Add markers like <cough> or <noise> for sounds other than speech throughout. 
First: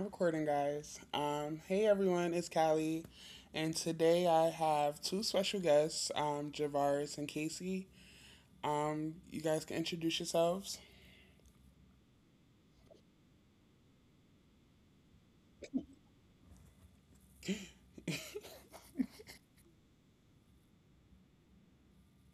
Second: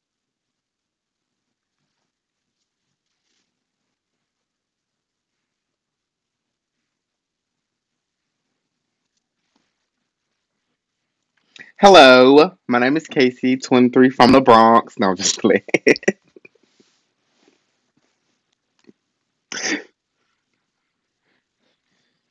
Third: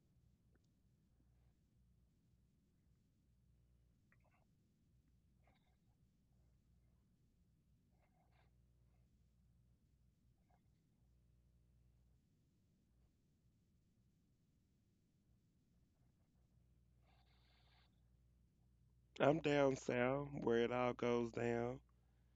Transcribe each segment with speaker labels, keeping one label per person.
Speaker 1: recording, guys. Hey everyone, it's Callie, and today I have two special guests, Javaris and Casey. You guys can introduce yourselves.
Speaker 2: Hello, my name is Casey, twin three from the Bronx. No, I'm just playing.
Speaker 3: I'm down south, where it all goes down.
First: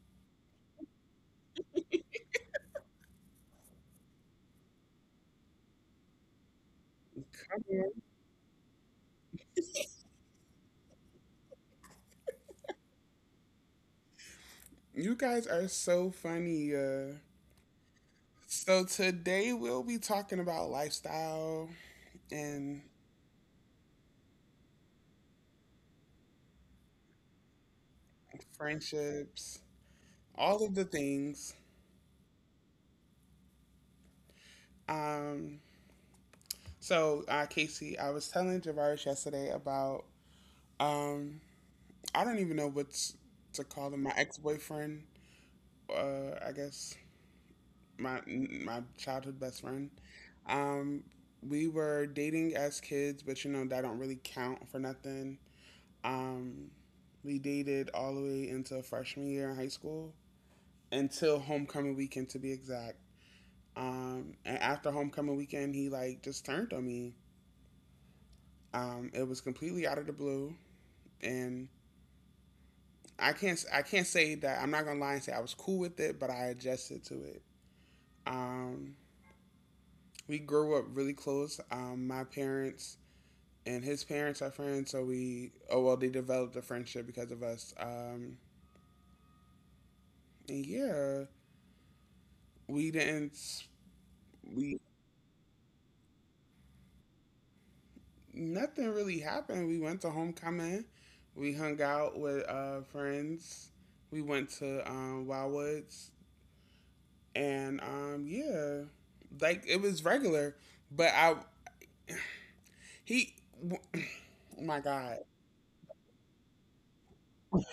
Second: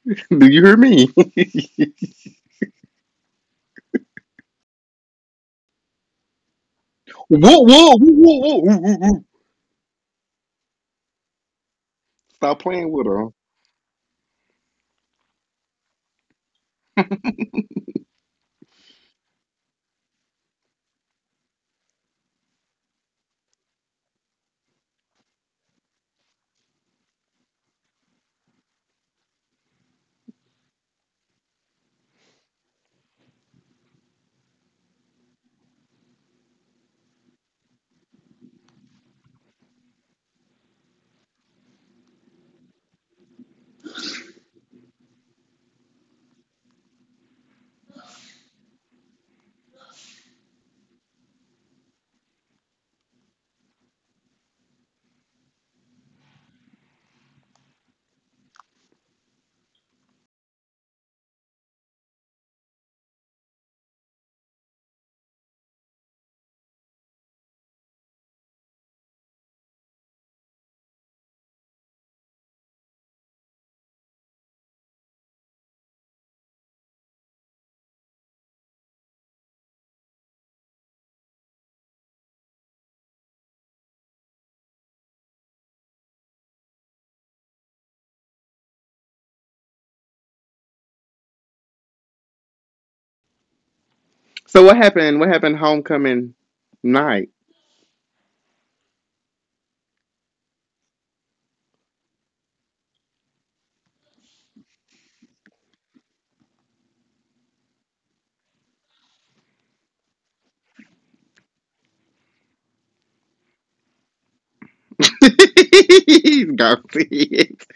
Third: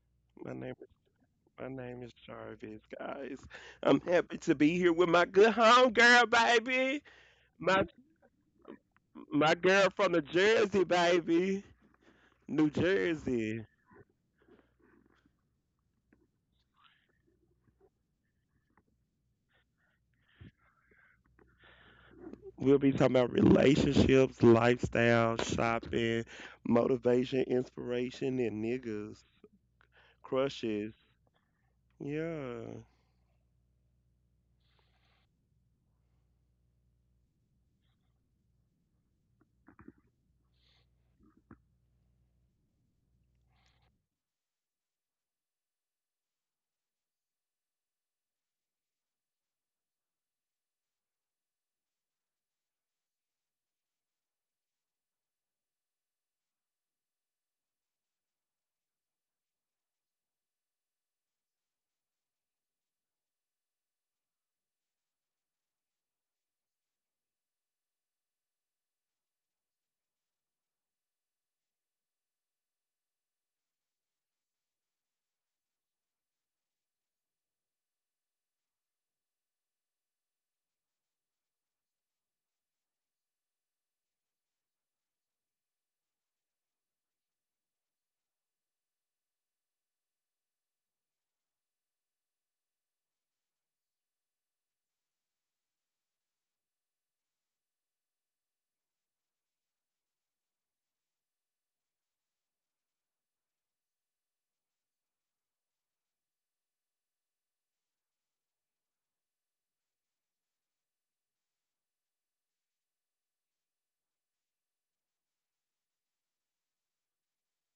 Speaker 2: <laughs> Do
Speaker 3: My
Speaker 2: you
Speaker 3: name
Speaker 2: hear me? <laughs> Whoa,
Speaker 3: my name is Jarvis, guys. I'm happy to be here with my good home girl, baby.
Speaker 2: whoa,
Speaker 3: My
Speaker 2: whoa, whoa, whoa, whoa, whoa.
Speaker 3: my girl from New Jersey, baby.
Speaker 2: Stop
Speaker 3: New
Speaker 2: playing with her.
Speaker 3: Jersey.
Speaker 1: You guys are so funny. So today we'll be talking about lifestyle
Speaker 3: We'll
Speaker 1: and
Speaker 3: be talking about relationships, lifestyle, shopping, motivation, inspiration, and niggas.
Speaker 1: friendships, all of the
Speaker 3: Crushes.
Speaker 1: things.
Speaker 3: Yeah.
Speaker 1: Um, so Casey, I was telling Javaris yesterday about um I don't even know what's to call him. My ex boyfriend, I guess my childhood best friend. Um, we were dating as kids, but you know that don't really count for nothing. Um, we dated all the way into freshman year in high school until homecoming weekend to be exact. And after homecoming weekend, he like just turned on me. It was completely out of the blue, and I can't say that I'm not gonna lie and say I was cool with it, but I adjusted to it. Um, we grew up really close. My parents and his parents are friends, so we oh well, they developed a friendship because of us. And yeah, we didn't
Speaker 2: So what
Speaker 1: we
Speaker 2: happened? What happened homecoming night?
Speaker 1: nothing really happened. We went to homecoming, we hung out with friends, we went to Wildwoods, and yeah, like it was regular. But he, <clears throat> oh my God.
Speaker 2: <laughs> Go see it.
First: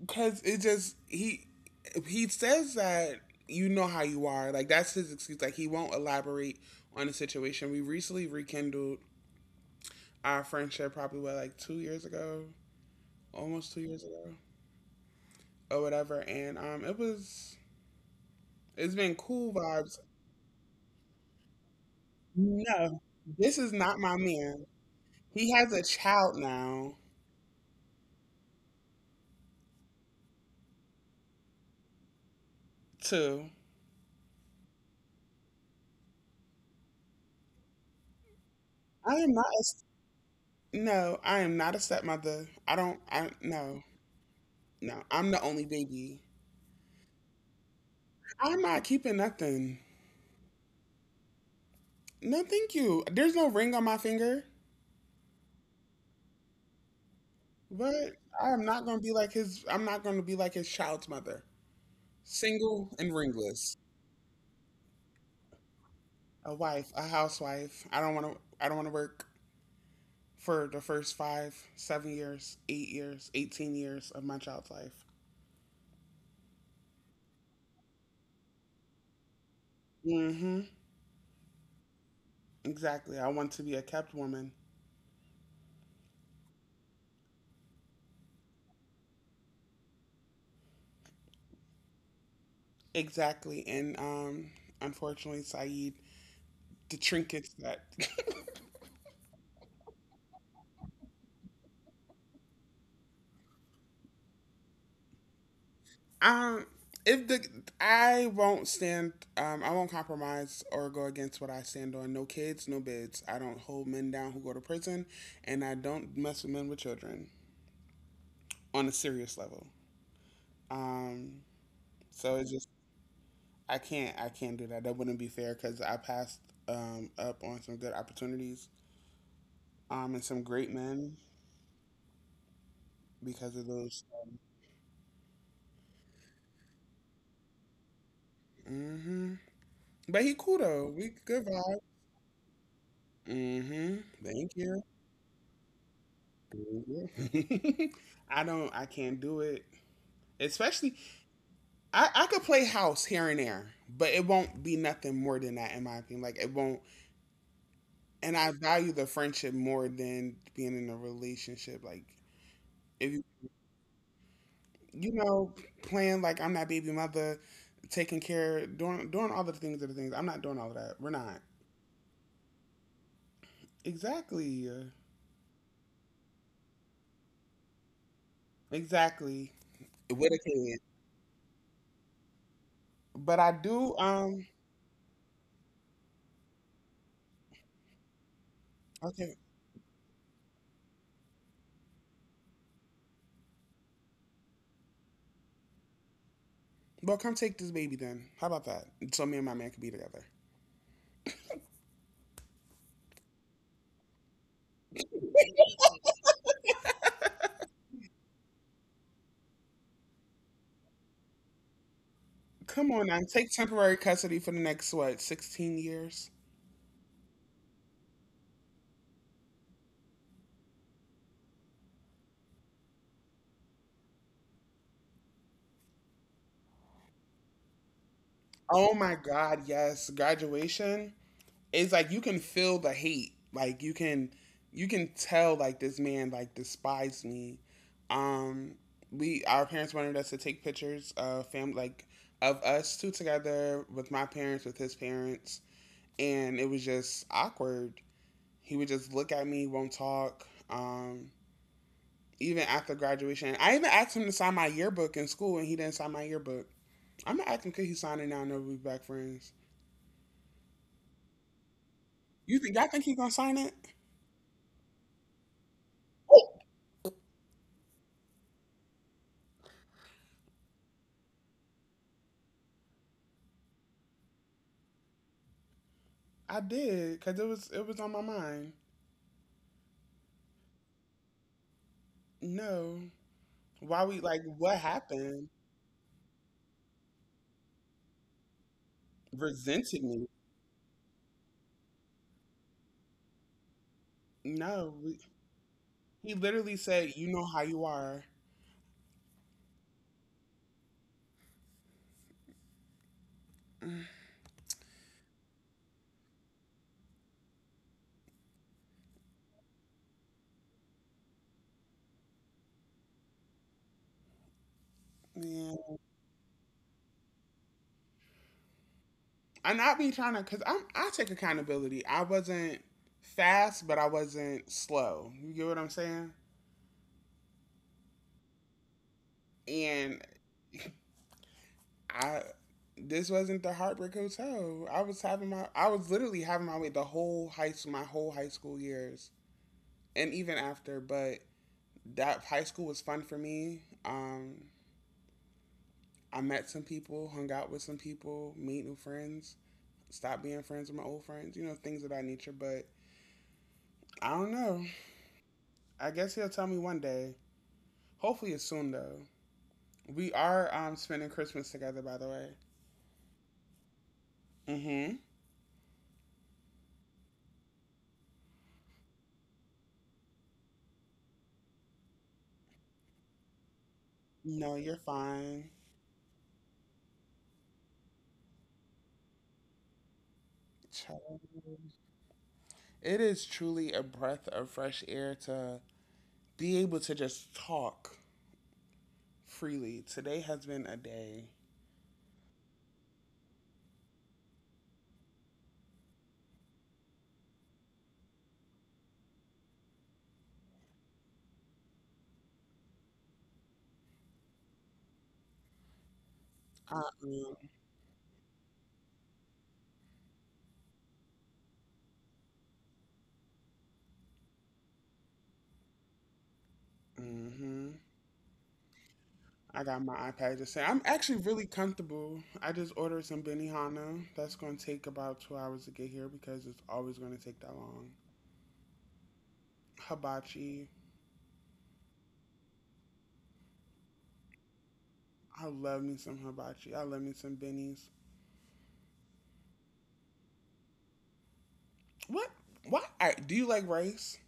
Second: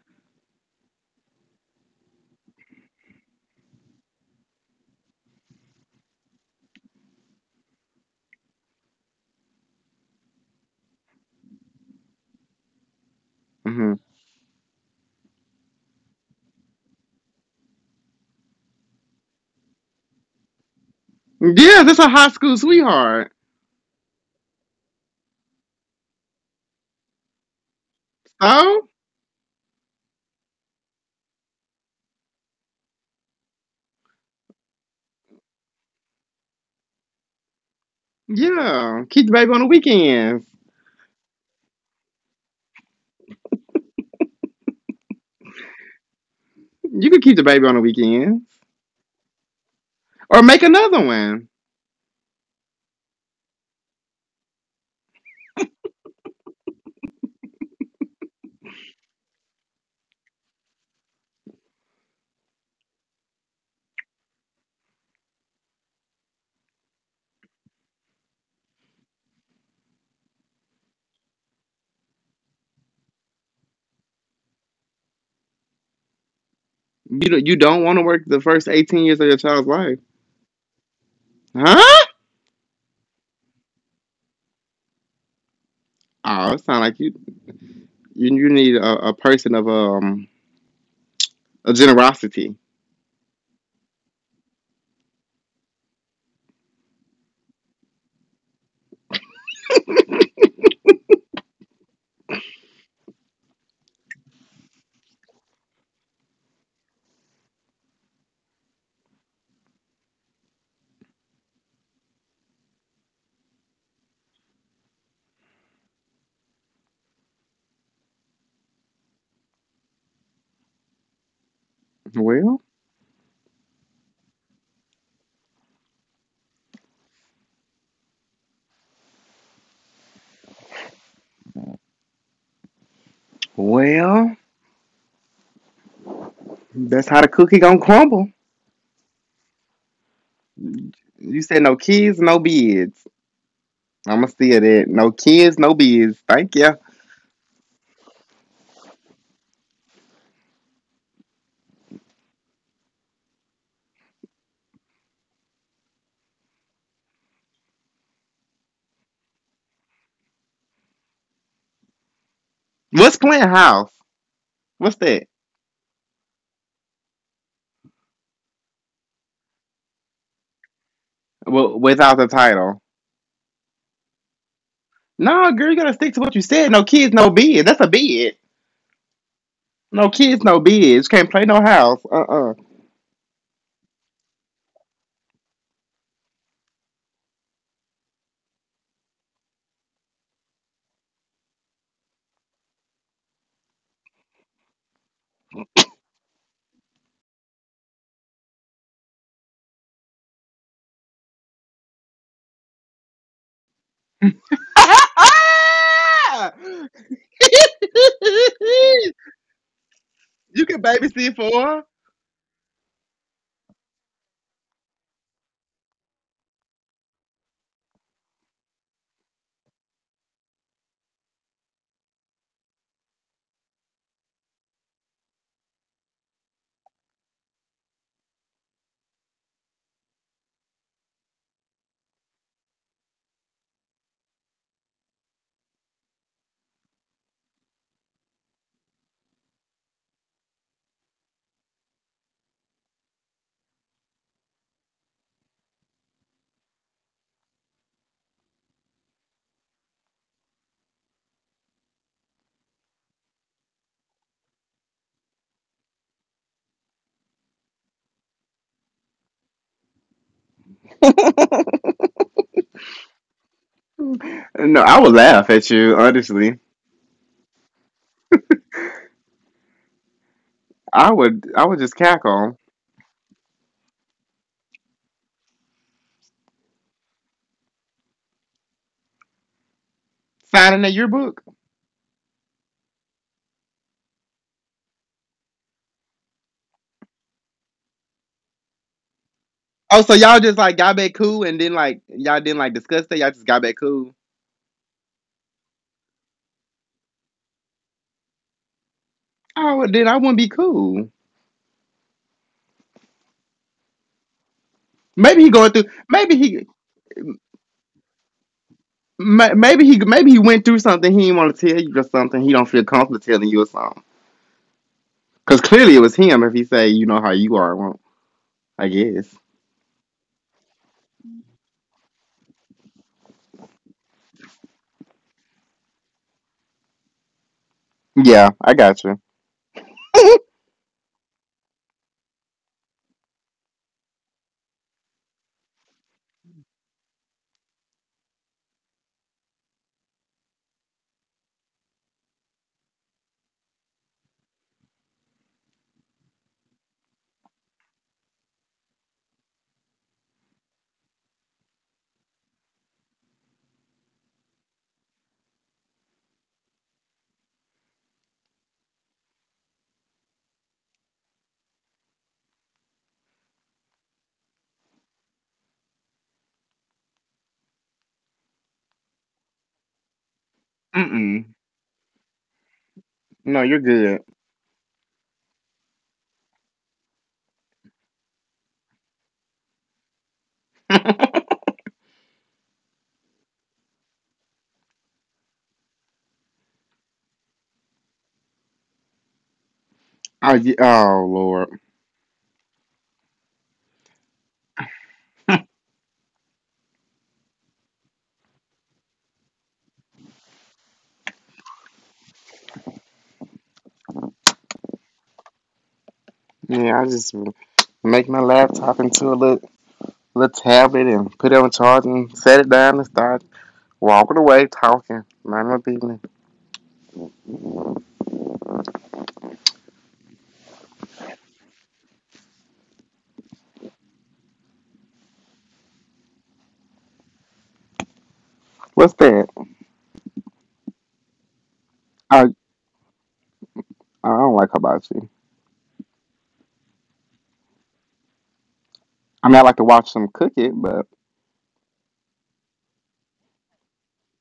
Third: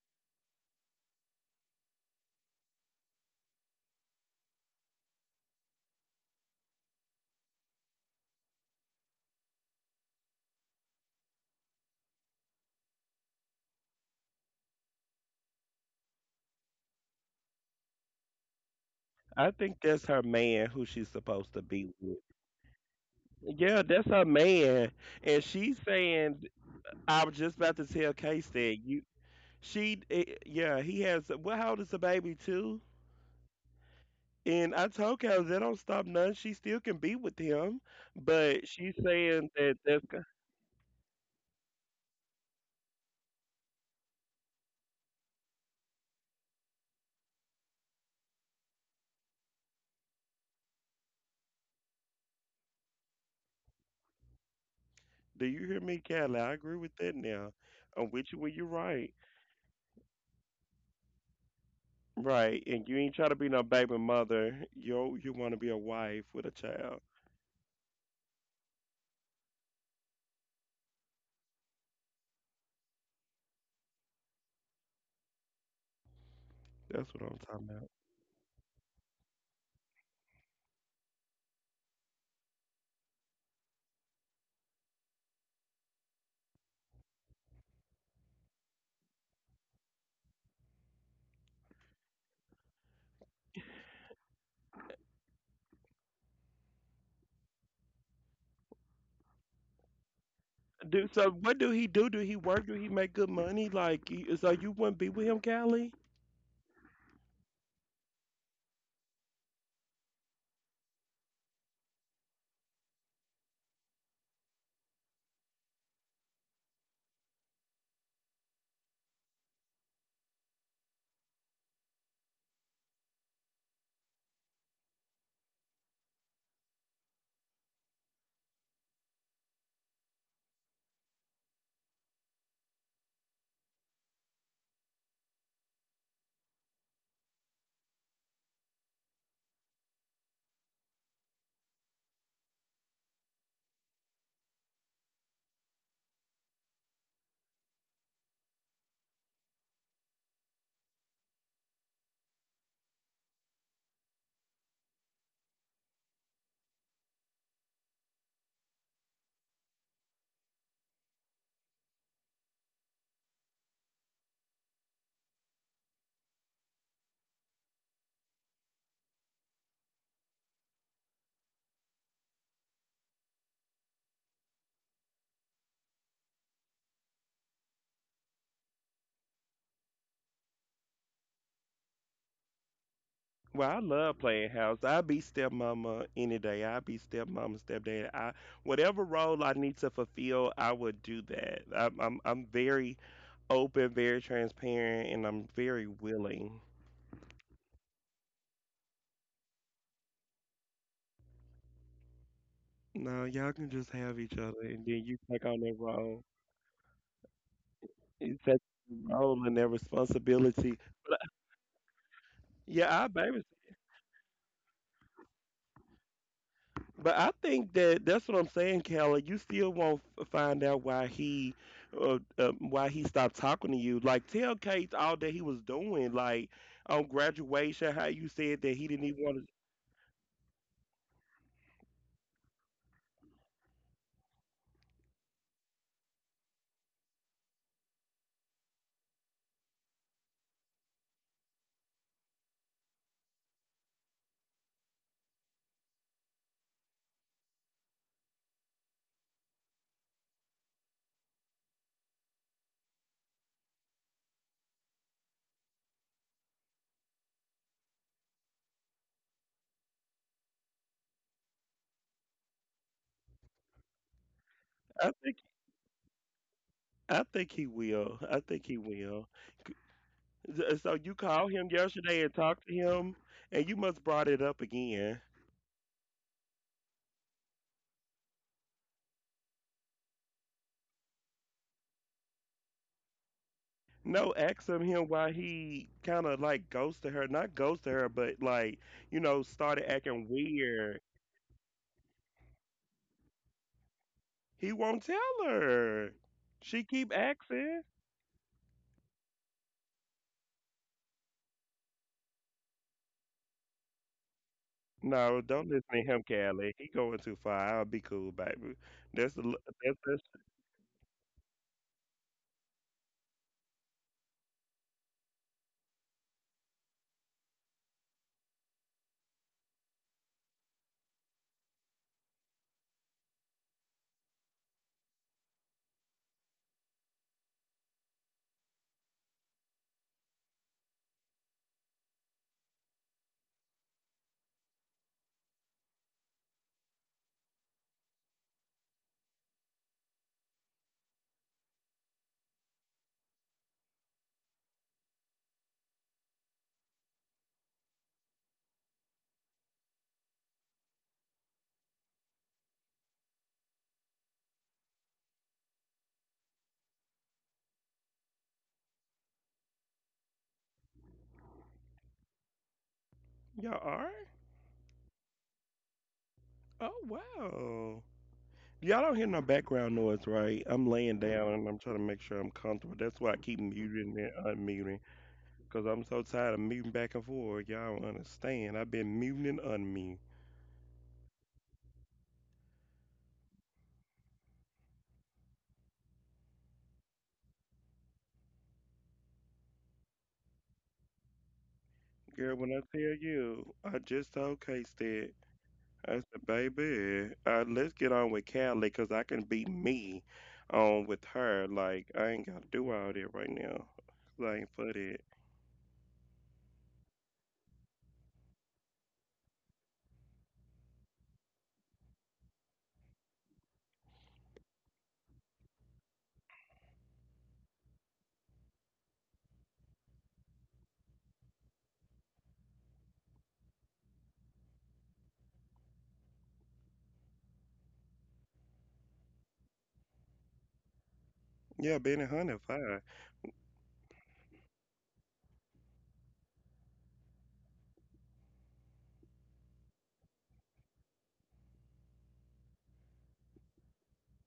Speaker 1: Because it just he says that you know how you are. Like that's his excuse. Like he won't elaborate on the situation. We recently rekindled our friendship probably what like 2 years ago, almost two
Speaker 2: Hmm.
Speaker 1: years ago or whatever. And it's been
Speaker 3: I
Speaker 1: cool
Speaker 3: think
Speaker 1: vibes.
Speaker 3: that's her man who she's supposed to
Speaker 2: Yeah,
Speaker 3: be
Speaker 2: that's a
Speaker 3: with.
Speaker 2: high school
Speaker 1: No,
Speaker 2: sweetheart.
Speaker 1: this is
Speaker 3: Yeah,
Speaker 1: not
Speaker 3: that's
Speaker 1: my
Speaker 3: her
Speaker 1: man.
Speaker 3: man, and
Speaker 1: He has
Speaker 3: she's
Speaker 1: a child
Speaker 3: saying,
Speaker 1: now
Speaker 3: "I was just about to tell Case that
Speaker 2: So
Speaker 3: you." She, yeah, he has. Well, how old is the baby too?
Speaker 1: too.
Speaker 3: And I told Case that don't stop none. She still can be with him, but she's
Speaker 2: yeah,
Speaker 1: I
Speaker 2: keep
Speaker 1: am
Speaker 2: the
Speaker 1: not.
Speaker 3: saying
Speaker 2: baby on the
Speaker 3: that that's.
Speaker 2: weekends.
Speaker 1: No, I am not a stepmother. I don't. I No, no. I'm the only baby.
Speaker 2: You can keep the baby on the weekends,
Speaker 1: I'm not keeping nothing.
Speaker 2: or make another one.
Speaker 1: No, thank you. There's no ring on my finger,
Speaker 3: Do you hear me, Callie? I agree with that now.
Speaker 1: but
Speaker 3: I'm with you when
Speaker 1: I
Speaker 3: you're
Speaker 1: am not going
Speaker 3: right,
Speaker 1: to be like his. I'm not going to be like his child's mother,
Speaker 3: right. And you
Speaker 1: single
Speaker 3: ain't
Speaker 1: and
Speaker 3: trying to be no
Speaker 1: ringless,
Speaker 3: baby mother. Yo, you want to be a wife with a
Speaker 1: a wife,
Speaker 3: child.
Speaker 1: a housewife. I don't want to. I don't want to work for the first five, 7 years, 8 years, 18 years of my child's life.
Speaker 3: That's
Speaker 2: You
Speaker 3: what I'm
Speaker 2: do you don't
Speaker 3: talking.
Speaker 2: want to work the first 18 years of your child's life,
Speaker 1: Mm-hmm.
Speaker 2: huh?
Speaker 1: Exactly. I want to be a kept woman.
Speaker 2: Oh, it sound like you need a person of a generosity.
Speaker 1: Exactly. And unfortunately, Saeed, the trinkets that <laughs>
Speaker 3: Do so. What do he do? Do he work? Do he make good money? Like so, you wouldn't be with him, Callie.
Speaker 1: Um, if the I won't stand, I won't compromise or go against what I stand on. No kids, no bids. I don't hold men down who go to prison, and I don't mess with men with children on a serious level. Um,
Speaker 2: <laughs>
Speaker 1: so it's
Speaker 2: well,
Speaker 1: just I can't do that. That wouldn't be fair because I passed up on some good opportunities, and some great men because of those.
Speaker 2: well, that's how the cookie gonna crumble.
Speaker 1: Hmm. But he cool though. We
Speaker 2: You
Speaker 1: good
Speaker 2: said no
Speaker 1: vibe.
Speaker 2: kids, no bids.
Speaker 1: Mm-hmm.
Speaker 2: I'ma
Speaker 1: Thank
Speaker 2: steal
Speaker 1: you.
Speaker 2: that. No kids, no bids. Thank
Speaker 1: <laughs>
Speaker 2: you.
Speaker 1: I don't. I can't do it. Especially, I could play house here and there, but it won't be nothing more than that in my opinion. Like it won't. And I value the friendship more than being in a relationship. Like if
Speaker 2: What's
Speaker 1: you
Speaker 2: Clint House? What's
Speaker 1: you
Speaker 2: that?
Speaker 1: know, playing like I'm that baby mother, taking care, doing all the things of the things. I'm not doing all of that. We're not
Speaker 2: Well, without the title.
Speaker 1: exactly uh,
Speaker 2: No, girl, you gotta stick to what you said. No kids, no bids. That's a bid.
Speaker 1: exactly
Speaker 2: No
Speaker 1: with
Speaker 2: kids,
Speaker 1: a
Speaker 2: no
Speaker 1: kid.
Speaker 2: bids. Can't play no house. Uh
Speaker 1: But I
Speaker 3: Well, I
Speaker 1: do.
Speaker 3: love playing house. I be stepmama any day. I be stepmama, stepdad. I whatever
Speaker 1: Okay.
Speaker 3: role I need to fulfill, I would do that. I'm very open, very transparent, and I'm very willing.
Speaker 1: Well, come take this baby then. How about that? So me and my man could be together.
Speaker 3: No, y'all can just have each other, and then you take on that role.
Speaker 2: <laughs>
Speaker 3: It's that role and that
Speaker 2: you
Speaker 3: responsibility.
Speaker 2: can
Speaker 3: <laughs> But I-
Speaker 2: babysit for
Speaker 1: Come
Speaker 3: yeah,
Speaker 1: on
Speaker 3: I
Speaker 1: now,
Speaker 3: babysit.
Speaker 1: take temporary custody for the next what, 16 years?
Speaker 3: But I think that that's what I'm saying, Kelly. You still won't find out why he stopped talking to you. Like tell Kate all that he was doing, like on graduation, how you said that he
Speaker 1: Oh
Speaker 3: didn't
Speaker 1: my
Speaker 3: even want to.
Speaker 1: God, yes. Graduation is like you can feel the hate. Like you can tell like this man like despised me. Um, we Our parents wanted us to take pictures of fam like of us two together with my parents with his parents, and it was just awkward. He would just look at me, won't talk. Um, Even after graduation, I even asked him to sign my yearbook in school, and he didn't sign my yearbook. I'm not asking could he sign it now. No, we back friends.
Speaker 2: her. <laughs>
Speaker 1: You think Y'all think he gonna sign it?
Speaker 2: No, I
Speaker 3: I
Speaker 2: would
Speaker 3: think,
Speaker 2: laugh at you,
Speaker 1: Oh,
Speaker 2: honestly.
Speaker 3: I think he will. I think he will. So you
Speaker 2: I would
Speaker 3: called
Speaker 2: I
Speaker 3: him
Speaker 2: would just
Speaker 3: yesterday and
Speaker 2: cackle.
Speaker 3: talked to him, and you must brought it up again.
Speaker 1: I did because it was on my mind.
Speaker 2: Signing a yearbook.
Speaker 1: No, why we
Speaker 3: No,
Speaker 1: like
Speaker 3: ask
Speaker 1: what
Speaker 3: him why
Speaker 1: happened?
Speaker 3: he kind of like ghosted her, not ghosted her, but like you know started
Speaker 1: Resented
Speaker 2: Oh, so
Speaker 3: acting
Speaker 1: me?
Speaker 2: y'all just like
Speaker 3: weird.
Speaker 2: got back cool and then like y'all didn't like discuss that, y'all just got back cool.
Speaker 3: He
Speaker 1: No,
Speaker 3: won't tell her.
Speaker 1: he literally
Speaker 3: She keep
Speaker 1: said, "You know how
Speaker 3: asking.
Speaker 1: you are."
Speaker 2: Oh well, then I wouldn't be cool.
Speaker 3: No,
Speaker 2: Maybe he
Speaker 3: don't
Speaker 2: going through
Speaker 3: listen to him,
Speaker 2: maybe he
Speaker 3: Callie. He going too far. I'll be cool, baby. That's the
Speaker 2: ma-
Speaker 3: l-
Speaker 2: maybe he
Speaker 3: that's
Speaker 2: maybe he went through something he didn't want to tell you or something he don't feel comfortable telling you or something. Cause
Speaker 1: Yeah,
Speaker 2: clearly it was him if he say you know how you are, well, I guess.
Speaker 1: and I be trying to because I take accountability. I wasn't fast, but I wasn't slow. You get what I'm saying?
Speaker 2: Yeah, I got you.
Speaker 1: And
Speaker 2: <laughs>
Speaker 1: I this wasn't the Heartbreak Hotel. I was literally having my way the whole high school my whole high school years and even after, but that high school was fun for me. I met some people, hung out with some people, made new friends, stopped being friends with my old friends, things of that nature. But I don't know. I guess he'll tell me one day. Hopefully it's soon though. We are spending Christmas together by the way.
Speaker 3: Y'all are.
Speaker 1: Mm-hmm.
Speaker 3: Oh wow. Y'all don't hear no background noise, right? I'm
Speaker 2: Mm
Speaker 3: laying down
Speaker 2: mm.
Speaker 3: and I'm trying to make sure I'm comfortable. That's why I keep
Speaker 2: No, you're
Speaker 3: muting
Speaker 2: good.
Speaker 3: and
Speaker 1: No, you're
Speaker 3: unmuting
Speaker 1: fine.
Speaker 3: because I'm so tired of muting back and forth. Y'all don't understand. I've been muting and unmuting.
Speaker 1: Child.
Speaker 2: <laughs>
Speaker 1: It is truly a breath of fresh air to be able to just talk freely. Today
Speaker 2: Oh,
Speaker 1: has
Speaker 2: ye-
Speaker 1: been a
Speaker 2: oh
Speaker 1: day.
Speaker 2: Lord.
Speaker 3: Girl, when I tell you, I just told K-Stat. I said, baby, let's get on with Callie because I can be me on with her. Like, I ain't got to do all that right now. I ain't put it.
Speaker 1: I,
Speaker 2: Yeah, I just make my laptop into a little, little tablet and put it on charge and set it down and start walking away talking. Mind my business.
Speaker 1: um, hmm I got my iPad just saying. I'm actually really comfortable. I just ordered some Benihana. That's going to take about 2 hours to get here because it's always going to take that long.
Speaker 2: What's that?
Speaker 1: Hibachi.
Speaker 3: Yeah, Benny
Speaker 2: I
Speaker 3: Hunter, fine.
Speaker 2: I don't like hibachi.
Speaker 1: I love me some hibachi. I love me some bennies.
Speaker 2: I mean, I like to watch them cook it, but
Speaker 1: What? Why? Do you like rice?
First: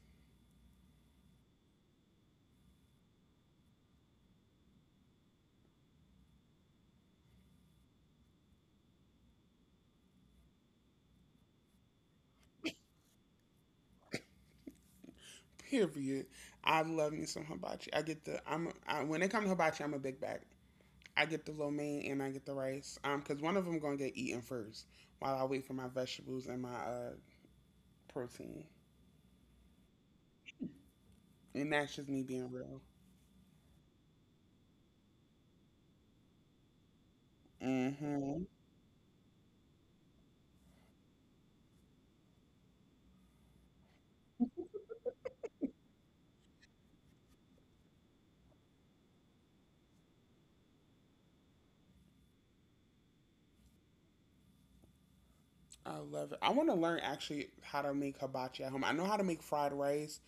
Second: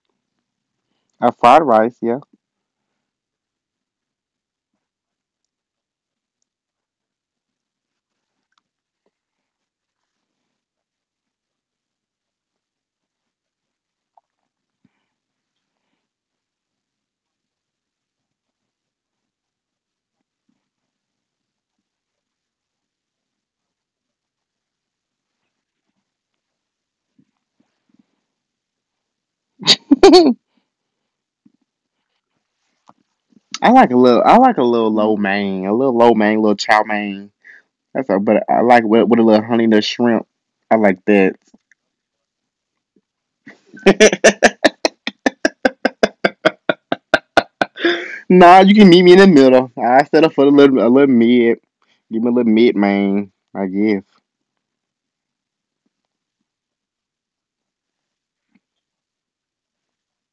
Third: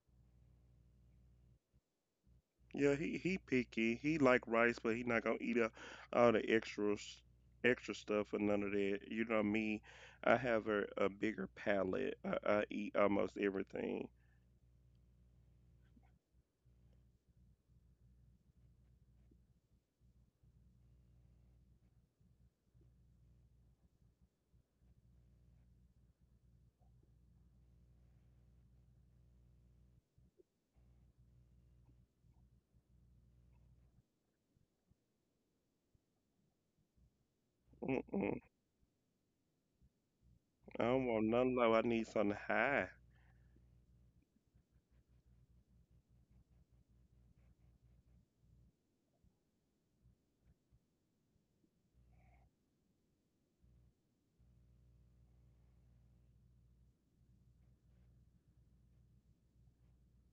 Speaker 2: a fried rice, yeah.
Speaker 3: Yeah, he picky. He like rice, but he not going to eat up all the extra stuff or none of that. You know me, I have a bigger palate. I eat almost everything.
Speaker 1: Period. I love me some hibachi. I get the. I'm. I, When it comes to hibachi, I'm a big bag. I get the lo mein and I get the rice. Cause one of them gonna get eaten first while I wait for my vegetables and my protein.
Speaker 2: <laughs> I
Speaker 1: And that's just me being real.
Speaker 2: like a little. I like a little lo mein, a little lo mein, a little chow mein. That's a,
Speaker 3: Mm-mm.
Speaker 2: but
Speaker 1: Mhm.
Speaker 2: I like with a little honey nut shrimp. I
Speaker 3: I
Speaker 2: like
Speaker 3: don't want
Speaker 2: that.
Speaker 3: none low. I need something high.
Speaker 2: <laughs> Nah, you can meet me in the middle. I set up for a little mid. Give me a little mid mein, I guess.
Speaker 1: I love it. I want to learn actually how to make hibachi at home. I know how to make fried rice.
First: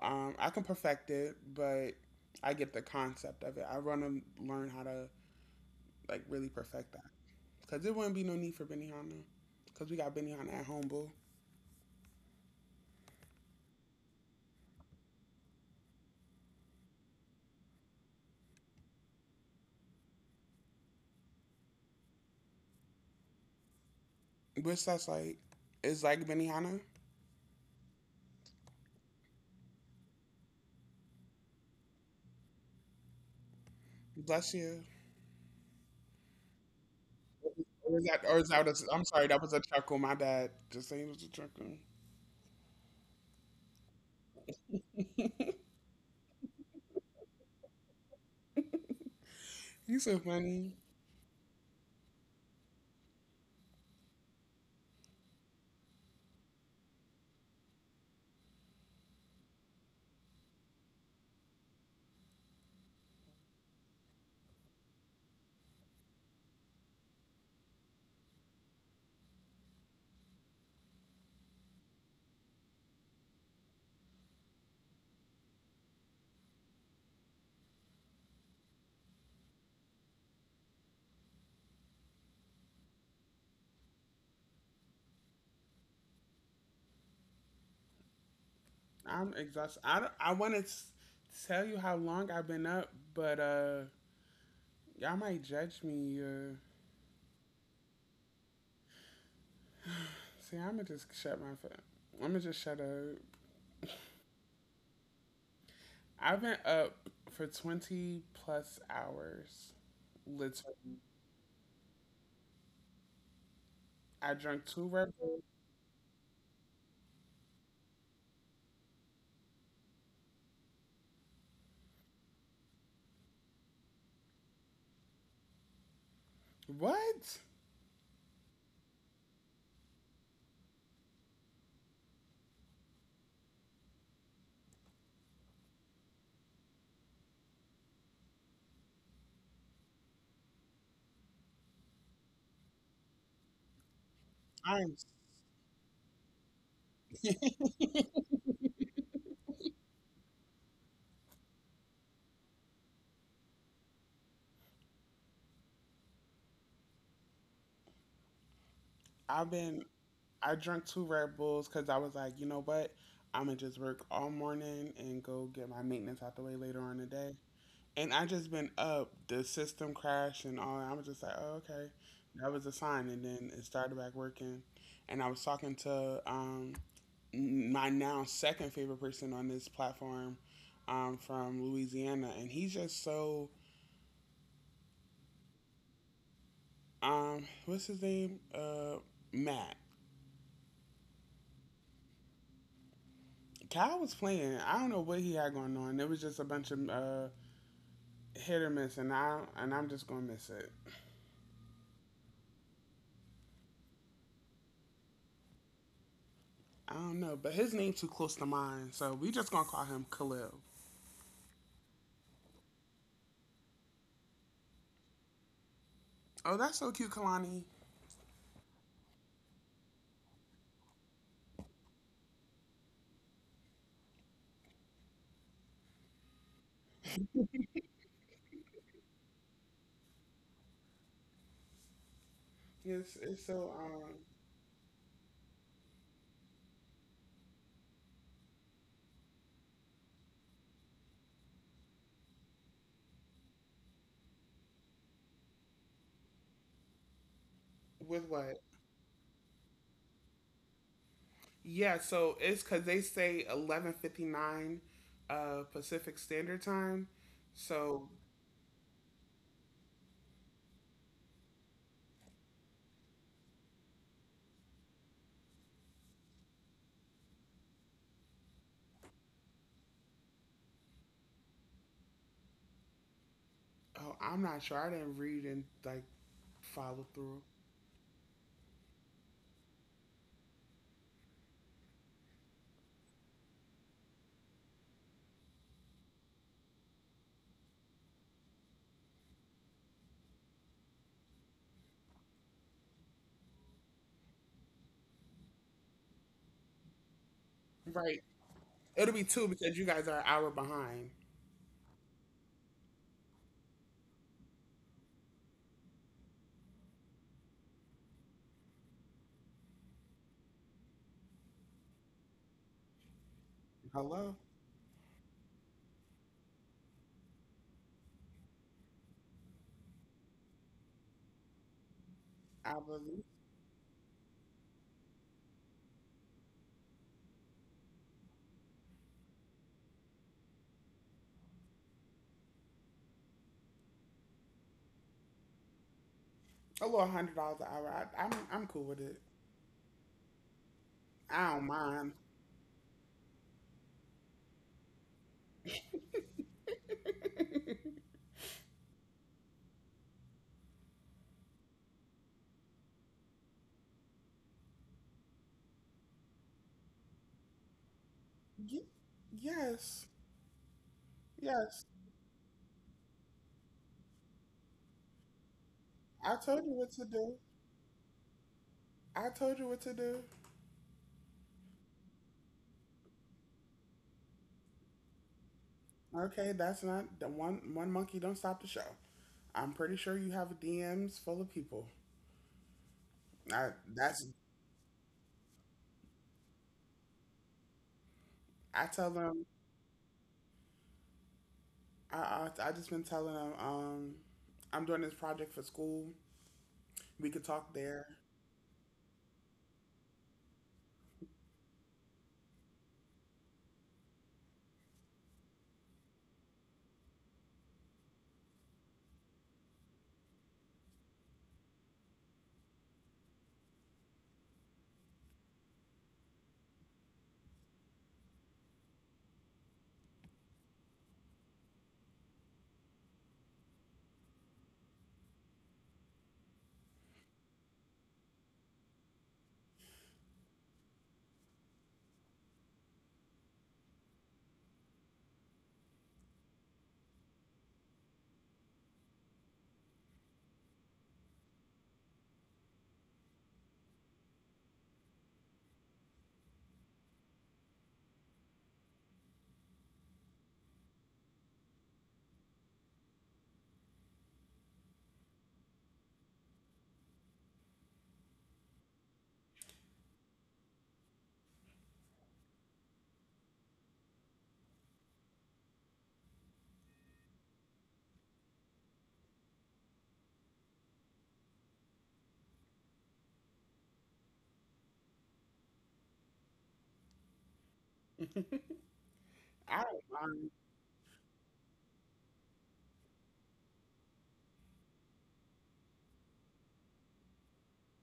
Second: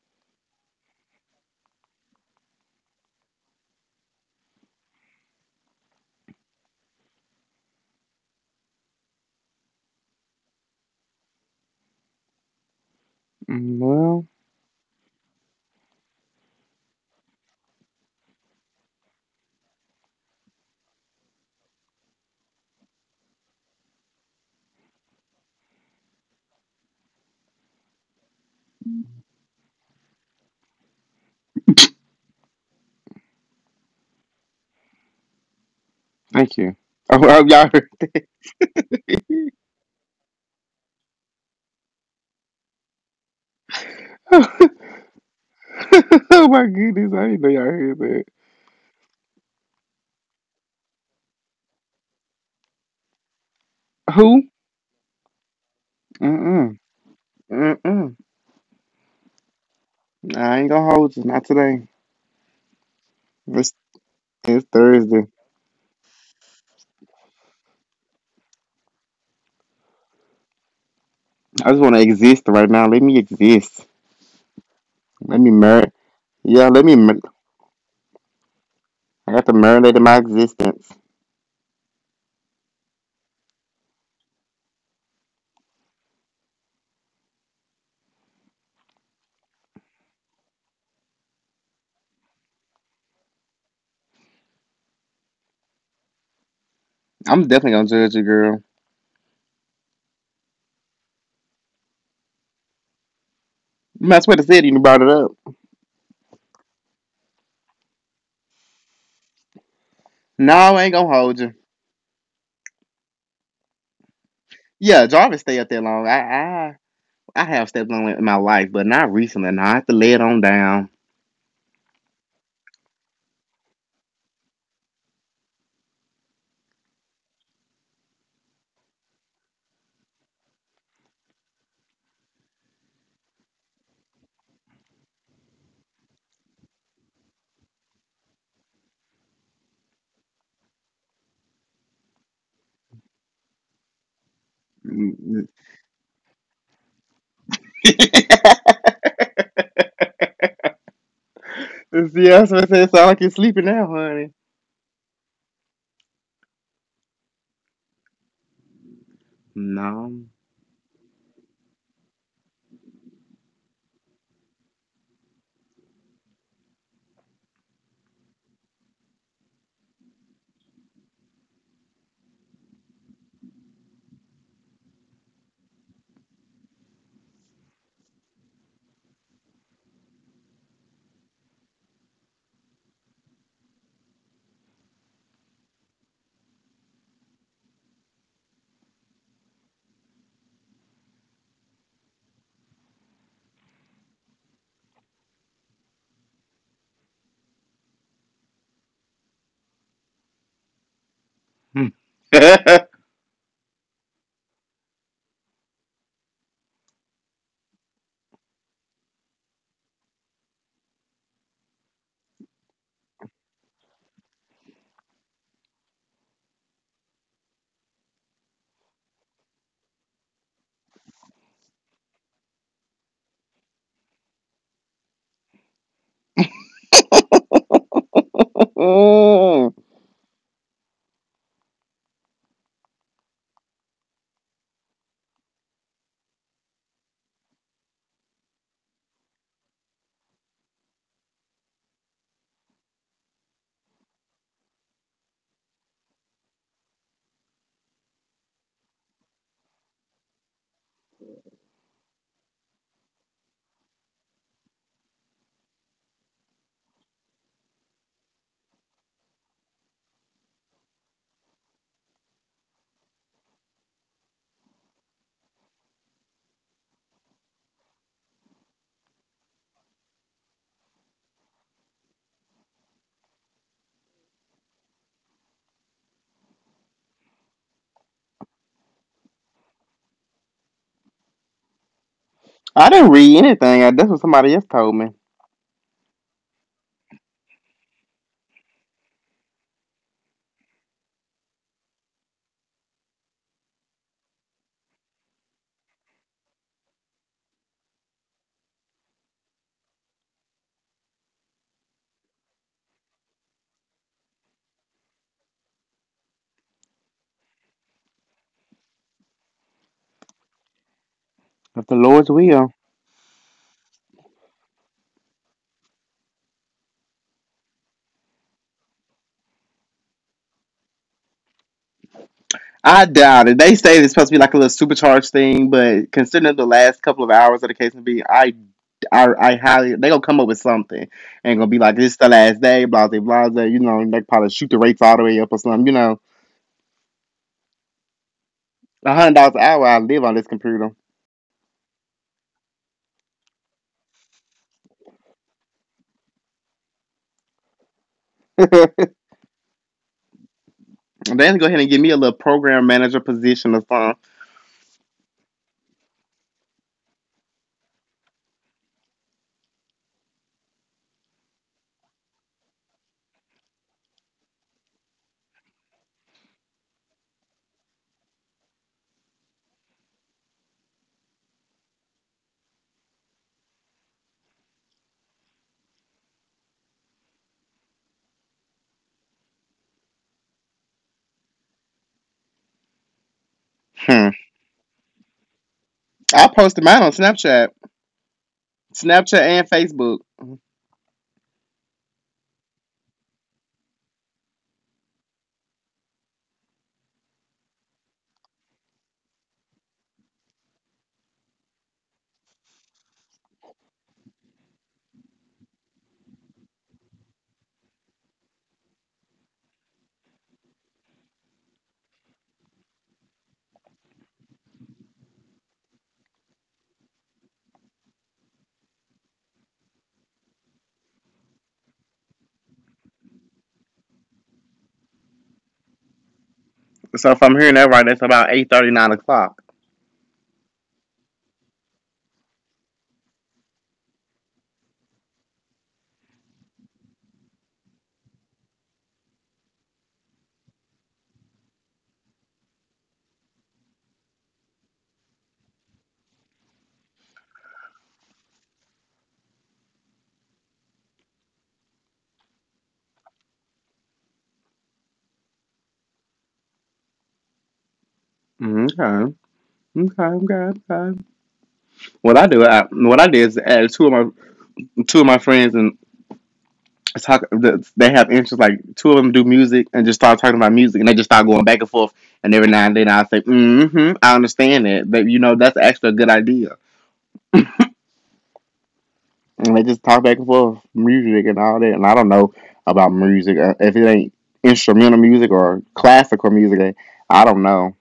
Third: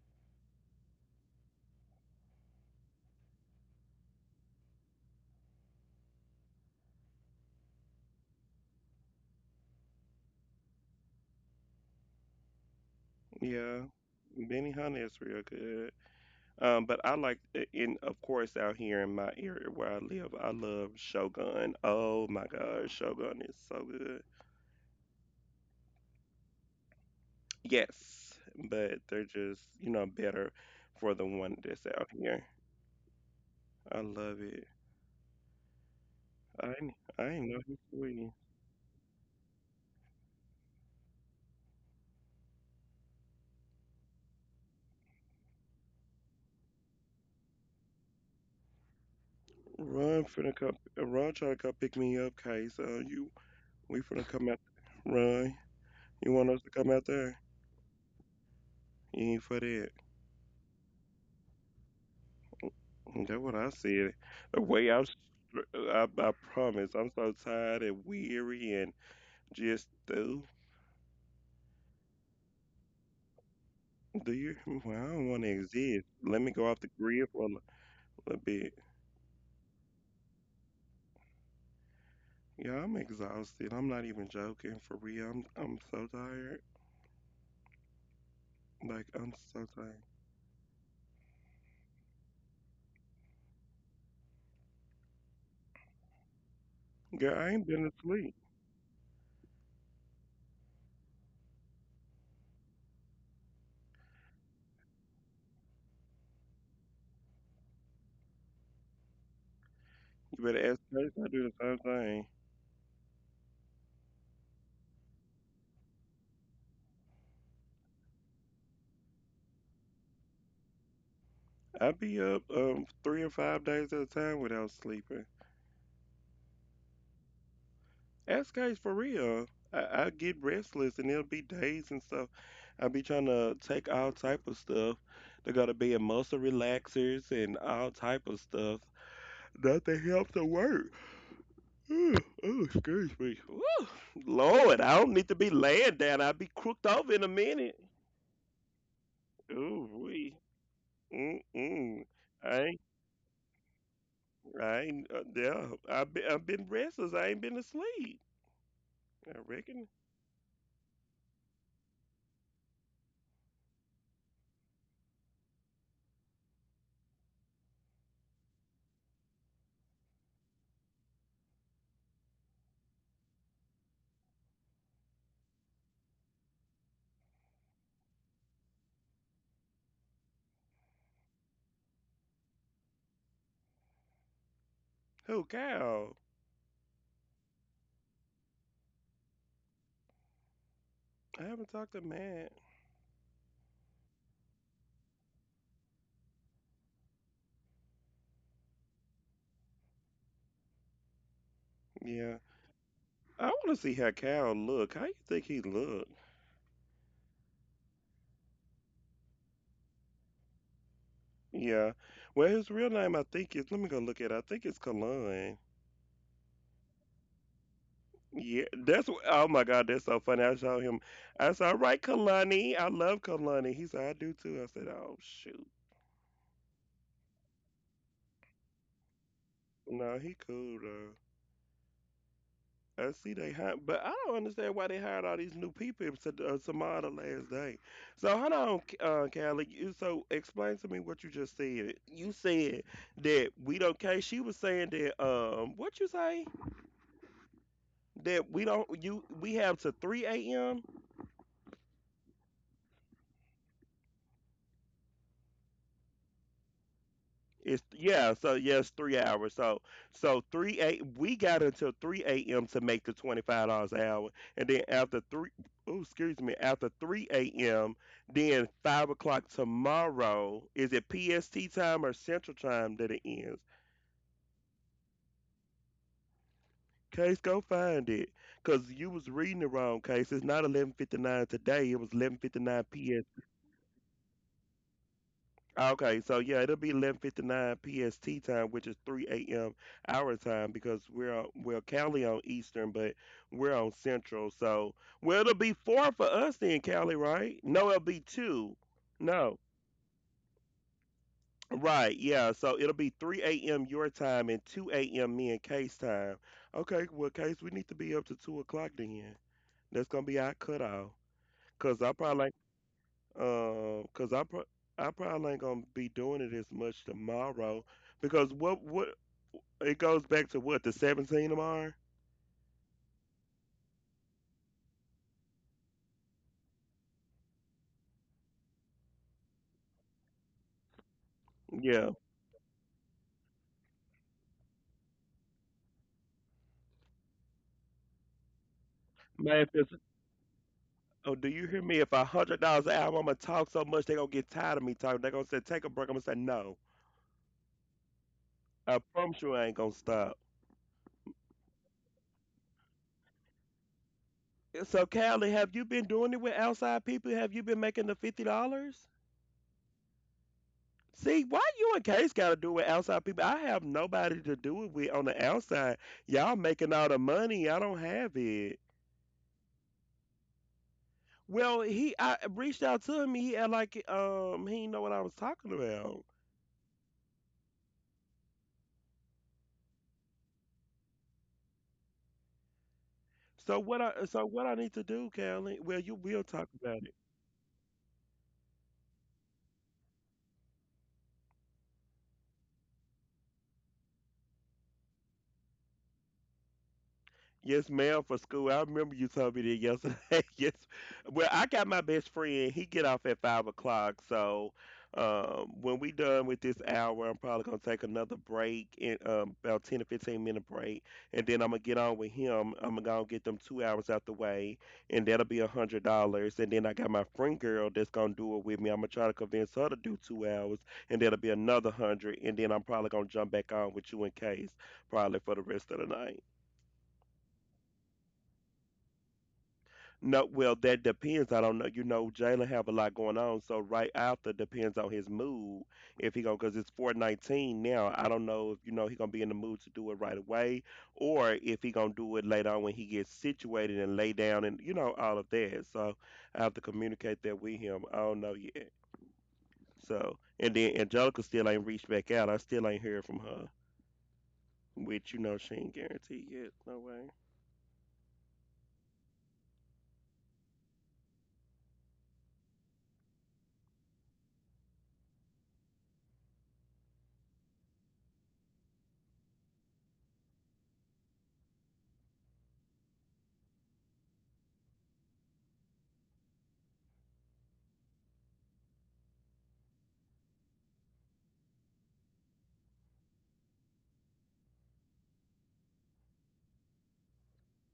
Speaker 1: I can perfect it, but I get the concept of it. I want to learn how to like really perfect that because there wouldn't be no need for Benihana because we got Benihana at home, boo.
Speaker 2: Mm,
Speaker 3: Yeah,
Speaker 2: well,
Speaker 3: Benny Hunter is real good. But I like, eh, in of course, out here in my area where I live, I love Shogun. Oh my God, Shogun is so good.
Speaker 1: What's that's like? It's like Benihana.
Speaker 3: Yes, but they're just, better for the one that's out here. I love
Speaker 1: Bless
Speaker 3: it.
Speaker 1: you.
Speaker 2: thank you. <laughs> Oh,
Speaker 3: I
Speaker 2: oh,
Speaker 3: ain't know
Speaker 2: y'all
Speaker 3: he's
Speaker 1: Or
Speaker 3: sweetie.
Speaker 1: is that was, I'm sorry, that was a chuckle. My bad. Just saying it was a chuckle.
Speaker 2: heard. <laughs> Oh my goodness, I didn't know y'all heard that.
Speaker 1: You so
Speaker 3: Ron finna
Speaker 1: funny.
Speaker 3: come. Ron trying to come pick me up, Case. You, we finna
Speaker 2: Who?
Speaker 3: come out. Ron, you want us to
Speaker 2: Mm-mm.
Speaker 3: come out there?
Speaker 2: Mm-mm.
Speaker 3: You ain't for that.
Speaker 2: Nah, I ain't gonna hold you. Not today.
Speaker 3: That's what
Speaker 2: It's,
Speaker 3: I said.
Speaker 2: it's
Speaker 3: The way I'm,
Speaker 2: Thursday.
Speaker 3: str- I promise, I'm so tired and weary and just, oh,
Speaker 2: I just want to exist right now. Let me exist.
Speaker 3: do you? <laughs> Well, I don't
Speaker 2: Let
Speaker 3: want
Speaker 2: me
Speaker 3: to
Speaker 2: mer.
Speaker 3: exist. Let me
Speaker 2: Yeah,
Speaker 3: go off
Speaker 2: let
Speaker 3: the
Speaker 2: me. Mer-
Speaker 3: grid for a little bit.
Speaker 2: I got to marinate in my existence.
Speaker 3: Yeah, I'm exhausted. I'm not even joking. For real, I'm so tired. Like,
Speaker 1: I'm
Speaker 3: I'm so
Speaker 1: exhausted. I,
Speaker 3: tired.
Speaker 1: don't- I want to tell you how long I've been up, but y'all might judge me. Uh,
Speaker 3: Girl,
Speaker 2: I'm
Speaker 3: I
Speaker 2: definitely
Speaker 3: ain't
Speaker 2: gonna
Speaker 3: been
Speaker 2: judge you,
Speaker 3: asleep.
Speaker 2: girl.
Speaker 1: see, I'm going to just shut my phone. I'm going to just shut up.
Speaker 2: You might as well have said it, you brought it up.
Speaker 1: I've been up for 20 plus hours.
Speaker 3: You
Speaker 2: No,
Speaker 3: better ask
Speaker 2: I ain't
Speaker 1: Literally.
Speaker 2: gonna
Speaker 3: Trace. I
Speaker 2: hold
Speaker 3: do
Speaker 2: you.
Speaker 3: the same thing.
Speaker 1: I drank two
Speaker 2: Yeah,
Speaker 1: Red Bulls.
Speaker 2: Jarvis stay up there long. I have stepped on it in my life, but not recently. Now I have to lay it on down.
Speaker 3: I be up 3 or 5 days at a time without sleeping.
Speaker 1: What?
Speaker 3: That's guys for real. I, I get restless, and there'll be days and stuff. I be trying to take all type of stuff. They gotta be a muscle relaxers and all type of stuff. Nothing helps to work. Ooh, ooh, excuse me. Ooh, Lord,
Speaker 1: I'm,
Speaker 3: I don't need to be
Speaker 2: <laughs>
Speaker 3: laying down. I'll be crooked over in a minute. Ooh, we. Mm-mm.
Speaker 2: Yeah, so
Speaker 3: I
Speaker 2: it
Speaker 3: ain't,
Speaker 2: sounds like you're sleeping now, honey.
Speaker 3: I ain't, yeah, I've been restless. I ain't been asleep. I
Speaker 1: I've been
Speaker 3: reckon.
Speaker 2: No.
Speaker 1: I drank two Red Bulls because I was like, you know what? I'm gonna just work all morning and go get my maintenance out the way later on in the day. And I just been up, the system crashed and all. I was just like, oh, okay, that was a sign. And then it started back working. And I was talking to my now second favorite person on this platform from Louisiana, and he's just so
Speaker 3: Who, Kyle?
Speaker 1: what's his name? Matt.
Speaker 3: I haven't talked to Matt.
Speaker 1: Kyle was playing. I don't know what he had going on. It was just a bunch of hit or miss, and I'm just gonna miss it.
Speaker 3: Yeah.
Speaker 2: <laughs>
Speaker 3: I want to see how Cal look. How you think he look?
Speaker 1: I don't know, but his name too close to mine, so we just gonna call him Khalil.
Speaker 3: Yeah. Well, his real name, I think is. Let me go look at it. I think it's Kalani.
Speaker 1: Oh, that's so cute, Kalani.
Speaker 3: Yeah, oh my God, that's so funny. I saw him. I said, "All right, Kalani. I love Kalani." He said, "I do too." I said, "Oh shoot, no, he cool though."
Speaker 1: Yes.
Speaker 3: I see
Speaker 1: it's
Speaker 3: they
Speaker 1: so
Speaker 3: hired, but I don't understand why they hired all these new people to Samara last day. So hold on, Callie. So explain to me what you just said. You said that we don't care. She was saying that what you say,
Speaker 1: With
Speaker 3: that
Speaker 1: what?
Speaker 3: we don't you we have to three a.m.
Speaker 1: Yeah, so it's because they say 11:59, Pacific Standard Time.
Speaker 3: It's
Speaker 1: So
Speaker 3: yeah, so yes, 3 hours. So three a. we got until three AM to make the $25 an hour. And then after three, oh excuse me, after three AM, then 5 o'clock tomorrow, is it PST time or central time that it ends?
Speaker 1: oh, I'm not sure. I didn't read and like follow through.
Speaker 3: Case, go find it. Cause you was reading the wrong case. It's not 11:59 today, it was 11:59.
Speaker 2: I didn't read anything. That's what somebody else told me.
Speaker 3: Okay, so yeah, it'll be 11:59 PST time, which is 3 a.m. our time because we're Cali on Eastern, but we're on Central. So, well, it'll be four for us then, Cali, right? No, it'll
Speaker 1: Right,
Speaker 3: be two.
Speaker 1: it'll be two
Speaker 3: No,
Speaker 1: because you guys are an hour behind.
Speaker 3: right? Yeah, so it'll be 3 a.m. your time and 2 a.m. me and Case time. Okay, well, Case, we need to be up to 2 o'clock then. That's gonna be our cutoff.
Speaker 2: If the
Speaker 3: Cause I
Speaker 2: Lord's
Speaker 3: probably
Speaker 2: will.
Speaker 3: because
Speaker 1: Hello,
Speaker 3: I pro- I probably ain't gonna be doing it as much tomorrow because what it goes back to what the 17 tomorrow.
Speaker 1: I
Speaker 2: I
Speaker 1: believe
Speaker 2: doubt it. They say it's supposed to be like a little supercharged thing, but considering the last couple of hours of the case may be, I highly they gonna come up with something and gonna be like
Speaker 3: Yeah,
Speaker 2: this is the last day, blah blah blah blah. You know, they probably shoot the rates all the way up or something. You know,
Speaker 1: a little $100 an hour. I'm cool with
Speaker 2: a
Speaker 1: it.
Speaker 2: hundred dollars an
Speaker 3: man.
Speaker 2: hour.
Speaker 3: If
Speaker 2: I
Speaker 3: it's,
Speaker 2: live on this computer.
Speaker 3: Oh, do
Speaker 1: I don't
Speaker 3: you hear me?
Speaker 1: mind.
Speaker 3: If $100 an hour, I'm gonna talk so much they gonna get tired of me talking. They gonna say take a break. I'm gonna say no.
Speaker 2: <laughs>
Speaker 3: I
Speaker 2: They
Speaker 3: promise you, I ain't gonna stop.
Speaker 2: gonna go ahead and give me a little program manager position or something.
Speaker 3: So, Callie, have you been doing it with outside people? Have you been making the fifty
Speaker 1: Y-
Speaker 3: dollars?
Speaker 1: yes,
Speaker 3: See, why
Speaker 1: yes.
Speaker 3: you and Case gotta do it with outside people? I have nobody to do it with on the outside.
Speaker 1: I
Speaker 3: Y'all
Speaker 1: told you what
Speaker 3: making
Speaker 1: to
Speaker 3: all the
Speaker 1: do.
Speaker 3: money. I don't have it.
Speaker 1: I told you what to do.
Speaker 3: Well, he I reached out to him. He act like he didn't know what I was talking about.
Speaker 1: Okay, that's not the one. One monkey don't stop the show. I'm pretty sure you have DMs full of people. I
Speaker 3: So what
Speaker 1: that's
Speaker 3: I
Speaker 2: Hmm.
Speaker 3: so what I need to do, Callie? Well, you will
Speaker 2: I
Speaker 3: talk
Speaker 2: posted mine
Speaker 3: about
Speaker 2: on
Speaker 3: it.
Speaker 2: Snapchat,
Speaker 1: I tell them.
Speaker 2: Snapchat and Facebook.
Speaker 1: I just been telling them. I'm doing this project for school. We could talk
Speaker 3: Yes,
Speaker 1: there.
Speaker 3: ma'am, for school. I remember you told me that yesterday. <laughs> Yes. Well, I got my best friend. He get off at 5 o'clock. So when we done with this hour, I'm probably gonna take another break and about 10 or 15 minute break, and then I'm gonna get on with him. I'm gonna get them 2 hours out the way, and that'll be $100. And then I got my friend girl that's gonna do it with me. I'm gonna try to convince her to do 2 hours, and that'll be another hundred. And then I'm probably gonna jump back on with you and Case probably for the rest of the night.
Speaker 2: So if I'm hearing that right, that's about 8:30, 9 o'clock.
Speaker 3: No, well, that depends. I don't know. You know, Jalen have a lot going on, so right after depends on his mood. If he gonna, cause it's 4:19 now. I don't know if you know he gonna be in the mood to do it right away, or if he gonna do it later on when he gets situated and lay down and you know all of that. So I have to communicate that with him. I don't know yet. So and then Angelica still ain't reached back out. I still ain't heard from her, which you know she ain't guaranteed yet. No way.
Speaker 2: Okay. Okay, okay, okay. What I did is add two of my friends and talk. They have interests. Like two of them do music and just start talking about music, and they just start going back and forth. And every now and then, I say, "Mm-hmm, I understand that, but you know, that's actually a good idea."
Speaker 1: <laughs>
Speaker 2: And
Speaker 1: I
Speaker 2: they
Speaker 1: don't
Speaker 2: just talk back and
Speaker 1: mind.
Speaker 2: forth music and all that. And I don't know about music if it ain't instrumental music or classical music. I don't know.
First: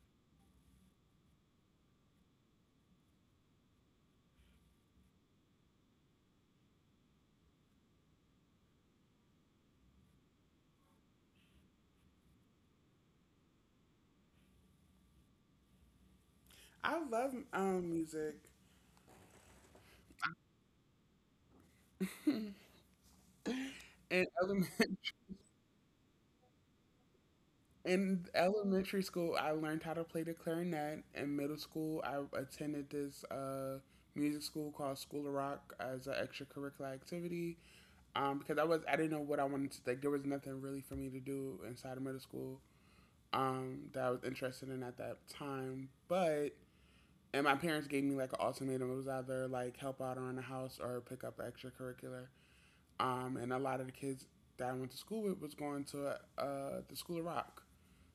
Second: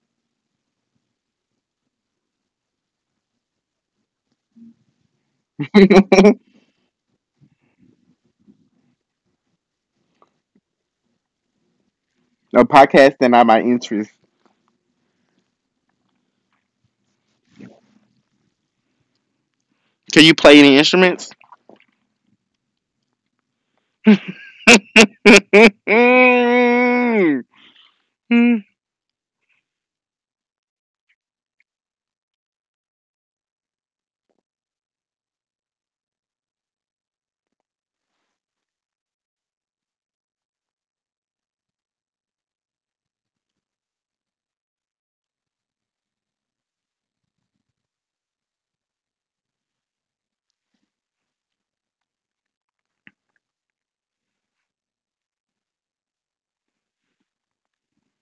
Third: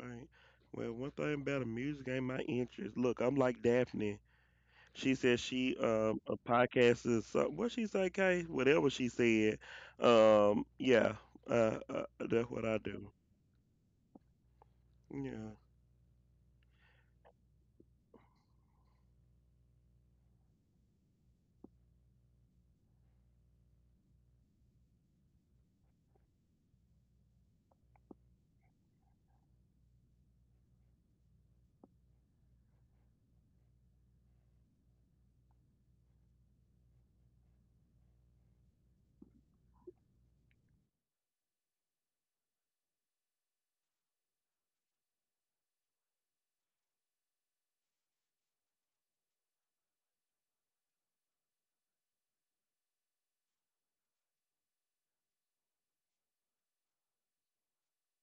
Speaker 3: Right. Well, one thing about the music ain't my interest. Look, I'm like Daphne. She said
Speaker 2: <laughs>
Speaker 3: she
Speaker 2: A
Speaker 3: a podcast is something. What she say, Kay? Whatever she said. Yeah. Uh, uh, that's what I do.
Speaker 2: podcast that not my interest.
Speaker 3: Yeah.
Speaker 1: I love music.
Speaker 2: Can you play any instruments?
Speaker 1: And element, <laughs>
Speaker 2: <laughs>
Speaker 1: In elementary school, I learned how to play the clarinet. In middle school, I attended this music school called School of Rock as an extracurricular activity, because I didn't know what I wanted to like. There was nothing really for me to do inside of middle school, that I was interested in at that time. But and my parents gave me like an ultimatum. It was either like help out around the house or pick up extracurricular. And a lot of the kids that I went to school with was going to the School of Rock.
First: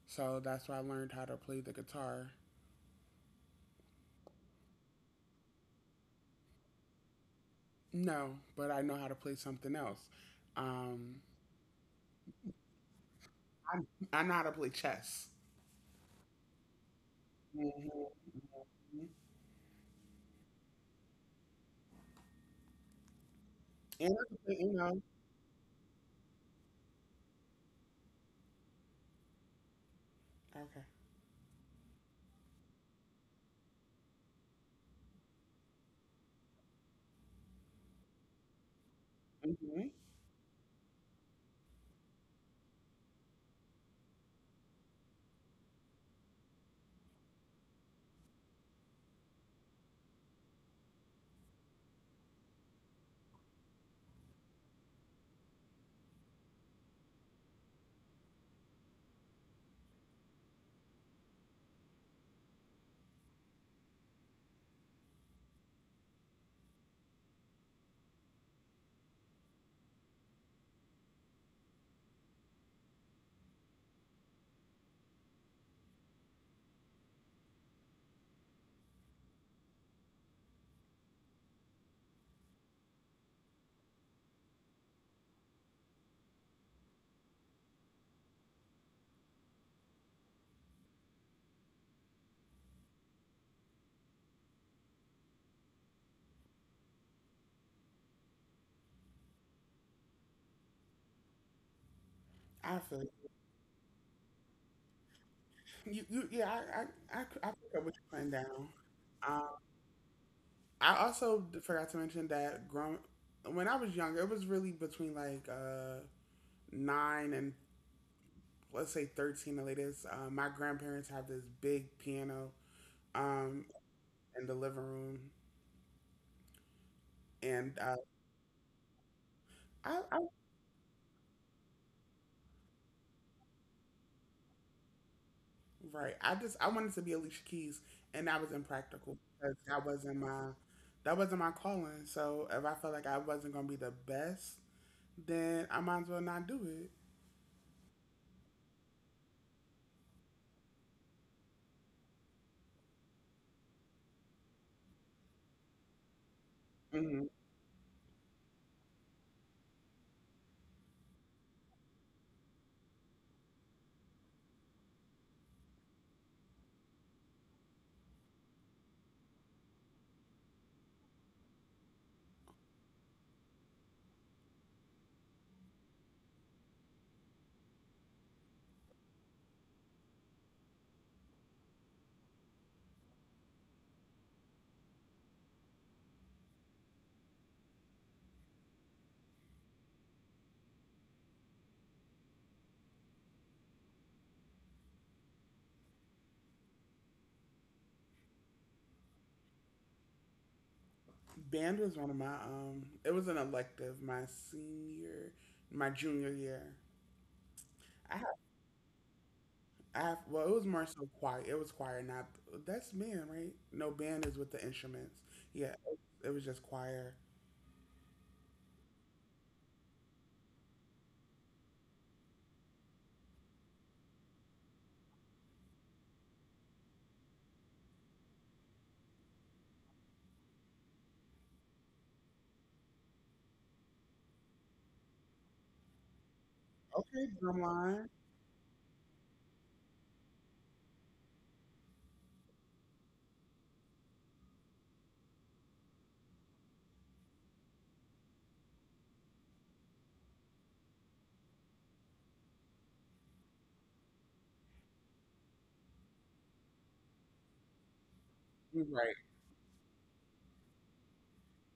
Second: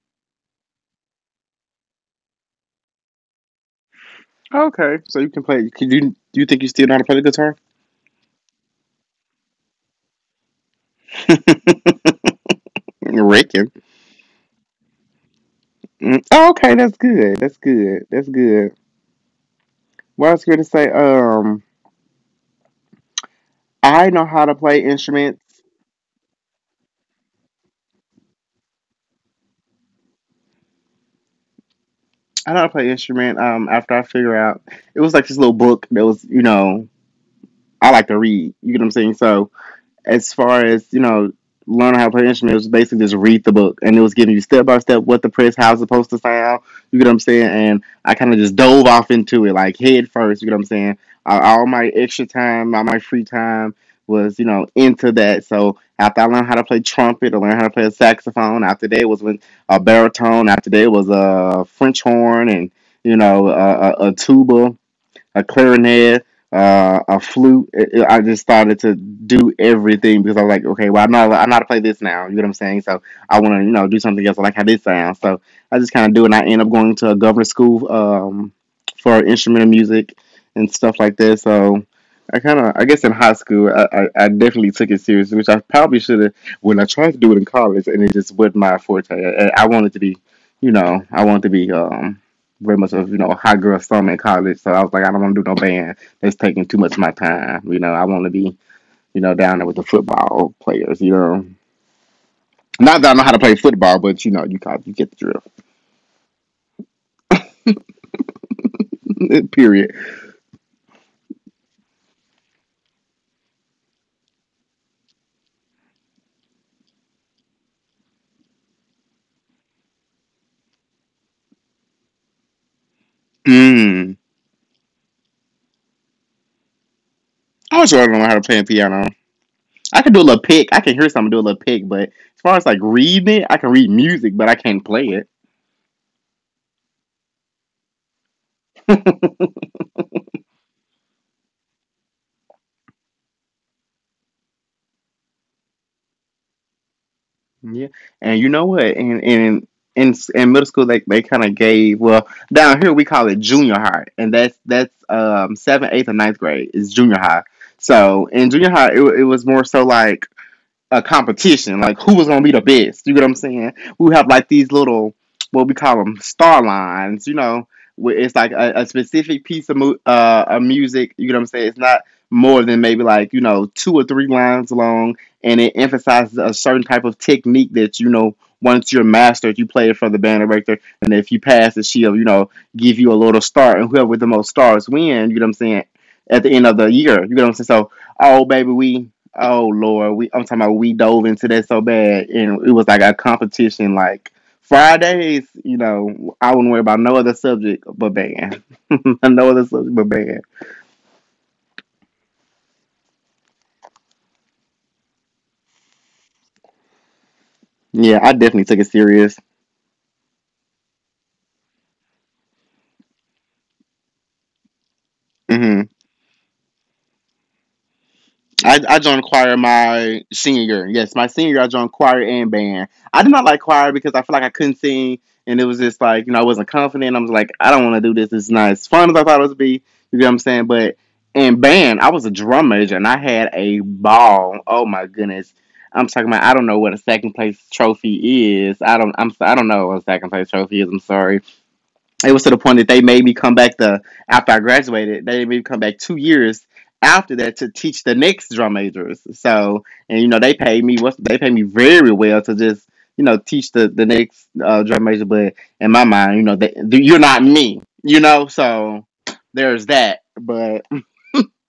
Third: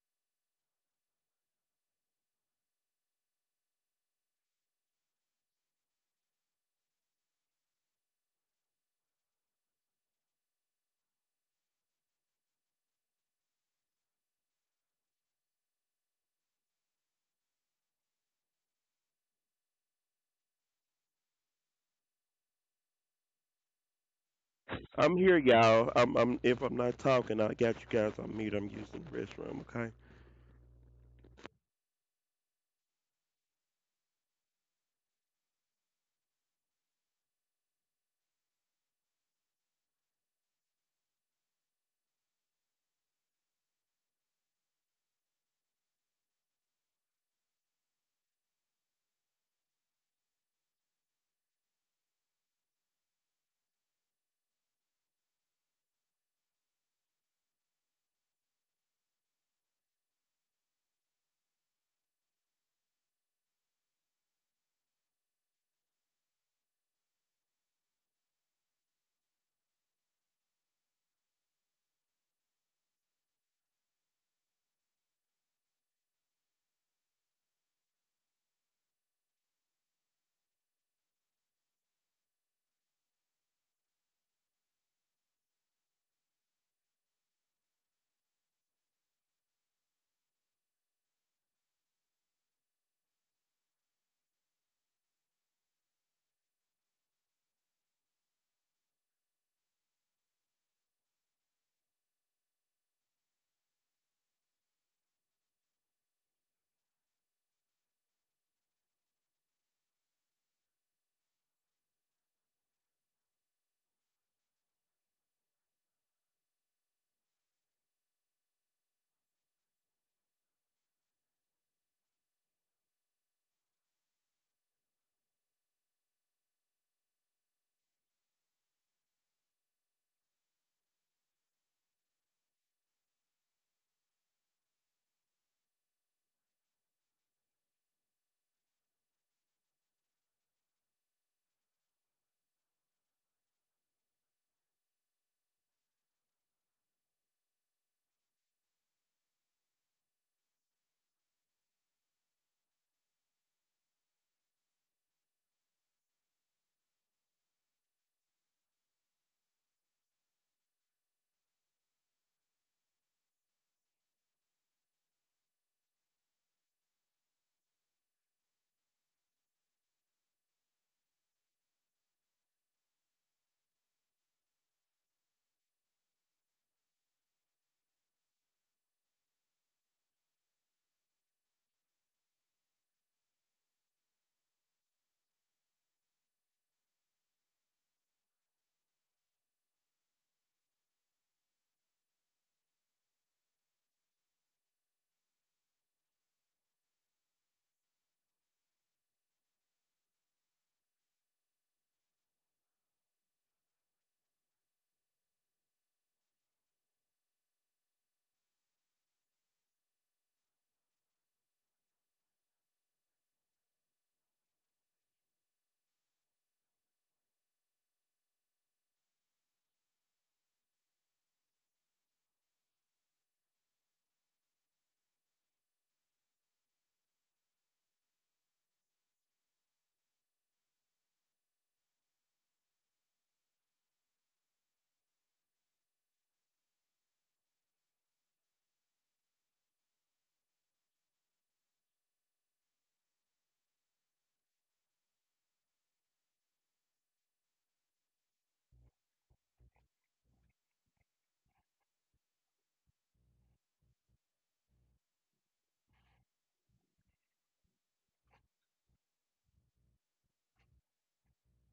Speaker 1: So that's where I learned how to play the guitar.
Speaker 2: Okay, so you can play. Can you? Do you think you still know how to play the guitar?
Speaker 1: No, but I know how to play something else. Um,
Speaker 2: <laughs> Reckon.
Speaker 1: I know how to play chess.
Speaker 2: Mm, oh, okay, that's good. That's good. That's
Speaker 1: Hmm.
Speaker 2: good. What I was going to say,
Speaker 1: And
Speaker 2: I
Speaker 1: I
Speaker 2: know
Speaker 1: can
Speaker 2: how
Speaker 1: play,
Speaker 2: to
Speaker 1: you
Speaker 2: play
Speaker 1: know.
Speaker 3: I'm here,
Speaker 2: instruments.
Speaker 3: y'all. I'm, I'm. If I'm not talking, I got you guys on mute. I'm using the restroom. Okay.
Speaker 1: Okay.
Speaker 2: I know how to play an instrument. After I figure out, it was like this little book that was, you know, I like to read. You get what I'm saying? So
Speaker 1: hmm
Speaker 2: as far as learning how to play an instrument, it was basically just read the book, and it was giving you step by step what the press how it's supposed to sound. You get what I'm saying? And I kind of just dove off into it like head first. You get what I'm saying? All my free time was into that. So after I learned how to play trumpet, I learned how to play a saxophone. After that was when a baritone. After that was a french horn and a tuba, a clarinet, a flute. Just started to do everything because I was like, okay, well, I'm not to play this now. You know what I'm saying? So I want to, you know, do something else. I like how this sounds. So I just kind of do it. And I end up going to a governor's school for instrumental music and stuff like that. So I kind of, I guess in high school, I definitely took it seriously, which I probably should have when I tried to do it in college and it just wasn't my forte. I wanted to be, I wanted to be very much of a hot girl summer in college. So I was like, I don't want to do no band. That's taking too much of my time. You know, I want to be down there with the football players. You know,
Speaker 1: I
Speaker 2: not
Speaker 1: feel
Speaker 2: that I know how to play football, but you know, you get the
Speaker 1: you. I pick up what you're putting down. Um,
Speaker 2: drift. <laughs> Period.
Speaker 1: I also forgot to mention that when I was younger, it was really between like nine and let's say 13 the latest. My grandparents have this big piano um,
Speaker 2: Mm.
Speaker 1: in the living room and
Speaker 2: I wish I don't know how to play piano. I can do
Speaker 1: I
Speaker 2: a little pick. I can hear something do a little pick, but as far as like reading it, I can read music, but I can't play
Speaker 1: right. I just I wanted to be Alicia Keys, and that was impractical
Speaker 2: it. <laughs>
Speaker 1: because that wasn't my calling. So if I felt like I wasn't gonna be the best, then I might as well not do it.
Speaker 2: Yeah, and you know what? And in middle school, they kind of gave well, down here we call it junior high, and that's seventh, eighth, and ninth grade is junior
Speaker 1: Hmm.
Speaker 2: high. So in junior high, it was more so like a competition, like who was gonna be the best. You get what I'm saying? We have like these little, what we call them, star lines. You know, where it's like a specific piece of of music. You get what I'm saying? It's not more than maybe like two or three lines long, and it emphasizes a certain type of technique that you know. Once you're mastered, you play it for the band director, and if you pass it, she'll give you a little star, and whoever with the most stars win. You know what I'm saying? At the end of the year, you know what I'm saying? So, oh baby, we Oh Lord, we I'm talking about we dove into that so bad, and it was like a competition. Like Fridays, you know, I wouldn't worry about no other subject but band, <laughs> no other subject but band.
Speaker 1: Band was one of my It was an elective my junior year. I have,
Speaker 2: Yeah, I definitely took it serious.
Speaker 1: I have well, it was more so choir. It was choir, not That's band, right? No, band is with the instruments. Yeah,
Speaker 2: Mhm.
Speaker 1: it was just choir.
Speaker 2: I joined choir my senior year. Yes, my senior year I joined choir and band. I did not like choir because I feel like I couldn't sing and it was just like, you know, I wasn't confident. I was like, I don't want to do this. It's not as fun as I thought it would be. You get what I'm saying? But in band, I was a drum major and I had a ball. Oh my goodness. I'm talking about I don't know what a
Speaker 1: Okay,
Speaker 2: second place
Speaker 1: drumline.
Speaker 2: trophy is. I don't know what a second place trophy is. I'm sorry it was to the point that they made me come back the after I graduated, they made me come back 2 years after that to teach the next drum majors. So and you know they paid me what they paid me very well to just teach the next drum major. But in my mind, you know that you're not me, you know. So
Speaker 1: Right.
Speaker 2: there's that. But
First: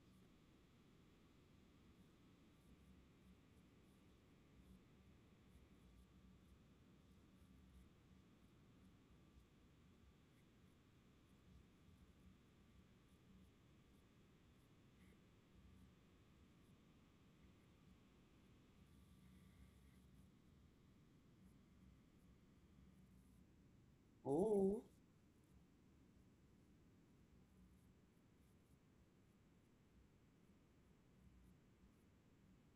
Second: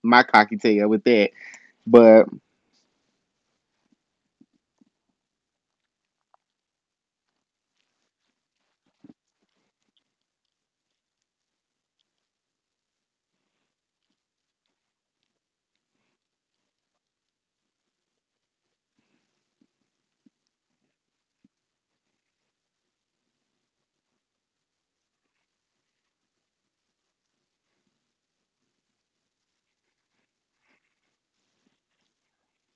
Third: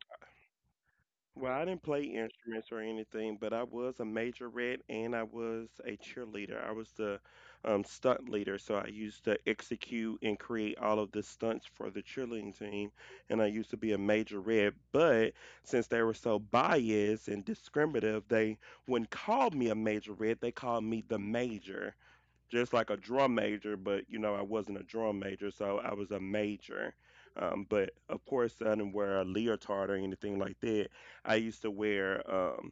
Speaker 2: my cocky tail with that.
Speaker 3: Well, I didn't play
Speaker 2: But
Speaker 3: instruments or anything, but I was a majorette and I was a cheerleader. I was the stunt leader, so I used to execute and create all of the stunts for the cheerleading team. And I used to be a majorette, but since they were so biased and discriminative, they wouldn't call me a majorette. They called me the major just like a drum major, but you know, I wasn't
Speaker 1: Ooh.
Speaker 3: a drum major, so I was a major. But of course, I didn't wear a leotard or anything like that. I used to wear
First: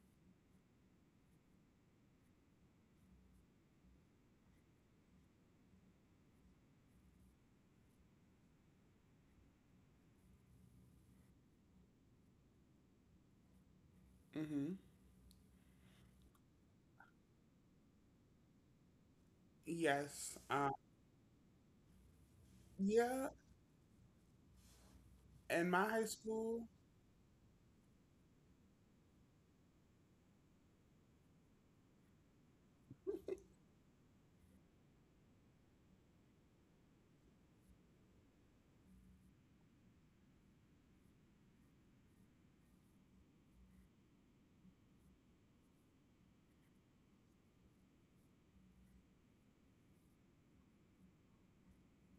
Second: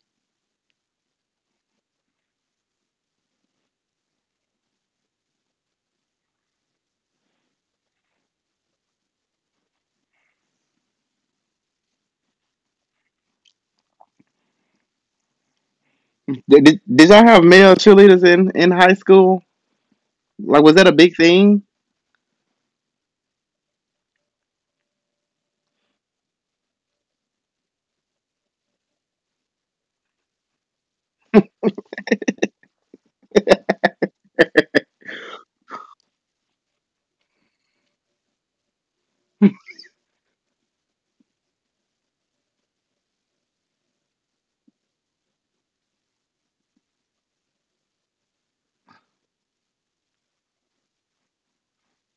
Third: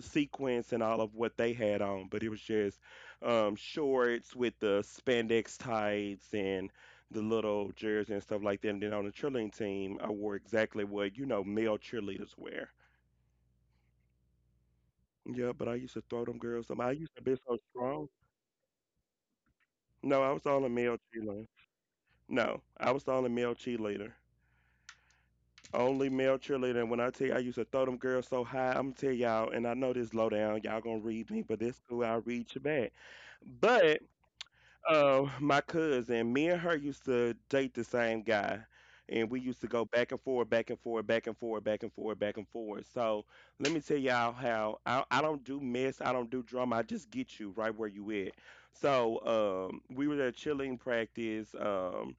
Speaker 3: sequins and all of what they had on, but it was just shorts with the spandex tights and the little jersey and stuff like that. And then on the cheerleading team, I wore exactly what male cheerleaders wear.
Speaker 1: Mm-hmm.
Speaker 3: Yeah, but I used to throw them
Speaker 2: did,
Speaker 3: girls.
Speaker 2: did,
Speaker 3: I
Speaker 2: did
Speaker 3: used
Speaker 2: y'all
Speaker 3: to be
Speaker 2: have
Speaker 3: so
Speaker 2: male
Speaker 3: strong.
Speaker 2: cheerleaders in high school?
Speaker 3: No, I
Speaker 1: Yes.
Speaker 3: was
Speaker 2: Like
Speaker 3: on a
Speaker 2: was that a
Speaker 3: male
Speaker 2: big
Speaker 3: cheerleader.
Speaker 2: thing?
Speaker 3: No, I was the
Speaker 1: Yeah.
Speaker 3: only male cheerleader.
Speaker 1: In my high
Speaker 3: Only male
Speaker 1: school,
Speaker 3: cheerleader. And when I tell you I used to throw them girls so high, I'm gonna tell y'all, and I know this low down, y'all gonna read me, but this cool, I'll read you back. But my cousin, me and her used to date the same guy. And we used to go back and forth, back and forth, back and forth, back and forth, back and forth. So let me tell y'all how I don't do mess, I don't do drama, I just get you right where you at. So we were at chilling practice.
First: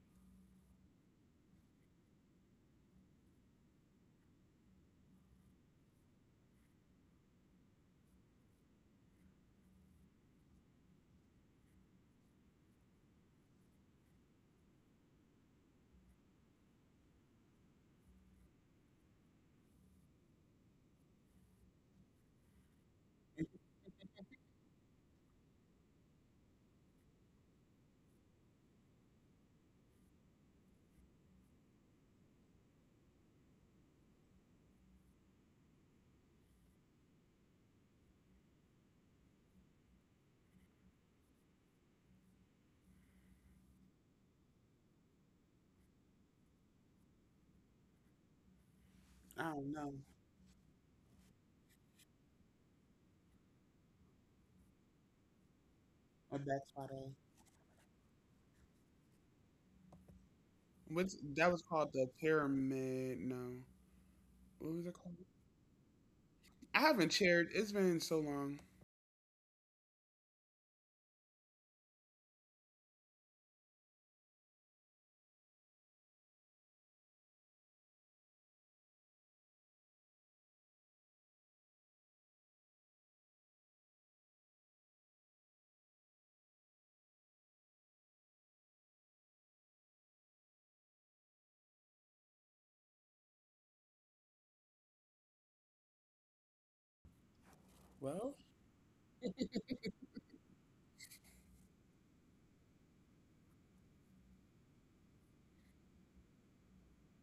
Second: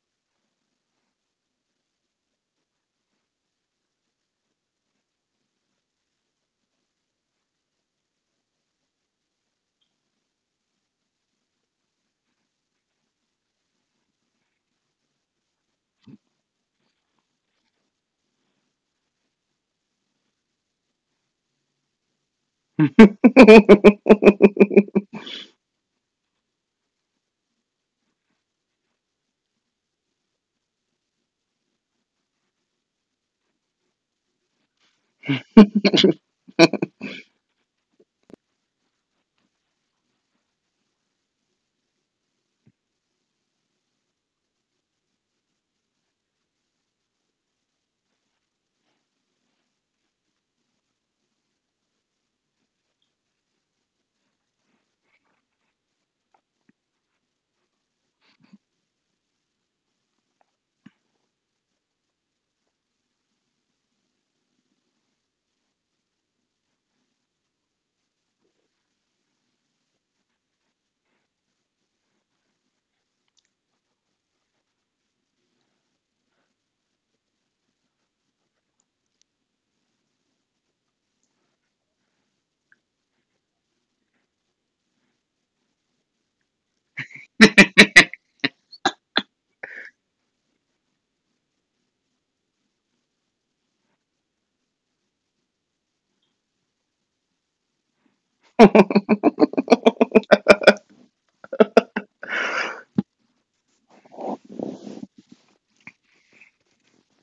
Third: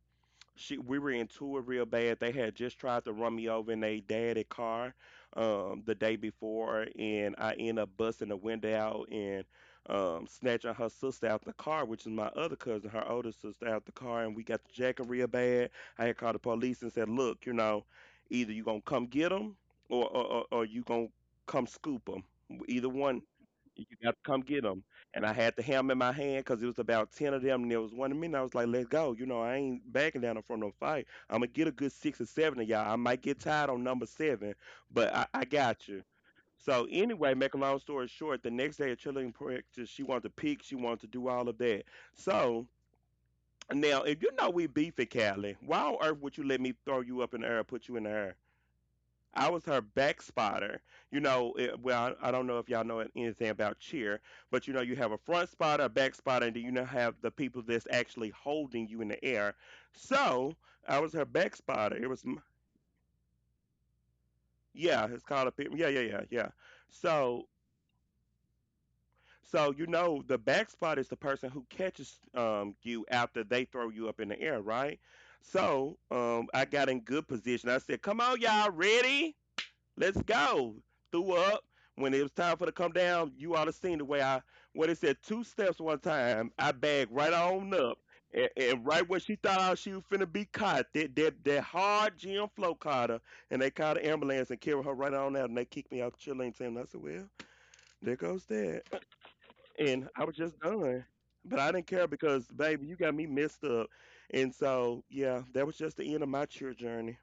Speaker 3: She we were into it real bad. They had just tried to run me over in a daddy car the day before, and I end up busting the window out and snatching her sister out the car, which is my other cousin, her older sister out the car, and we got the jacket real bad. I had called the police and said, "Look, either you gonna come get them, or you gonna come scoop them. Either one, you gotta come get them." And I had the hammer in my hand because it was about 10 of them, and there was one of me, and I was like, "Let's go!" You know, I ain't backing down from no fight. I'm gonna get a good six or seven of y'all. I might get tired on number seven, but I got you. So anyway, make a long story short, the next day at cheerleading practice, she wanted to peek, she wanted to do all of that. So now, if you know we beef at Cali, why on earth would you let me throw you up in the air, put you in the air?
Speaker 1: I
Speaker 3: I was
Speaker 1: don't
Speaker 3: her
Speaker 1: know
Speaker 3: back spotter. You know, well, I don't know if y'all know anything about cheer, but you have a front spotter, a back
Speaker 1: what
Speaker 3: spotter, and
Speaker 1: that's
Speaker 3: then you now
Speaker 1: called.
Speaker 3: have the people that's actually holding you in the air. So I
Speaker 1: What's
Speaker 3: was her
Speaker 1: that
Speaker 3: back
Speaker 1: was called
Speaker 3: spotter.
Speaker 1: the pyramid? No. What was it
Speaker 3: Yeah,
Speaker 1: called?
Speaker 3: it's called a, yeah, yeah, yeah, yeah.
Speaker 1: I haven't chaired.
Speaker 3: So,
Speaker 1: It's been so long.
Speaker 3: so, the back spot is the person who catches you after they throw you up in the air, right? So I got in good position. I said, "Come on, y'all, ready? Let's go." Threw up. When it was time for to come down, you ought to seen the way I when it said two steps one time, I bagged right on up. And right when she thought she was finna be caught, that that hard gym flo caught her, and they called the ambulance and carried her right on out, and they kicked me out the chill lane team. And I said, "Well, there
Speaker 1: Well,
Speaker 3: goes that," and I
Speaker 2: <laughs>
Speaker 3: was just done. But I didn't care because, baby, you got me messed up, and so yeah, that was just the end of my cheer journey.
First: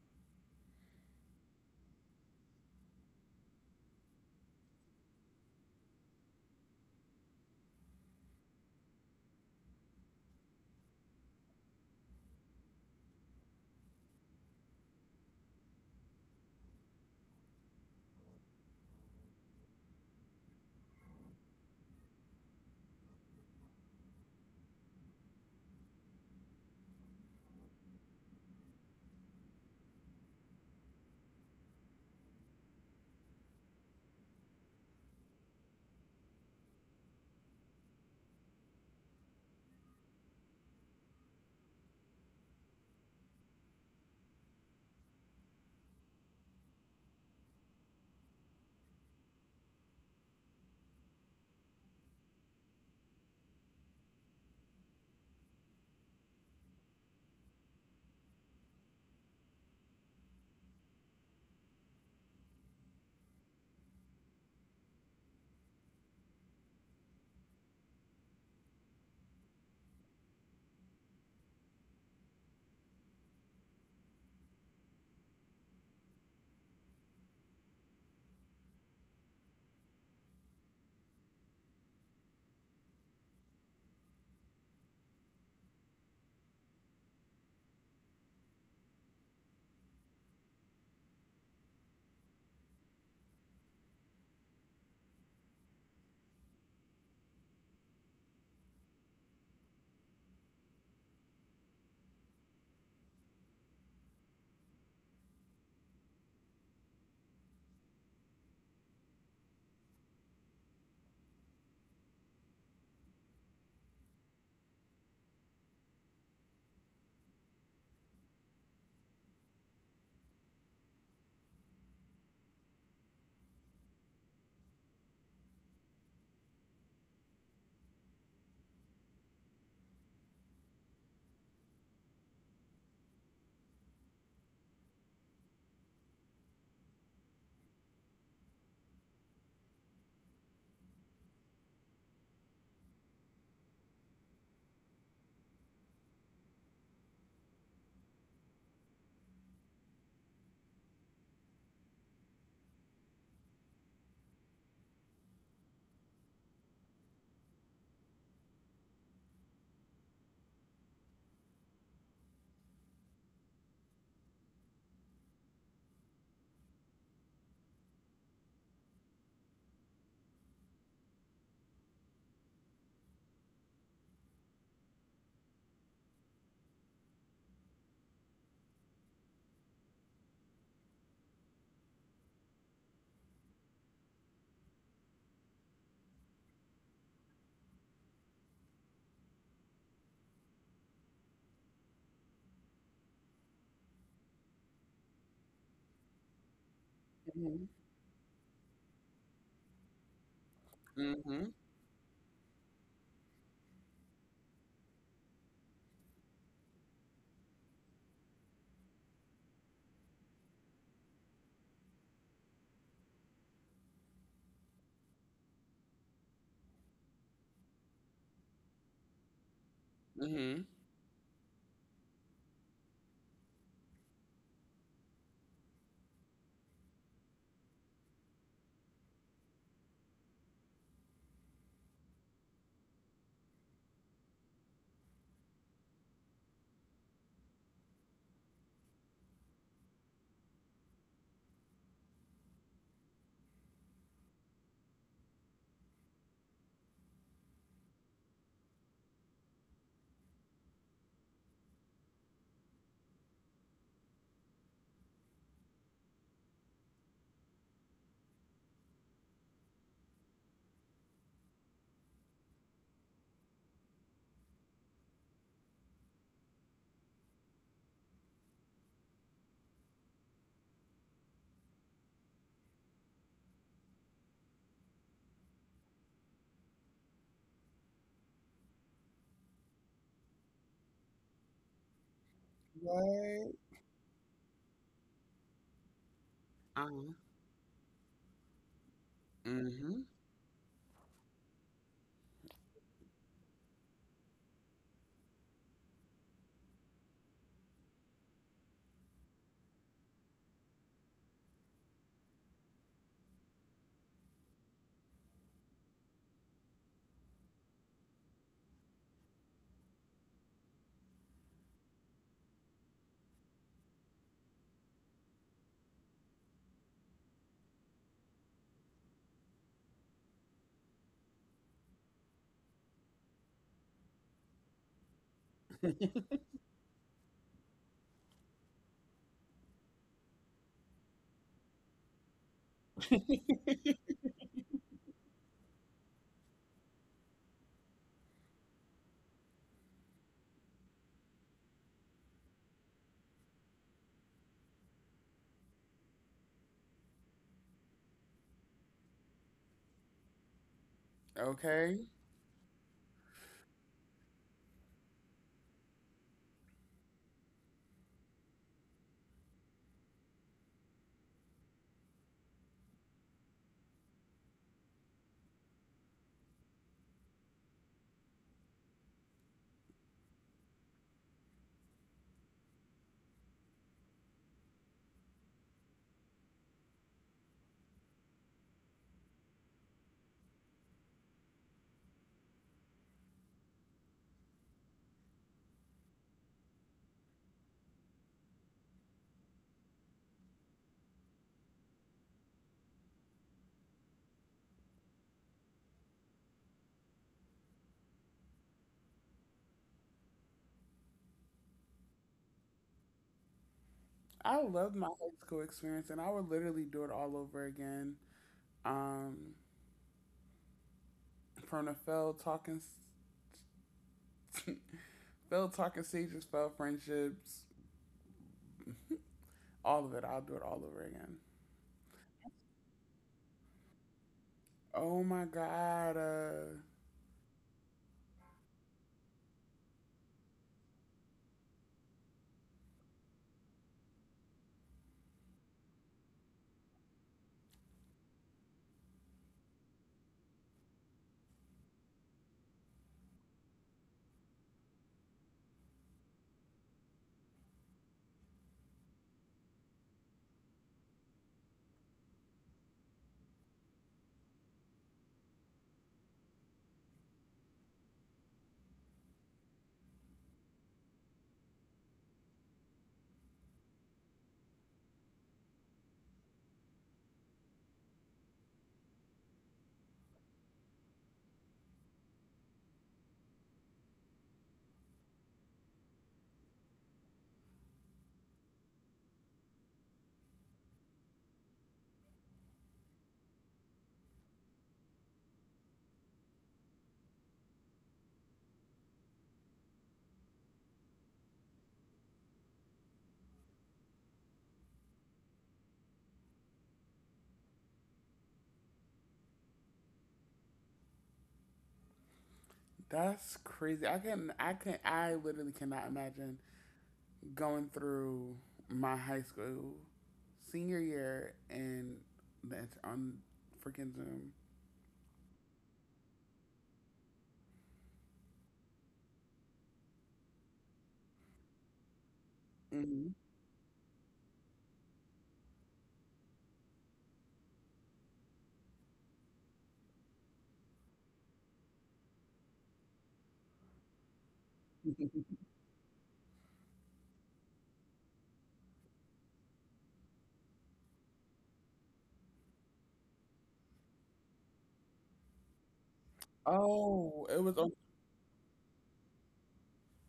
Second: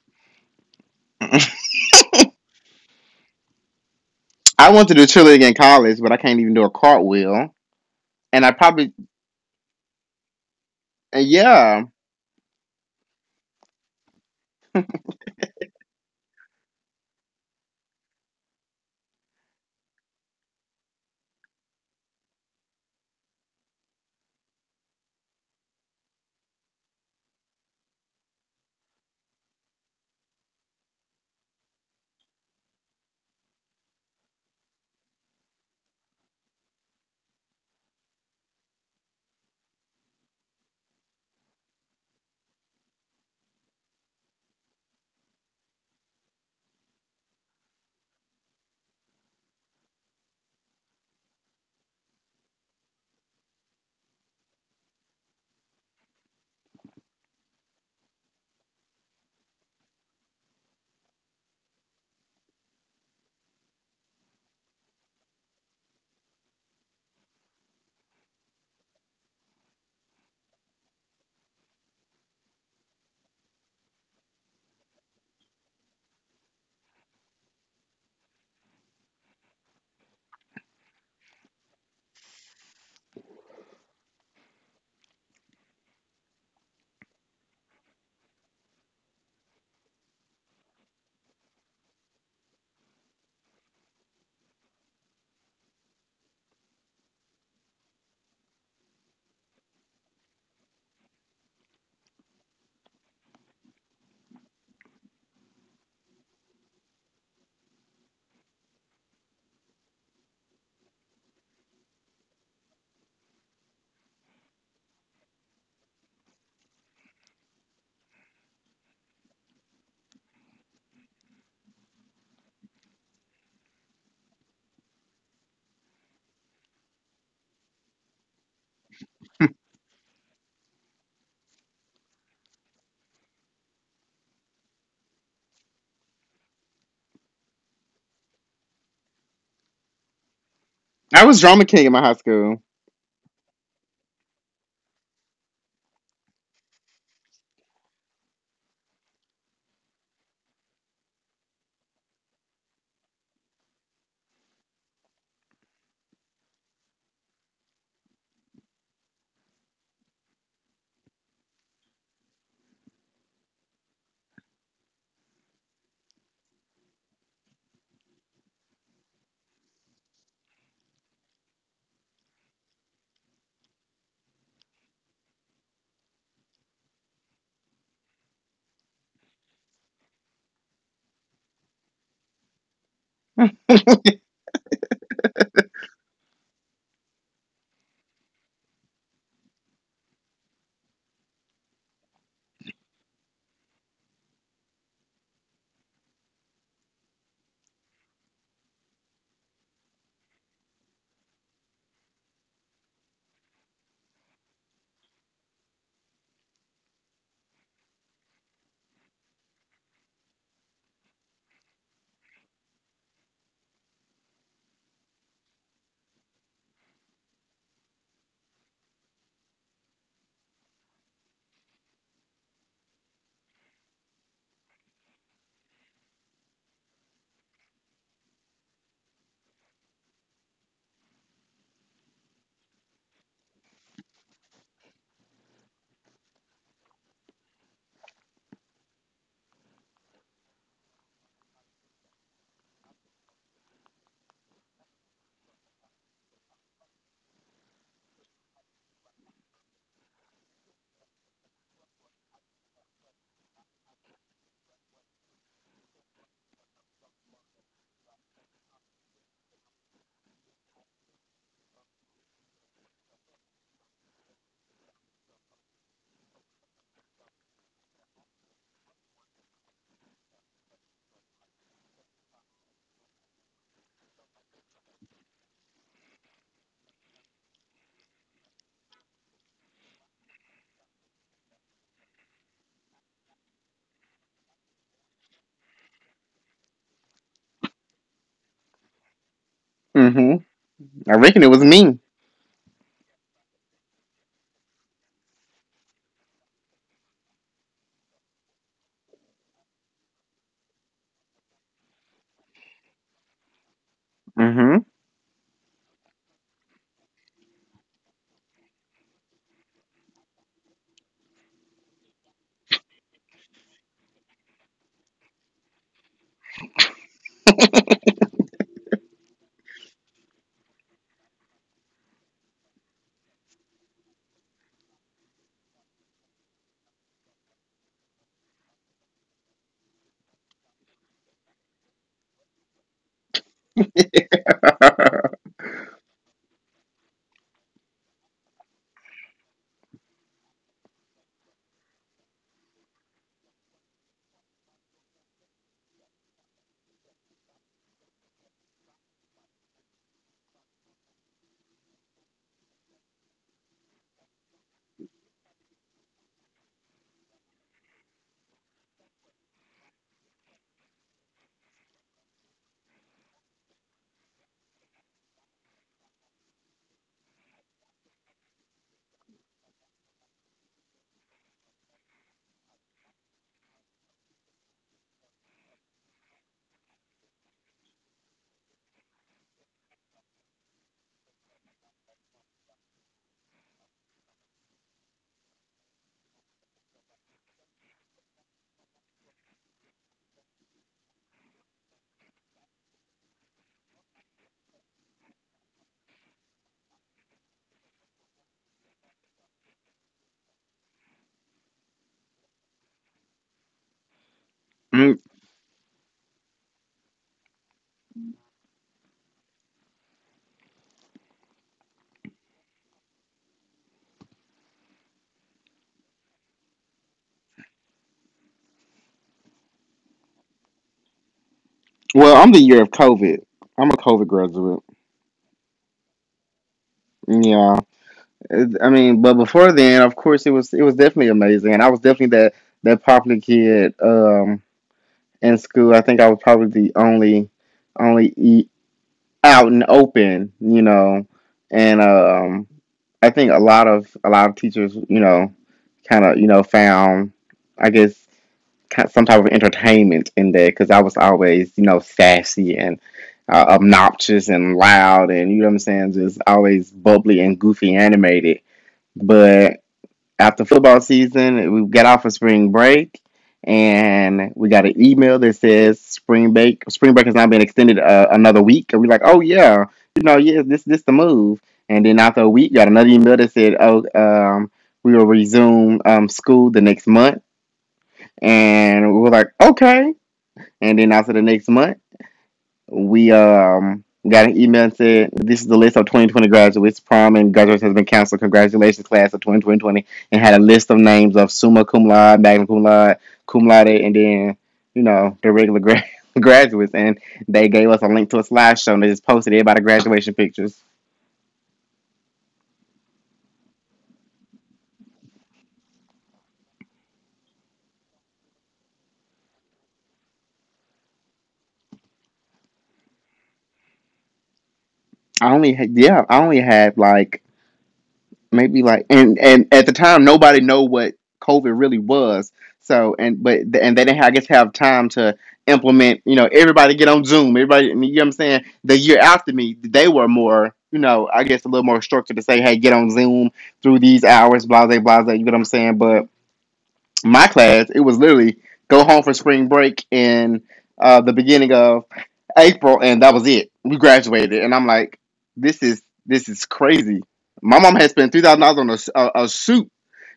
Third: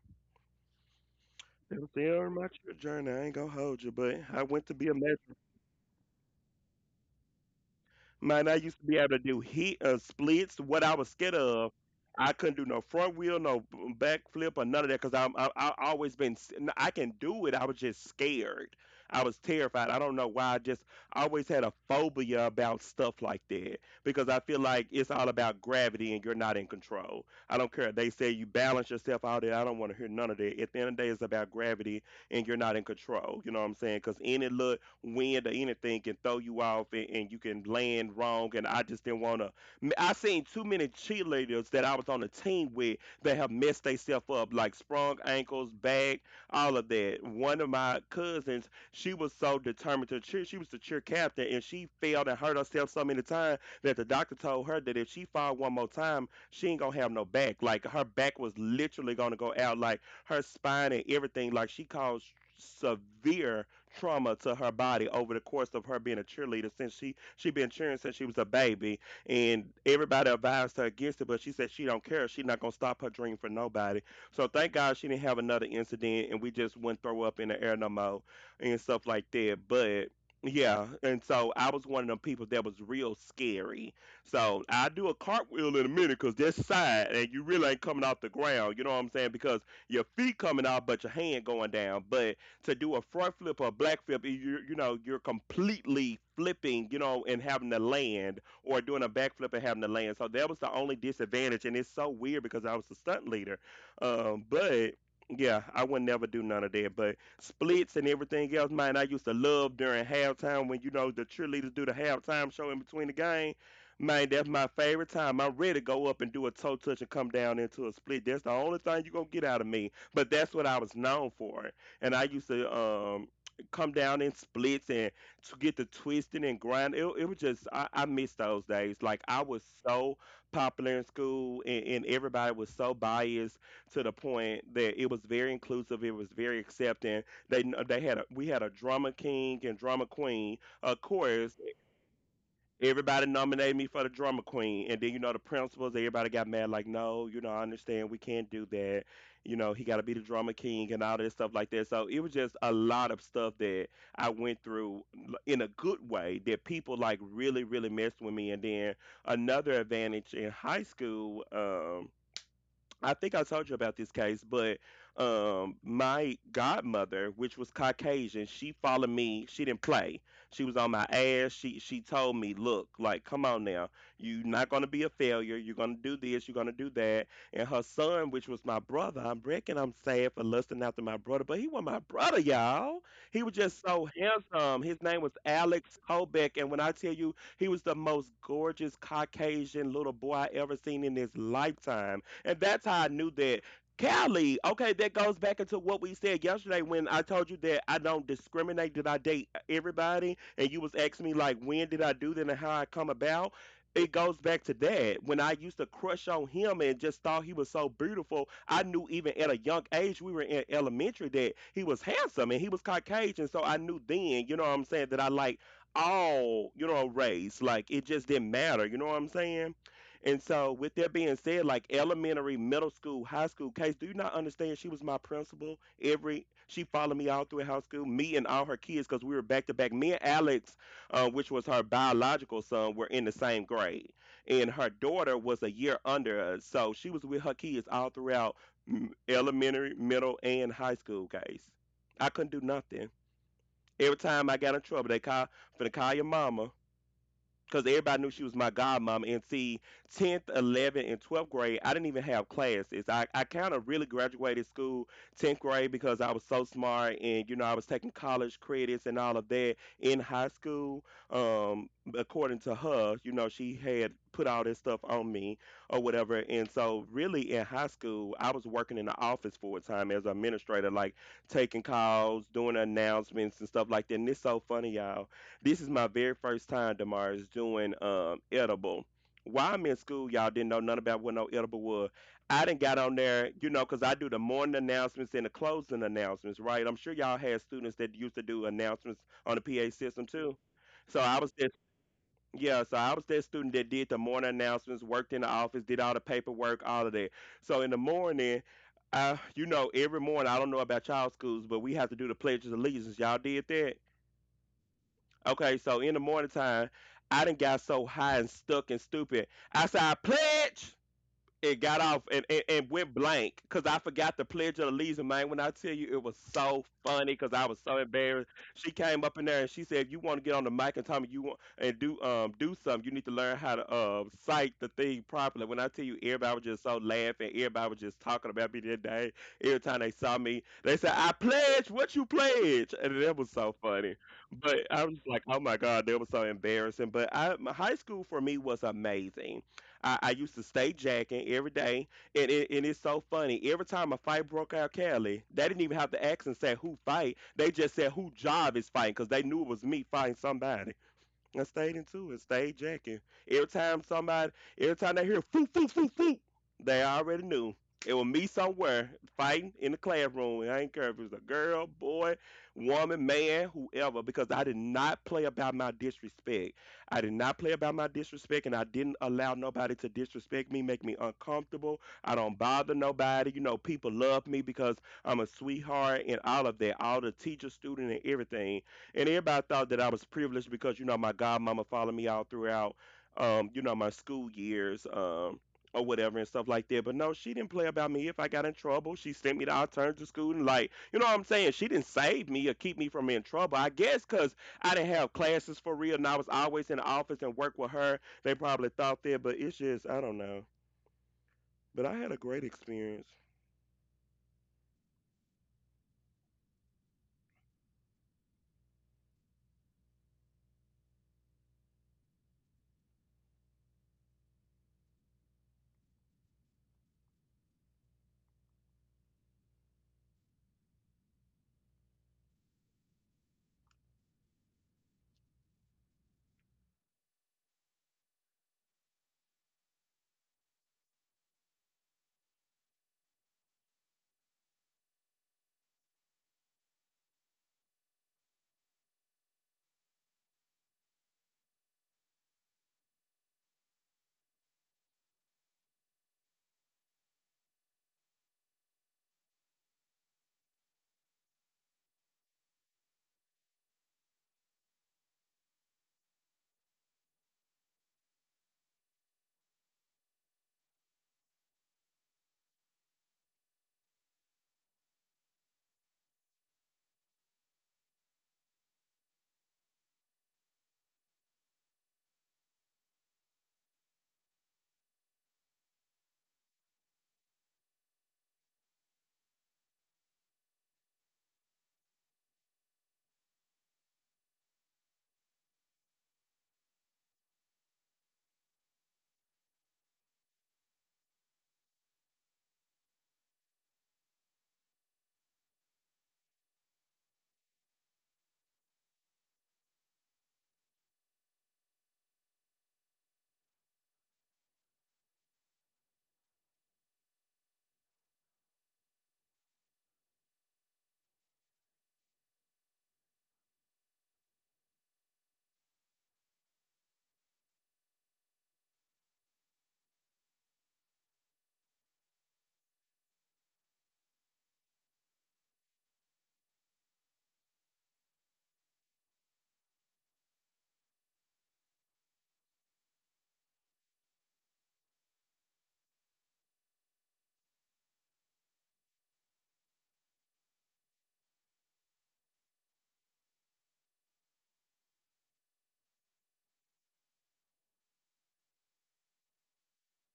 Speaker 3: That was the end of my cheer journey. I ain't gonna hold you, but I went
Speaker 2: I
Speaker 3: to
Speaker 2: went
Speaker 3: be
Speaker 2: to
Speaker 3: a.
Speaker 2: the cheerleading in college, but I can't even do a cartwheel. And
Speaker 3: Man,
Speaker 2: I
Speaker 3: I used to
Speaker 2: probably,
Speaker 3: be able to do heat and splits. What I was
Speaker 2: and
Speaker 3: scared of,
Speaker 2: yeah,
Speaker 3: I couldn't do no front wheel, no back flip, or none of that because I always been I can do it. I was just scared. I was terrified. I don't know why. I just always had a phobia about stuff like that because I feel like it's all about gravity and you're not in control. I don't care. They say you balance yourself out there. I don't want to hear none of that. At the end of the day, it's about gravity and you're not in control. You know what I'm saying? Because any look, wind or anything can throw you off, and, you can land wrong. And I just didn't want to. I seen too many cheerleaders that I was on a team with that have messed themselves up, like sprung ankles, back, all of that. One of my cousins, she was so determined to cheer. She was the cheer captain, and she failed and hurt herself so many times that the doctor told her that if she fall one more time, she ain't gonna have no back. Like her back was literally gonna go out, like her spine and everything. Like she caused severe trauma to her body over the course of her being a cheerleader since she been cheering since she was a baby. And everybody advised her against it, but she said she don't care, she's not gonna stop her dream for nobody. So thank God she didn't have another incident, and we just wouldn't throw up in the air no more and stuff like that. But yeah, and so I was one of them people that was real scary. So I do a cartwheel in a minute because that's side and you really ain't coming off the ground. You know what I'm saying? Because your feet coming out but your hand going down. But to do a front flip or a back flip, you're completely flipping, and having to land, or doing a backflip and having to land. So that was the only disadvantage, and it's so weird because I was a stunt leader, but. Yeah, I would never do none of that. But splits and everything else, man, I used to love during halftime when the cheerleaders do the halftime show in between the game. Man, that's my favorite time. I'm ready to go up and do a toe touch and come down into a split. That's the only thing you're gonna get out of me. But that's what I was known for, and I used to come down in splits and to get the twisting and grind. It was just I miss those days. Like I was so popular in school, and everybody was so biased to the point that it was very inclusive. It was very accepting. They kn- they had a, we had a drama king and drama queen, of
Speaker 2: I was
Speaker 3: course.
Speaker 2: drama king in my high school.
Speaker 3: Everybody nominated me for the drama queen, and then the principals. Everybody got mad, like, "No, you know, I understand we can't do that. You know, he got to be the drama king" and all this stuff like that. So it was just a lot of stuff that I went through in a good way that people like really, really messed with me. And then another advantage in high school. I think I told you about this case, but my godmother, which was Caucasian, she followed me. She didn't play. She was on my ass. She told me, "Look, like, come on now, you're not gonna be a failure. You're gonna do this. You're gonna do that." And her son, which was my brother, I'm reckon I'm sad for lusting after my brother, but he was my brother, y'all. He was just
Speaker 2: <laughs>
Speaker 3: so handsome. His name was Alex Kobeck, and when I tell you, he was the most gorgeous Caucasian little boy I ever seen in his lifetime, and that's how I knew that. Callie, okay, that goes back into what we said yesterday when I told you
Speaker 1: mhm.
Speaker 3: that I don't discriminate, that I date everybody, and you was asking me
Speaker 1: Mhm.
Speaker 3: like when did I do that and how I come about. It goes back to that. When I used to crush on him and just thought he was so beautiful, I knew even at a young age, we were in elementary, that he was handsome and he was Caucasian. So I knew then, you know what I'm saying, that I like all, race. Like it just didn't matter, you know what I'm saying? And
Speaker 1: Mhm.
Speaker 3: so, with that being said, like elementary, middle school, high school, case, do you not understand? She was my principal. Every she followed me all through high school, me and all her kids, because we were back to back. Me and Alex, which was her biological son, were in the same grade, and her daughter was a year under us, so she was with her kids all throughout elementary, middle, and high school. Case, I couldn't do nothing. Every time I got in trouble, they call, finna call your mama because everybody knew she was my godmom. And see, 10th, 11th, and 12th grade, I didn't even have classes. I kind of really graduated school 10th grade because I was so smart and, you know, I was taking college credits and all of that in high school. Um, According to her, you know, she had put all this stuff on me or whatever. And so, really, in high school, I was working in the office full time as an administrator, like taking calls, doing announcements and stuff like that. And it's so funny, y'all, this is my very first time, Damaris, doing edible. While I'm in school, y'all didn't know nothing about what no edible was. I didn't got on there,
Speaker 1: What?
Speaker 3: you know, because I do the morning announcements and the closing announcements, right? I'm
Speaker 1: Uh-huh.
Speaker 3: sure y'all had students that used to do announcements on the PA
Speaker 1: Mhm.
Speaker 3: system
Speaker 2: Hmm.
Speaker 3: too.
Speaker 2: I
Speaker 3: So I
Speaker 2: reckon
Speaker 3: was
Speaker 2: it was
Speaker 3: that,
Speaker 2: me.
Speaker 3: yeah, so I was that student that did the morning announcements, worked in the office, did all the paperwork, all of that. So in the morning, you know, every morning, I don't know about child schools, but we have to do the Pledge of Allegiance. Y'all did that?
Speaker 2: Hmm.
Speaker 3: Okay, so in the morning time, I done got so high and stuck and stupid. I said, I pledge it got off and went blank because I forgot the Pledge of Allegiance, man. When I tell you it was so funny because I was so embarrassed. She came up in there and she said, if you want to get on the mic and tell me you want and do do something, you need to learn how to cite the thing properly. When I tell you everybody was just so laughing, everybody was just talking about me that day. Every time they saw me, they said, I pledge what you pledge. And that was so funny. But I was like,
Speaker 2: <laughs>
Speaker 3: oh my God, that was so embarrassing. But I my high school for me was amazing. I used to stay jacking every day, and it's so funny. Every time a fight broke out, Cali, they didn't even have to ask and say who fight. They just said who job is fighting because they knew it was me fighting somebody. I stayed in
Speaker 1: Okay.
Speaker 3: two and stayed jacking. Every time somebody, every time they hear foo foo foo foo, they already knew it was me somewhere fighting in the classroom. And I ain't care if it was a girl, boy, woman, man, whoever, because I did not play about my disrespect. I did not play about my disrespect, and I didn't allow nobody to disrespect me, make me uncomfortable. I don't bother nobody. You know, people love me because I'm a sweetheart and all of that, all the teacher, student, and everything and everybody thought that I was privileged because you know my godmama followed me all throughout, you know my school years, or whatever and stuff like that. But no, she didn't play about me. If I got in trouble, she sent me to alternative school and like, you know what I'm saying? She didn't save me or keep me from in trouble. I guess because I didn't have classes for real, and I was always in the office and work with her. They probably thought that, but it's just I don't know. But I had a great experience.
Speaker 1: I love my high school experience, and I would literally do it all over again. Um, from the <laughs> failed talking stages, failed friendships. All of it. I'll do it all over again.
Speaker 2: Well, I'm the year of COVID. I'm a COVID graduate.
Speaker 1: Oh my god,
Speaker 2: Yeah, I mean, but before then, of course, it was definitely amazing, and I was definitely that popular kid in school. I think I was probably the only only e- out and open, you know, and I think a lot of teachers, you know, kind of you know found, I guess, some type of entertainment in there because I was always you know sassy and obnoxious and loud and you know what I'm saying, just always bubbly and goofy animated. But after football season, we got off of spring break, and we got an email that says spring break has now been extended another week, and we're like, oh yeah, you know, yeah, this the move. And then after a week, got another email that said, oh, we will resume school the next month, and we were like, okay. And then after the next month, we got an email and said this is the list of 2020 graduates. Prom and graduates has been canceled. Congratulations, class of 2020, and had a list of names of summa cum laude, magna cum laude, and then you know the regular <laughs> graduates. And they gave us a link to a slideshow and they just posted everybody graduation pictures.
Speaker 1: that's crazy. I literally cannot imagine going through my high school senior year and that's on freaking Zoom.
Speaker 2: I only had, yeah, I only had like maybe like, and at the time nobody know what COVID really was. So and
Speaker 1: Hmm.
Speaker 2: but and they didn't, I guess, have time to implement. You know, everybody get on Zoom. Everybody, you know what I'm saying. The year after me, they were more. You know, I guess a little more structured to say, hey, get on Zoom through these hours, blah blah blah blah, you know what I'm
Speaker 1: <laughs>
Speaker 2: saying? But my class, it was literally go home for spring break in the beginning of April, and that was it. We graduated, and I'm like, this is crazy.
Speaker 1: Oh, it
Speaker 2: My
Speaker 1: was
Speaker 2: mom
Speaker 1: on.
Speaker 2: had spent $3,000 on a suit.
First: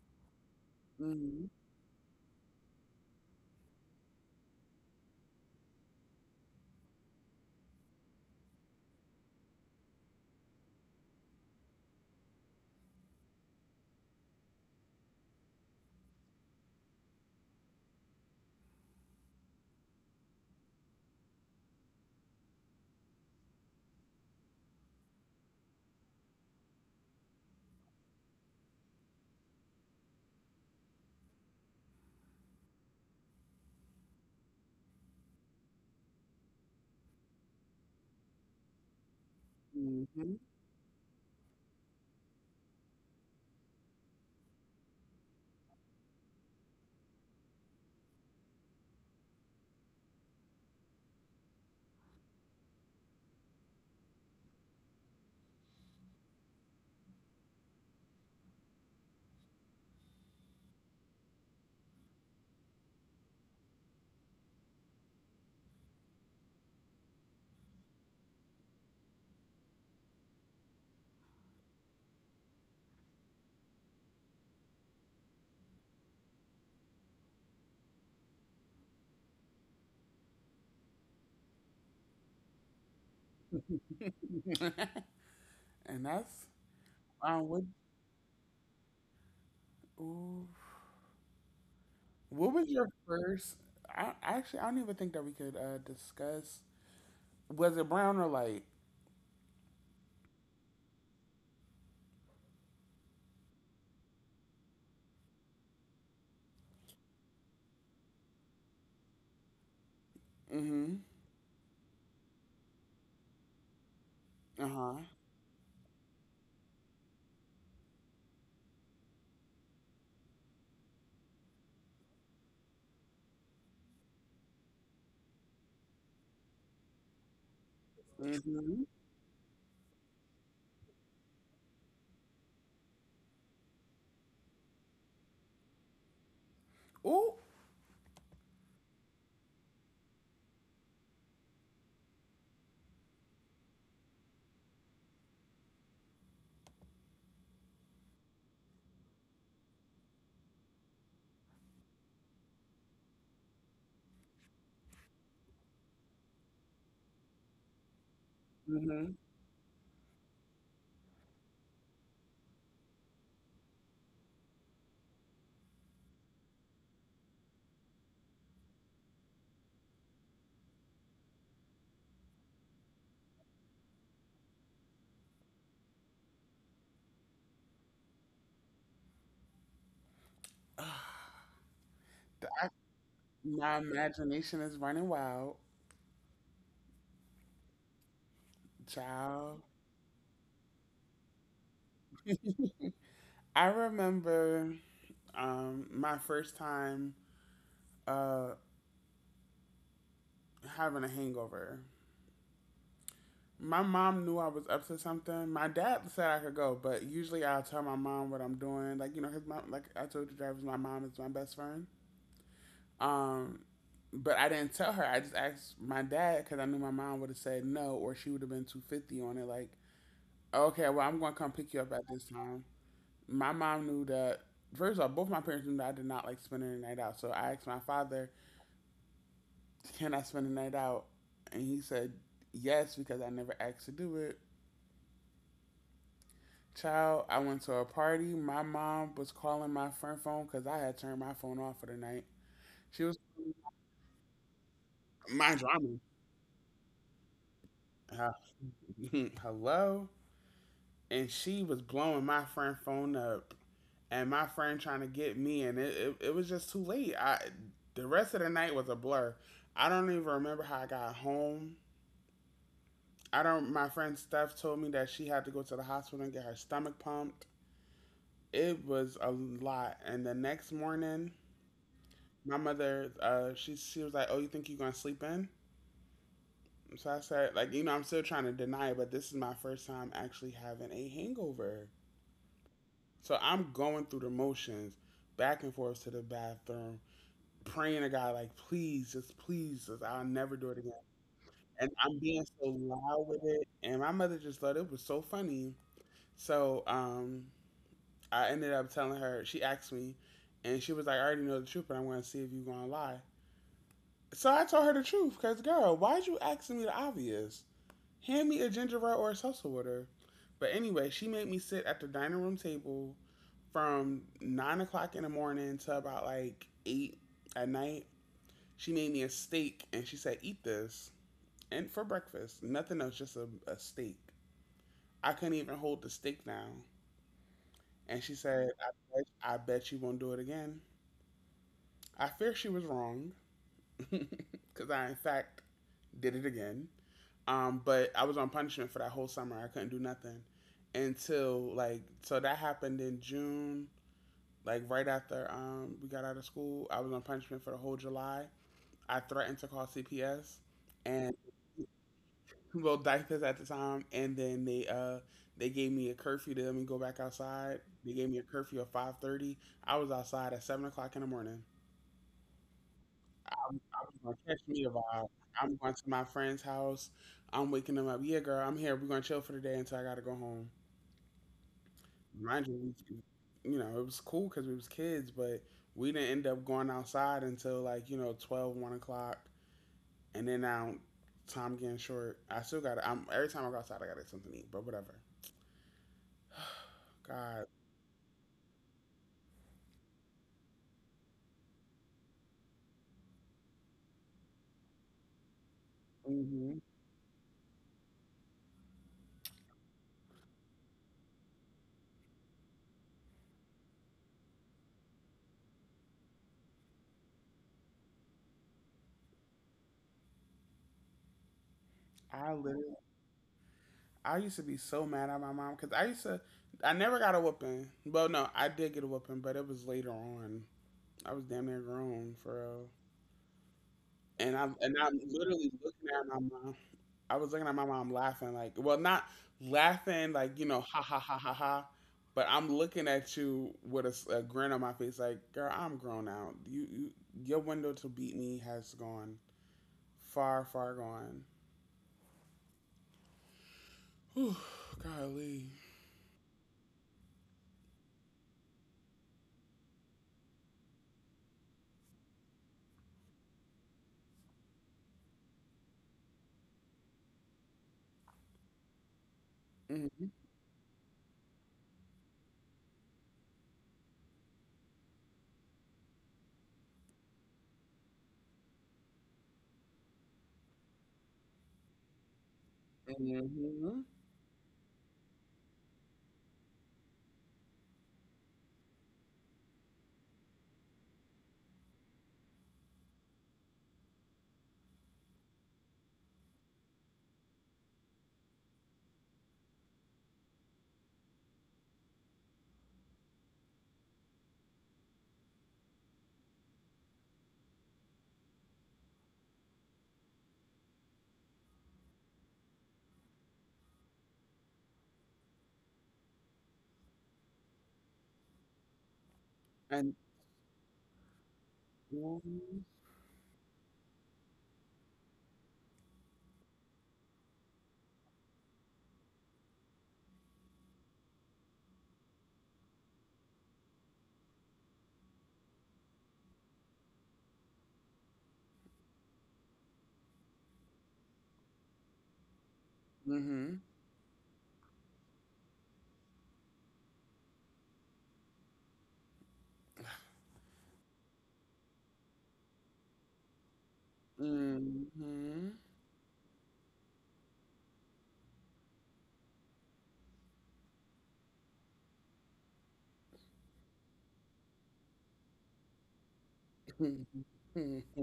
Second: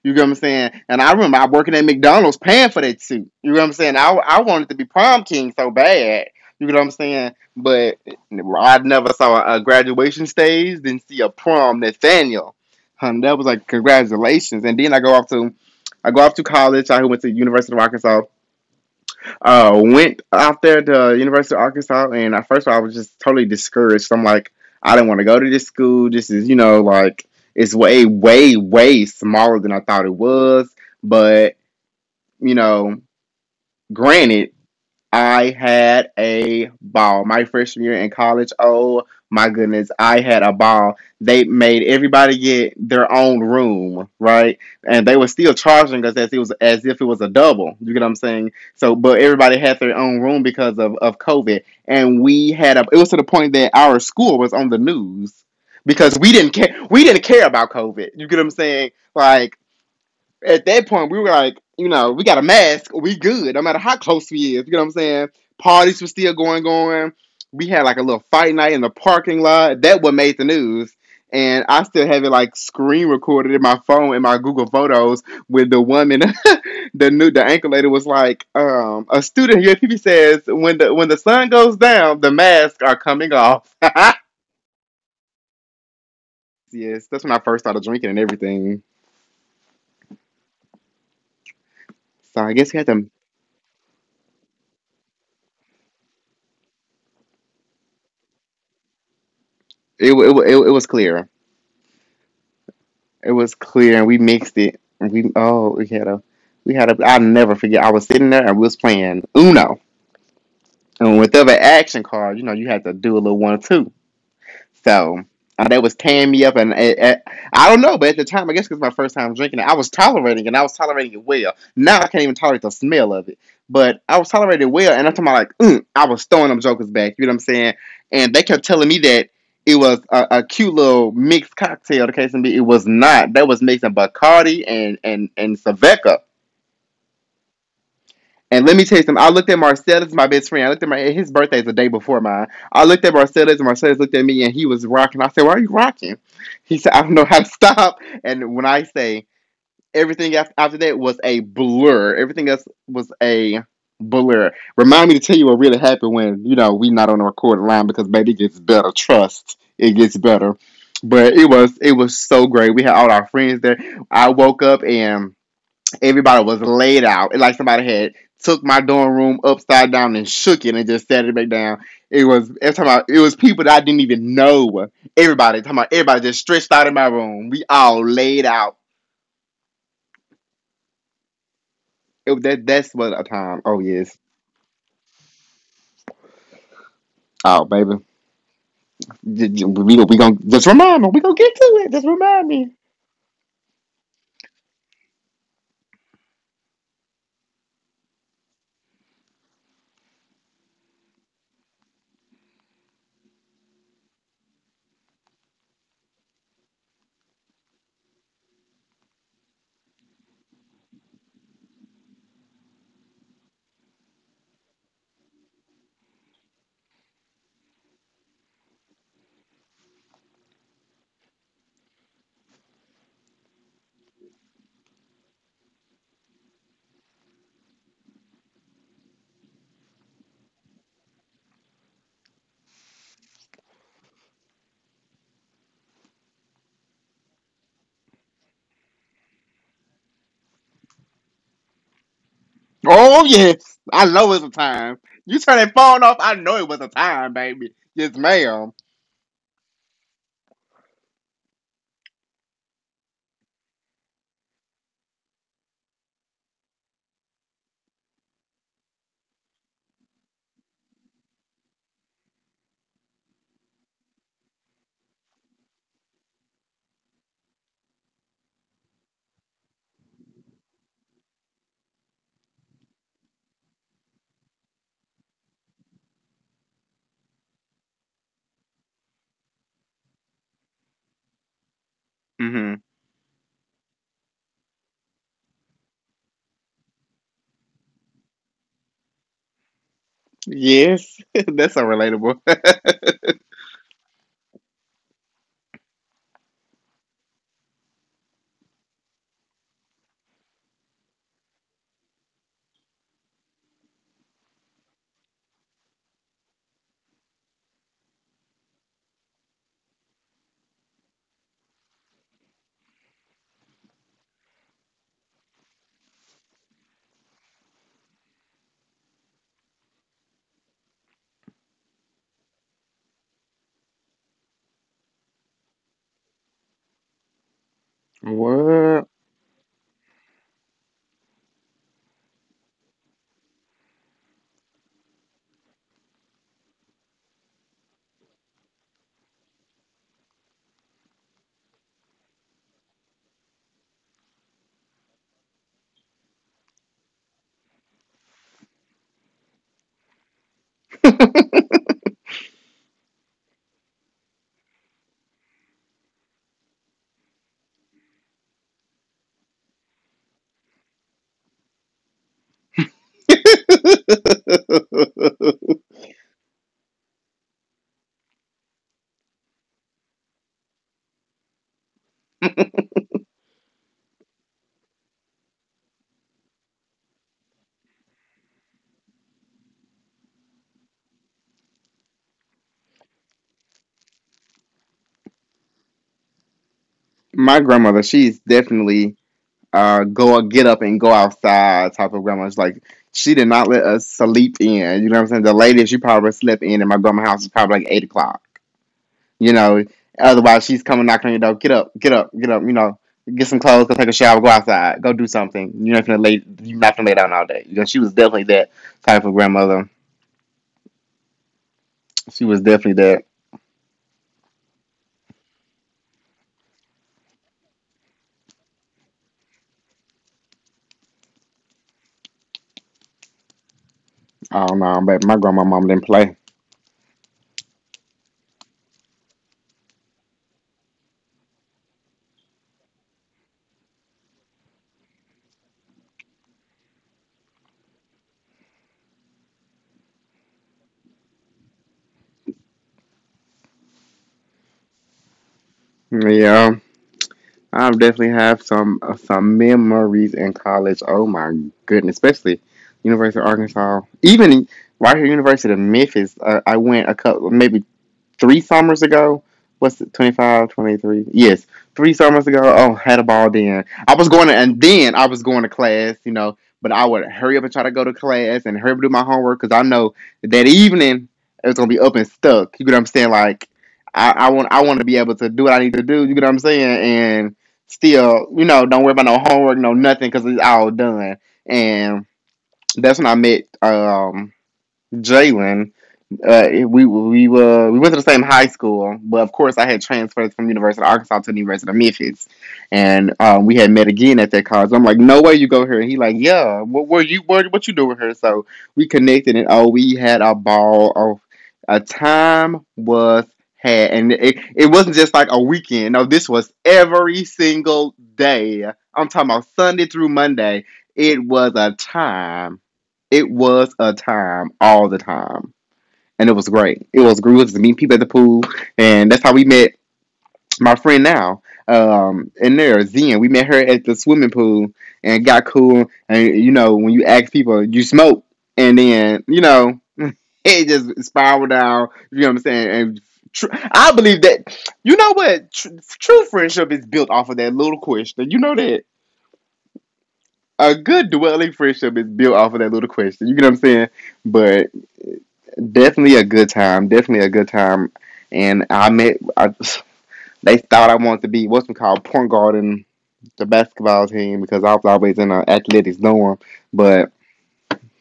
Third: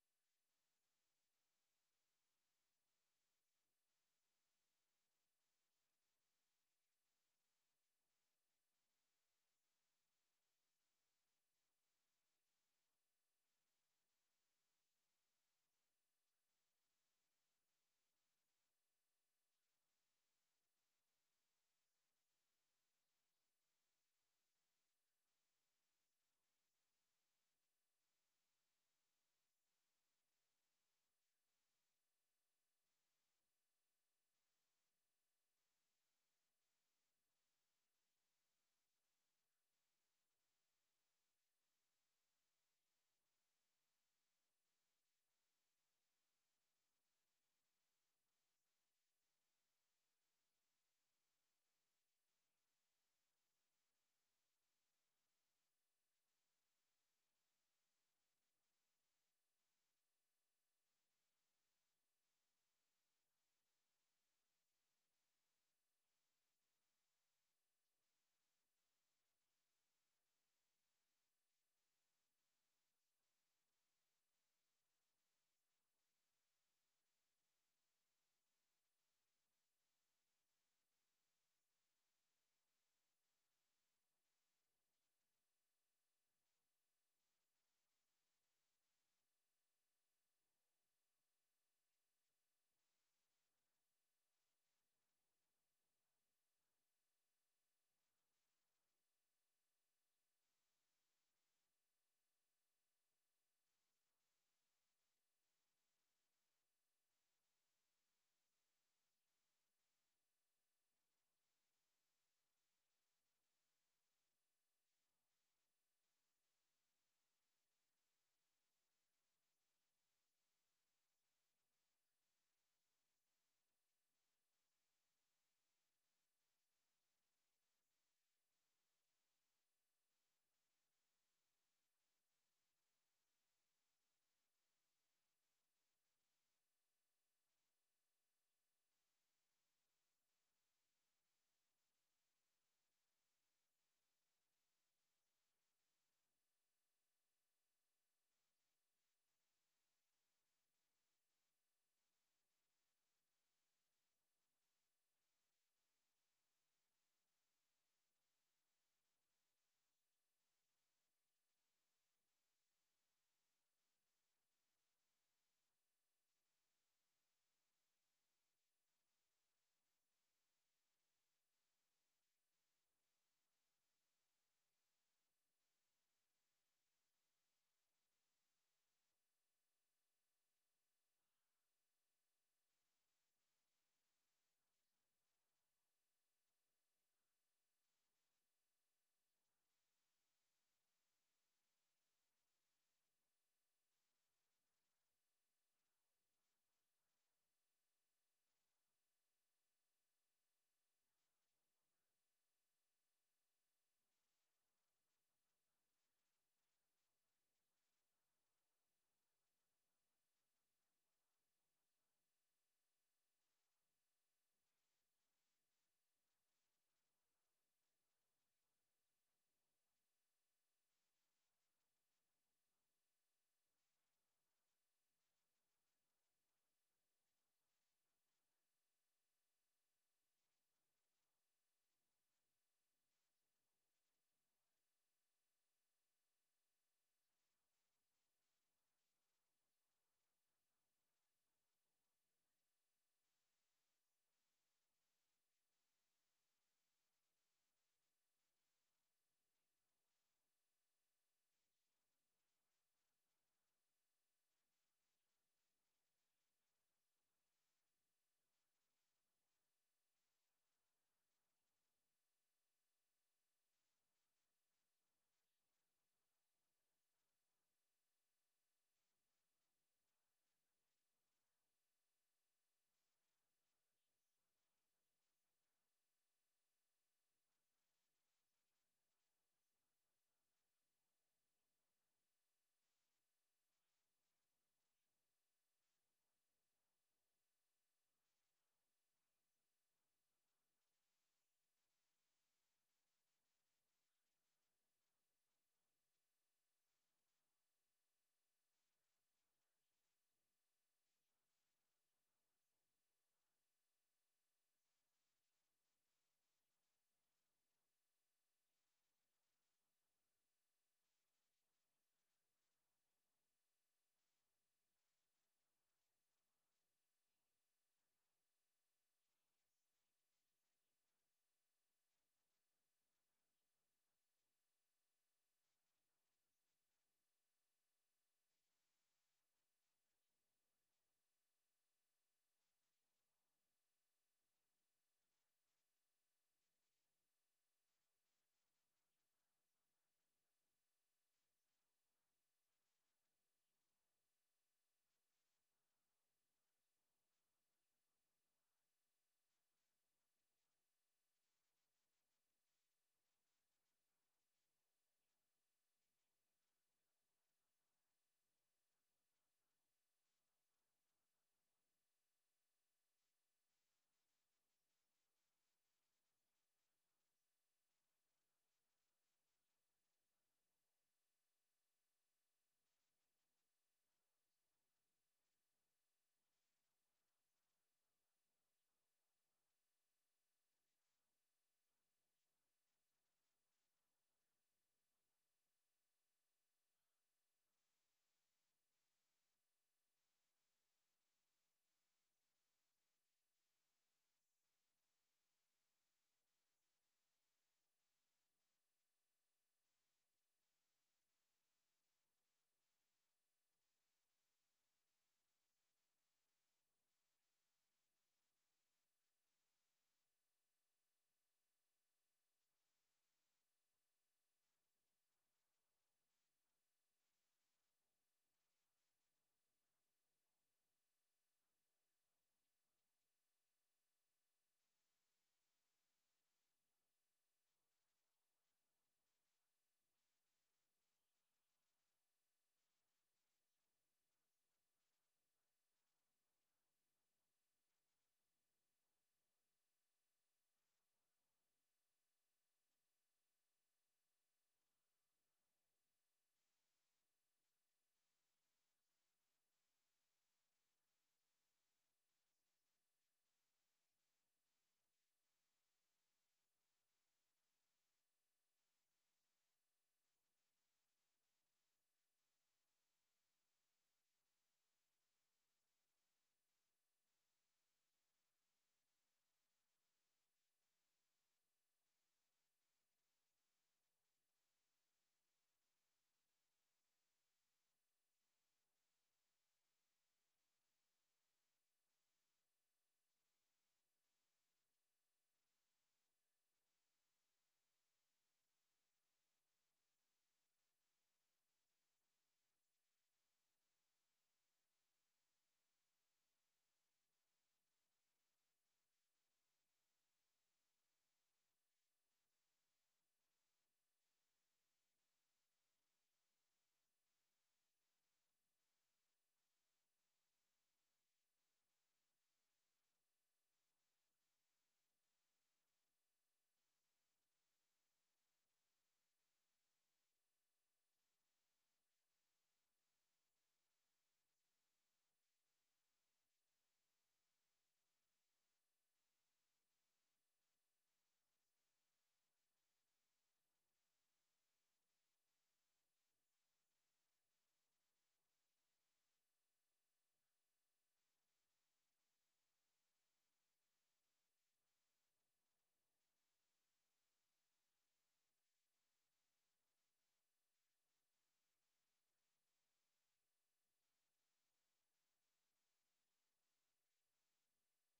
Speaker 2: You get what I'm saying? And I remember I
Speaker 1: Mhm,
Speaker 2: working at McDonald's paying for that suit. You know what I'm saying? I wanted to be prom king so bad. You know what I'm saying? But I never saw a graduation stage, didn't see a prom Nathaniel. Hun, that was like congratulations. And then I go off to college. I went to University of Arkansas. Went out there to University of Arkansas, and at first of all, I was just totally discouraged. I'm like, I didn't want to go to this school. This is, you know, like it's way smaller than I thought it was. But you know, granted, I had a ball. My freshman year in college, oh my goodness, I
Speaker 1: mhm.
Speaker 2: had a ball. They made everybody get their own room, right? And they were still charging us as it was as if it was a double. You get what I'm saying? So, but everybody had their own room because of COVID, and we had a. It was to the point that our school was on the news because we didn't care. We didn't care about COVID. You get what I'm saying? Like at that point, we were like, you know, we got a mask, we good, no matter how close we is. You know what I'm saying? Parties were still going on. We had like a little fight night in the parking lot. That what made the news. And I still have it like screen recorded in my phone in my Google Photos with the woman, <laughs> the anchor lady was like, a student here TV says when the sun goes down, the masks are coming off. <laughs>
Speaker 1: And that's
Speaker 2: Yes, that's when I
Speaker 1: what?
Speaker 2: first started drinking and everything.
Speaker 1: Ooh,
Speaker 2: So
Speaker 1: what
Speaker 2: I
Speaker 1: was
Speaker 2: guess we
Speaker 1: your
Speaker 2: had to.
Speaker 1: first? I actually I don't even think that we could discuss. Was it brown or light?
Speaker 2: It was clear. It was clear, and we mixed it. And we oh, we had a. I'll never forget. I was sitting there and we was playing Uno,
Speaker 1: Mm-hmm.
Speaker 2: and with every action card, you know, you had to do a little one or two.
Speaker 1: Uh huh.
Speaker 2: So that was tearing me up, and I don't know, but at the time, I guess it was my first time drinking it, I was tolerating it, and I was tolerating it well. Now I can't even tolerate the smell of it, but I was tolerating it well, and I'm talking about like, I was throwing them jokers back. You know what I'm saying? And they kept
Speaker 1: Mm-hmm.
Speaker 2: telling me that it was a cute little mixed cocktail. The case may be, it was not. That was mixing Bacardi and Saveca.
Speaker 1: Ooh.
Speaker 2: And let me tell you something. I looked at Marcellus, my best friend. I looked at my His birthday is the day before mine. I looked at Marcellus, and Marcellus looked at me, and he was rocking. I said, "Why are you rocking?" He said, "I don't know how to stop." And when I say everything after that was a blur, everything else was a blur. Remind me to tell you what really happened when you know we not on the recording line because baby it gets better.
Speaker 1: Mm-hmm.
Speaker 2: Trust it gets better. But it was so great. We had all our friends there. I woke up and everybody was laid out. Like somebody had took my dorm room upside down and shook it and just set it back down. It was every it was people that I didn't even know. Everybody talking about everybody just stretched out in my room. We all laid out. It, that
Speaker 1: I,
Speaker 2: that's what a time.
Speaker 1: my
Speaker 2: Oh yes.
Speaker 1: imagination is running wild,
Speaker 2: Oh baby,
Speaker 1: child.
Speaker 2: we gonna just remind me. We gonna get to it. Just remind me.
Speaker 1: I remember my first time uh, having a hangover. My mom knew I was up to something. My dad said I could go, but usually I'll tell my mom what I'm doing. Like you know, his mom, like I told you, drivers. My mom is my best friend. Um, but I didn't tell her. I just asked my dad because I knew my mom would have said no, or she would have been 250 on it. Like, okay, well, I'm going to come pick you up at this time. My mom knew that, first of all, both my parents knew that I did not like spending the night out. So I asked my father, can I spend the night out? And he said, yes, because I never asked to do it. Child, I went to a party. My mom was calling my friend phone because I had turned my phone off for the night. She was,
Speaker 2: Oh yes, I know it's a time. You turn
Speaker 1: Mind you,
Speaker 2: that
Speaker 1: I'm
Speaker 2: phone off. I know it was a time, baby. Yes, ma'am.
Speaker 1: uh, <laughs> hello? And she was blowing my friend phone up and my friend trying to get me and it was just too late. I the rest of the night was a blur. I don't even remember how I got home. I don't my friend Steph told me that she had to go to the hospital and get her stomach pumped. It was a lot. And the next morning my mother she was like, oh, you think you're gonna sleep in? So I said, like, you know, I'm still trying to deny it, but this is my first time actually having a hangover.
Speaker 2: Mm-hmm.
Speaker 1: So I'm going through the motions, back and forth to the bathroom, praying to God, like, please, just, I'll never do it again.
Speaker 2: Yes, <laughs> that's so
Speaker 1: And I'm
Speaker 2: relatable.
Speaker 1: being so
Speaker 2: <laughs>
Speaker 1: loud with it. And my mother just thought it was so funny. So I ended up telling her, she asked me, and she was like, I already know the truth, but I want to see if you're going to lie. So I told her the truth, because, girl, why'd you asking me the obvious? Hand me a ginger ale or a salsa water. But anyway, she made me sit at the dining room table from 9 o'clock in the morning to about like eight at night. She made me a steak and she said, eat this. And for breakfast, nothing else, just a steak. I couldn't even hold the steak down. And she said,
Speaker 2: What?
Speaker 1: I bet you won't do it again. I fear she was wrong <laughs> because I, in fact, did it again. But I was on punishment for that whole summer. I couldn't do nothing until like so that happened in June, like right after we got out of school. I was on punishment for the whole July. I threatened to call CPS and
Speaker 2: <laughs>
Speaker 1: well diapers at the time and then they gave me a curfew to let me go back outside. They gave me a curfew of 5:30. I was outside at 7 o'clock in the morning. I was gonna catch me a vibe. I'm going to my friend's house. I'm waking them up. Yeah, girl, I'm here. We're gonna chill for the day until I gotta go home. Mind you, we, you know, it was cool because we was kids, but we didn't end up going outside until like you know 12, 1 o'clock, and then now time getting short. I still got. I'm Every time I go outside, I gotta get something to eat, but whatever. <sighs>
Speaker 2: My
Speaker 1: God.
Speaker 2: grandmother, she's definitely go get up and go outside type of grandma. It's like she did not let us sleep in. You know what I'm saying? The latest you probably slept
Speaker 1: Hmm.
Speaker 2: in my grandma's house is probably like 8 o'clock. You know, otherwise she's coming knocking on your door. Get up, get up, get up. You know, get some clothes, go take a shower, go outside, go do something. You're not gonna lay down all day. You know, she was definitely that type of grandmother. She
Speaker 1: I
Speaker 2: was
Speaker 1: literally,
Speaker 2: definitely that.
Speaker 1: I used to be so mad at my mom because I used to, I never got a whooping. Well, no, I did get a whooping, but it was later on. I was damn near grown for real. And
Speaker 2: I
Speaker 1: I'm,
Speaker 2: don't
Speaker 1: and
Speaker 2: know,
Speaker 1: I'm
Speaker 2: but my grandma
Speaker 1: literally
Speaker 2: mom
Speaker 1: looking
Speaker 2: didn't
Speaker 1: at my
Speaker 2: play.
Speaker 1: mom. I was looking at my mom laughing, like, well, not laughing, like, you know, ha ha ha ha ha, but I'm looking at you with a grin on my face, like, girl, I'm grown out. Your window to beat me has gone far, far gone. Whew, golly.
Speaker 2: Yeah, I've definitely have some memories in college. Oh my goodness, especially University of Arkansas, even right here, University of Memphis. I went a couple, maybe three summers ago. What's it,
Speaker 1: Mm-hmm.
Speaker 2: 25, 23. Yes, three summers ago. Oh, had a ball then. I was going to, and then I was going to class, you know, but I would hurry up and try to go to class and hurry up and do my homework because I know that evening it's going to be up and stuck. You get what I'm saying? Like,
Speaker 1: Mm-hmm.
Speaker 2: I want to be able to do what I need to do. You get what I'm saying? And still, you know, don't worry about no homework, no nothing, because it's all done. And that's when I met Jalen, we went to the same high school, but of course I had transferred from University of Arkansas to the University of Memphis, and we had met again at that college. I'm like, no way you go here. And he like, yeah, what you doing here? So we connected, and oh, we had a ball. Oh, a time was had, and it wasn't just like a weekend. No, this was every single day. I'm talking about Sunday
Speaker 1: And.
Speaker 2: through Monday. It was a
Speaker 1: Mm-hmm.
Speaker 2: time. It was a time all the time and it was great. It was great to meet people at the pool, and that's how we met my friend now. And there, Zen, we met her at the swimming pool and got cool. And you know, when you ask people, you smoke, and then you know, <laughs> it just spiraled out. You know what I'm saying? And I believe that true friendship is built off of that little question. You know that a good dwelling friendship is built off of that little question. You get what I'm saying? But
Speaker 1: Mm-hmm.
Speaker 2: definitely a good time. Definitely a good time. And I met. They thought I wanted to be what's it called point guard in the basketball team because I was always in an athletics dorm. But
Speaker 1: <laughs>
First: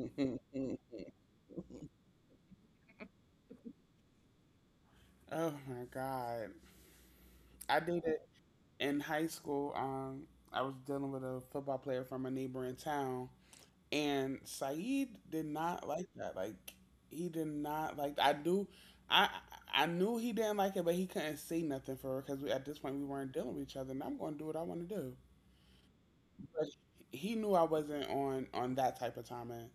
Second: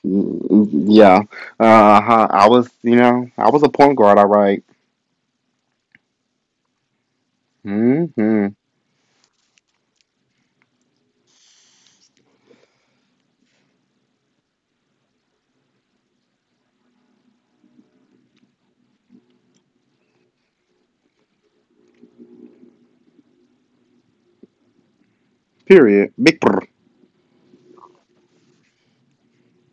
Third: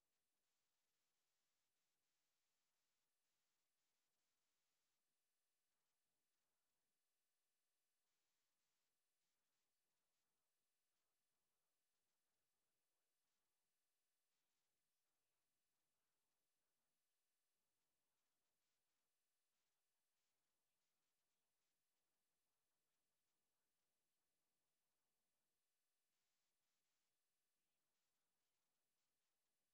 Speaker 2: yeah, uh huh. I was, you know, I was a point guard. All right.
Speaker 1: Oh my God. I dated
Speaker 2: Mm-hmm.
Speaker 1: in high school, I was dealing with a football player from a neighboring town, and Saeed did not like that. Like he did not like. I do, I I knew he didn't like it, but he couldn't say nothing for her because at this point we weren't dealing with each other, and I'm going to do what I want to do.
Speaker 2: Period. Big. Brr.
Speaker 1: But he knew I wasn't on that type of timing.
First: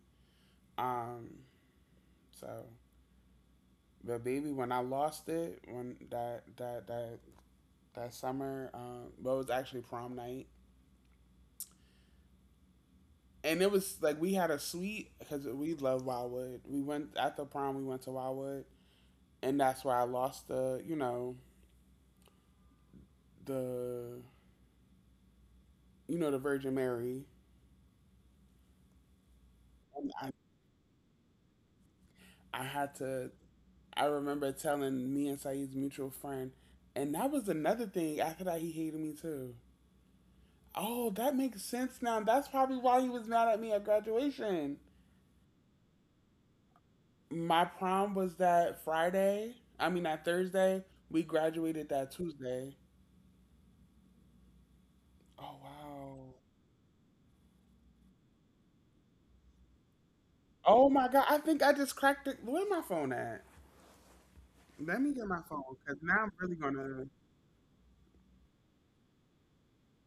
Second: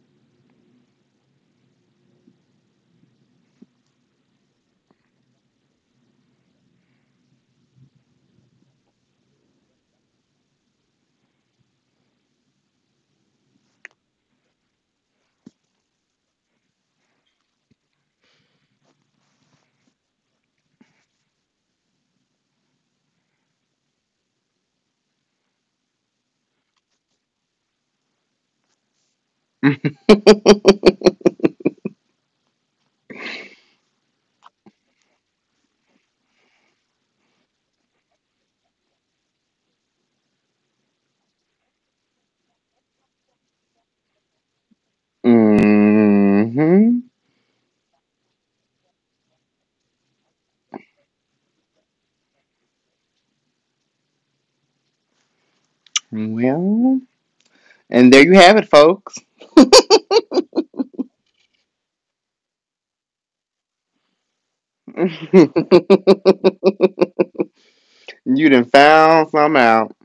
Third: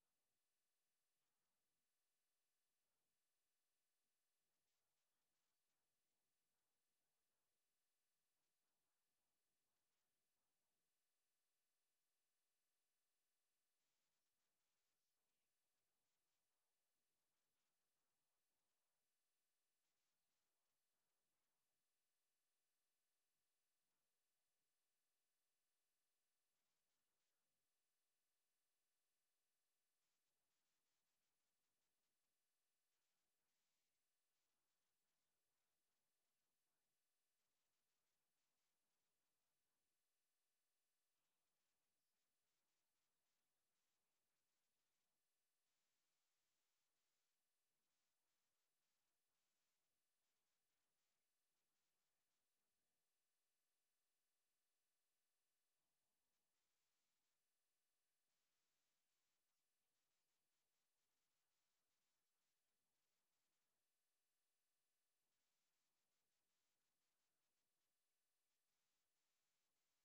Speaker 1: Um, so but baby, when I lost it, when that summer, well, it was actually prom night. And it was like we had a suite because we love Wildwood. We went after prom. We went to Wildwood, and that's where I lost the you know the you know the Virgin Mary.
Speaker 2: <laughs>
Speaker 1: And I had to. I remember telling me and Saeed's mutual friend, and that was another thing. After that, he hated me too. Oh, that makes sense now. That's probably why he was mad at me at graduation.
Speaker 2: Mm-hmm.
Speaker 1: My prom was that Friday. I mean, that Thursday. We graduated that Tuesday. Oh wow.
Speaker 2: Well, and there you have it, folks.
Speaker 1: Oh my god, I think I just cracked it. Where my phone at? Let me get
Speaker 2: <laughs>
Speaker 1: my phone
Speaker 2: You
Speaker 1: because now I'm really gonna.
Speaker 2: done found some out.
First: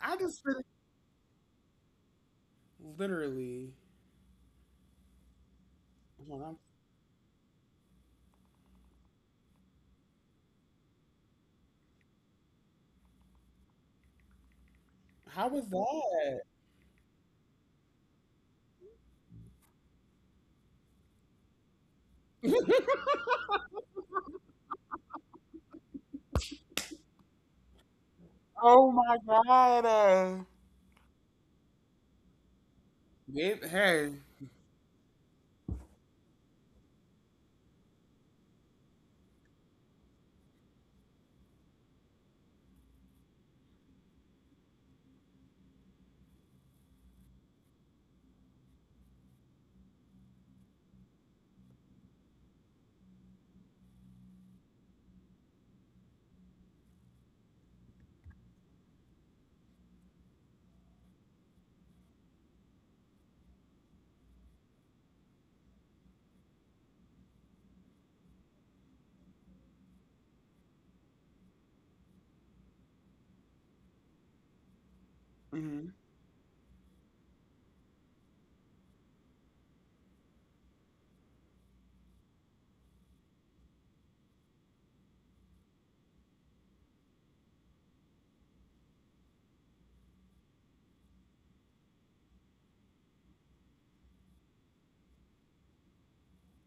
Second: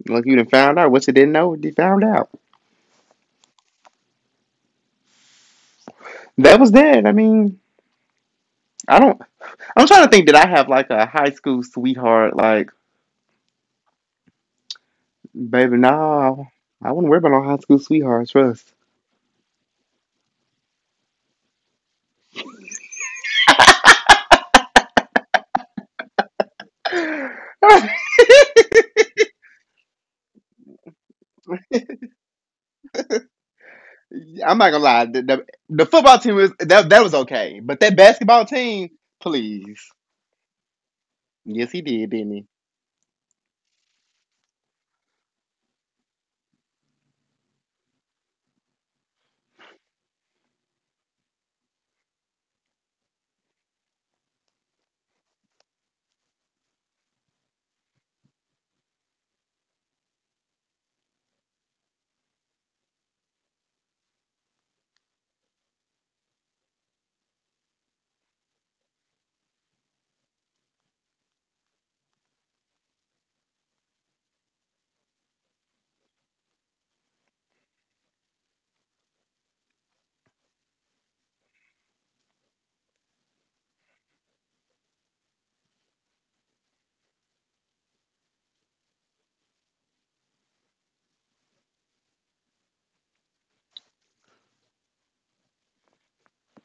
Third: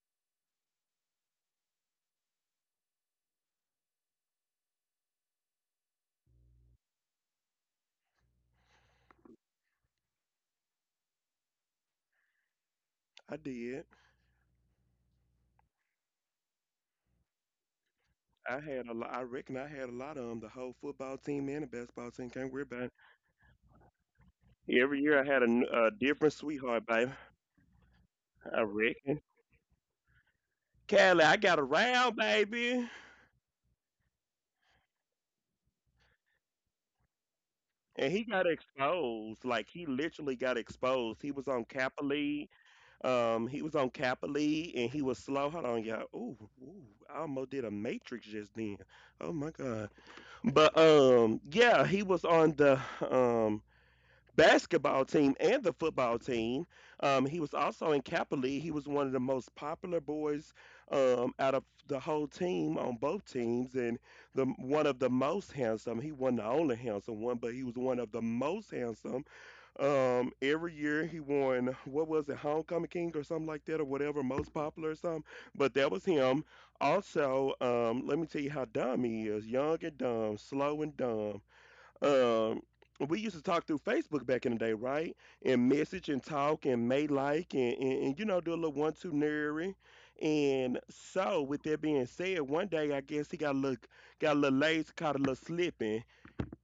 Speaker 1: I
Speaker 2: Like you
Speaker 1: just
Speaker 2: done
Speaker 1: spit
Speaker 2: found out what you didn't know, you found out.
Speaker 1: it- literally. Hold on.
Speaker 2: That was that. I mean, I don't. I'm trying to think. Did I have like a high school sweetheart? Like,
Speaker 3: I did.
Speaker 1: How was
Speaker 2: baby,
Speaker 1: that?
Speaker 2: no, I wouldn't worry about no high school sweetheart.
Speaker 3: I
Speaker 2: Trust.
Speaker 3: had a lot. I reckon I had a lot of them. The whole football team and the basketball team. Can't worry about
Speaker 1: <laughs>
Speaker 3: every year I had a, a different sweetheart,
Speaker 2: <laughs>
Speaker 3: baby.
Speaker 2: I'm
Speaker 3: I
Speaker 1: Oh my
Speaker 3: reckon.
Speaker 1: god.
Speaker 3: Callie, I got around, baby.
Speaker 1: Yep, hey.
Speaker 2: not gonna lie. The football team was that was okay, but that
Speaker 3: And he
Speaker 2: basketball
Speaker 3: got
Speaker 2: team,
Speaker 3: exposed. Like,
Speaker 2: please.
Speaker 3: he literally got exposed. He was on
Speaker 2: Yes, he
Speaker 3: Kappa
Speaker 2: did, didn't he?
Speaker 3: League. He was on Kappa League and he was slow. Hold on, y'all. Ooh, ooh, I almost did a matrix just then. Oh my God. But yeah, he was on the um basketball team and the football team. He was also in Kappa League. He was one of the most popular boys out of the whole team on both teams, and the one of the most handsome. He wasn't the only handsome one, but he was one of the most handsome. Every year he won what was it, homecoming king or something like that, or whatever, most popular or something. But
Speaker 1: Mm-hmm.
Speaker 3: that was him. Also, let me tell you how dumb he is. Young and dumb, slow and dumb, um, we used to talk through Facebook back in the day, right? And message and talk and may like and you know do a little 1 2 nary. And so with that being said, one day I guess he got a little lazy, caught a little slipping.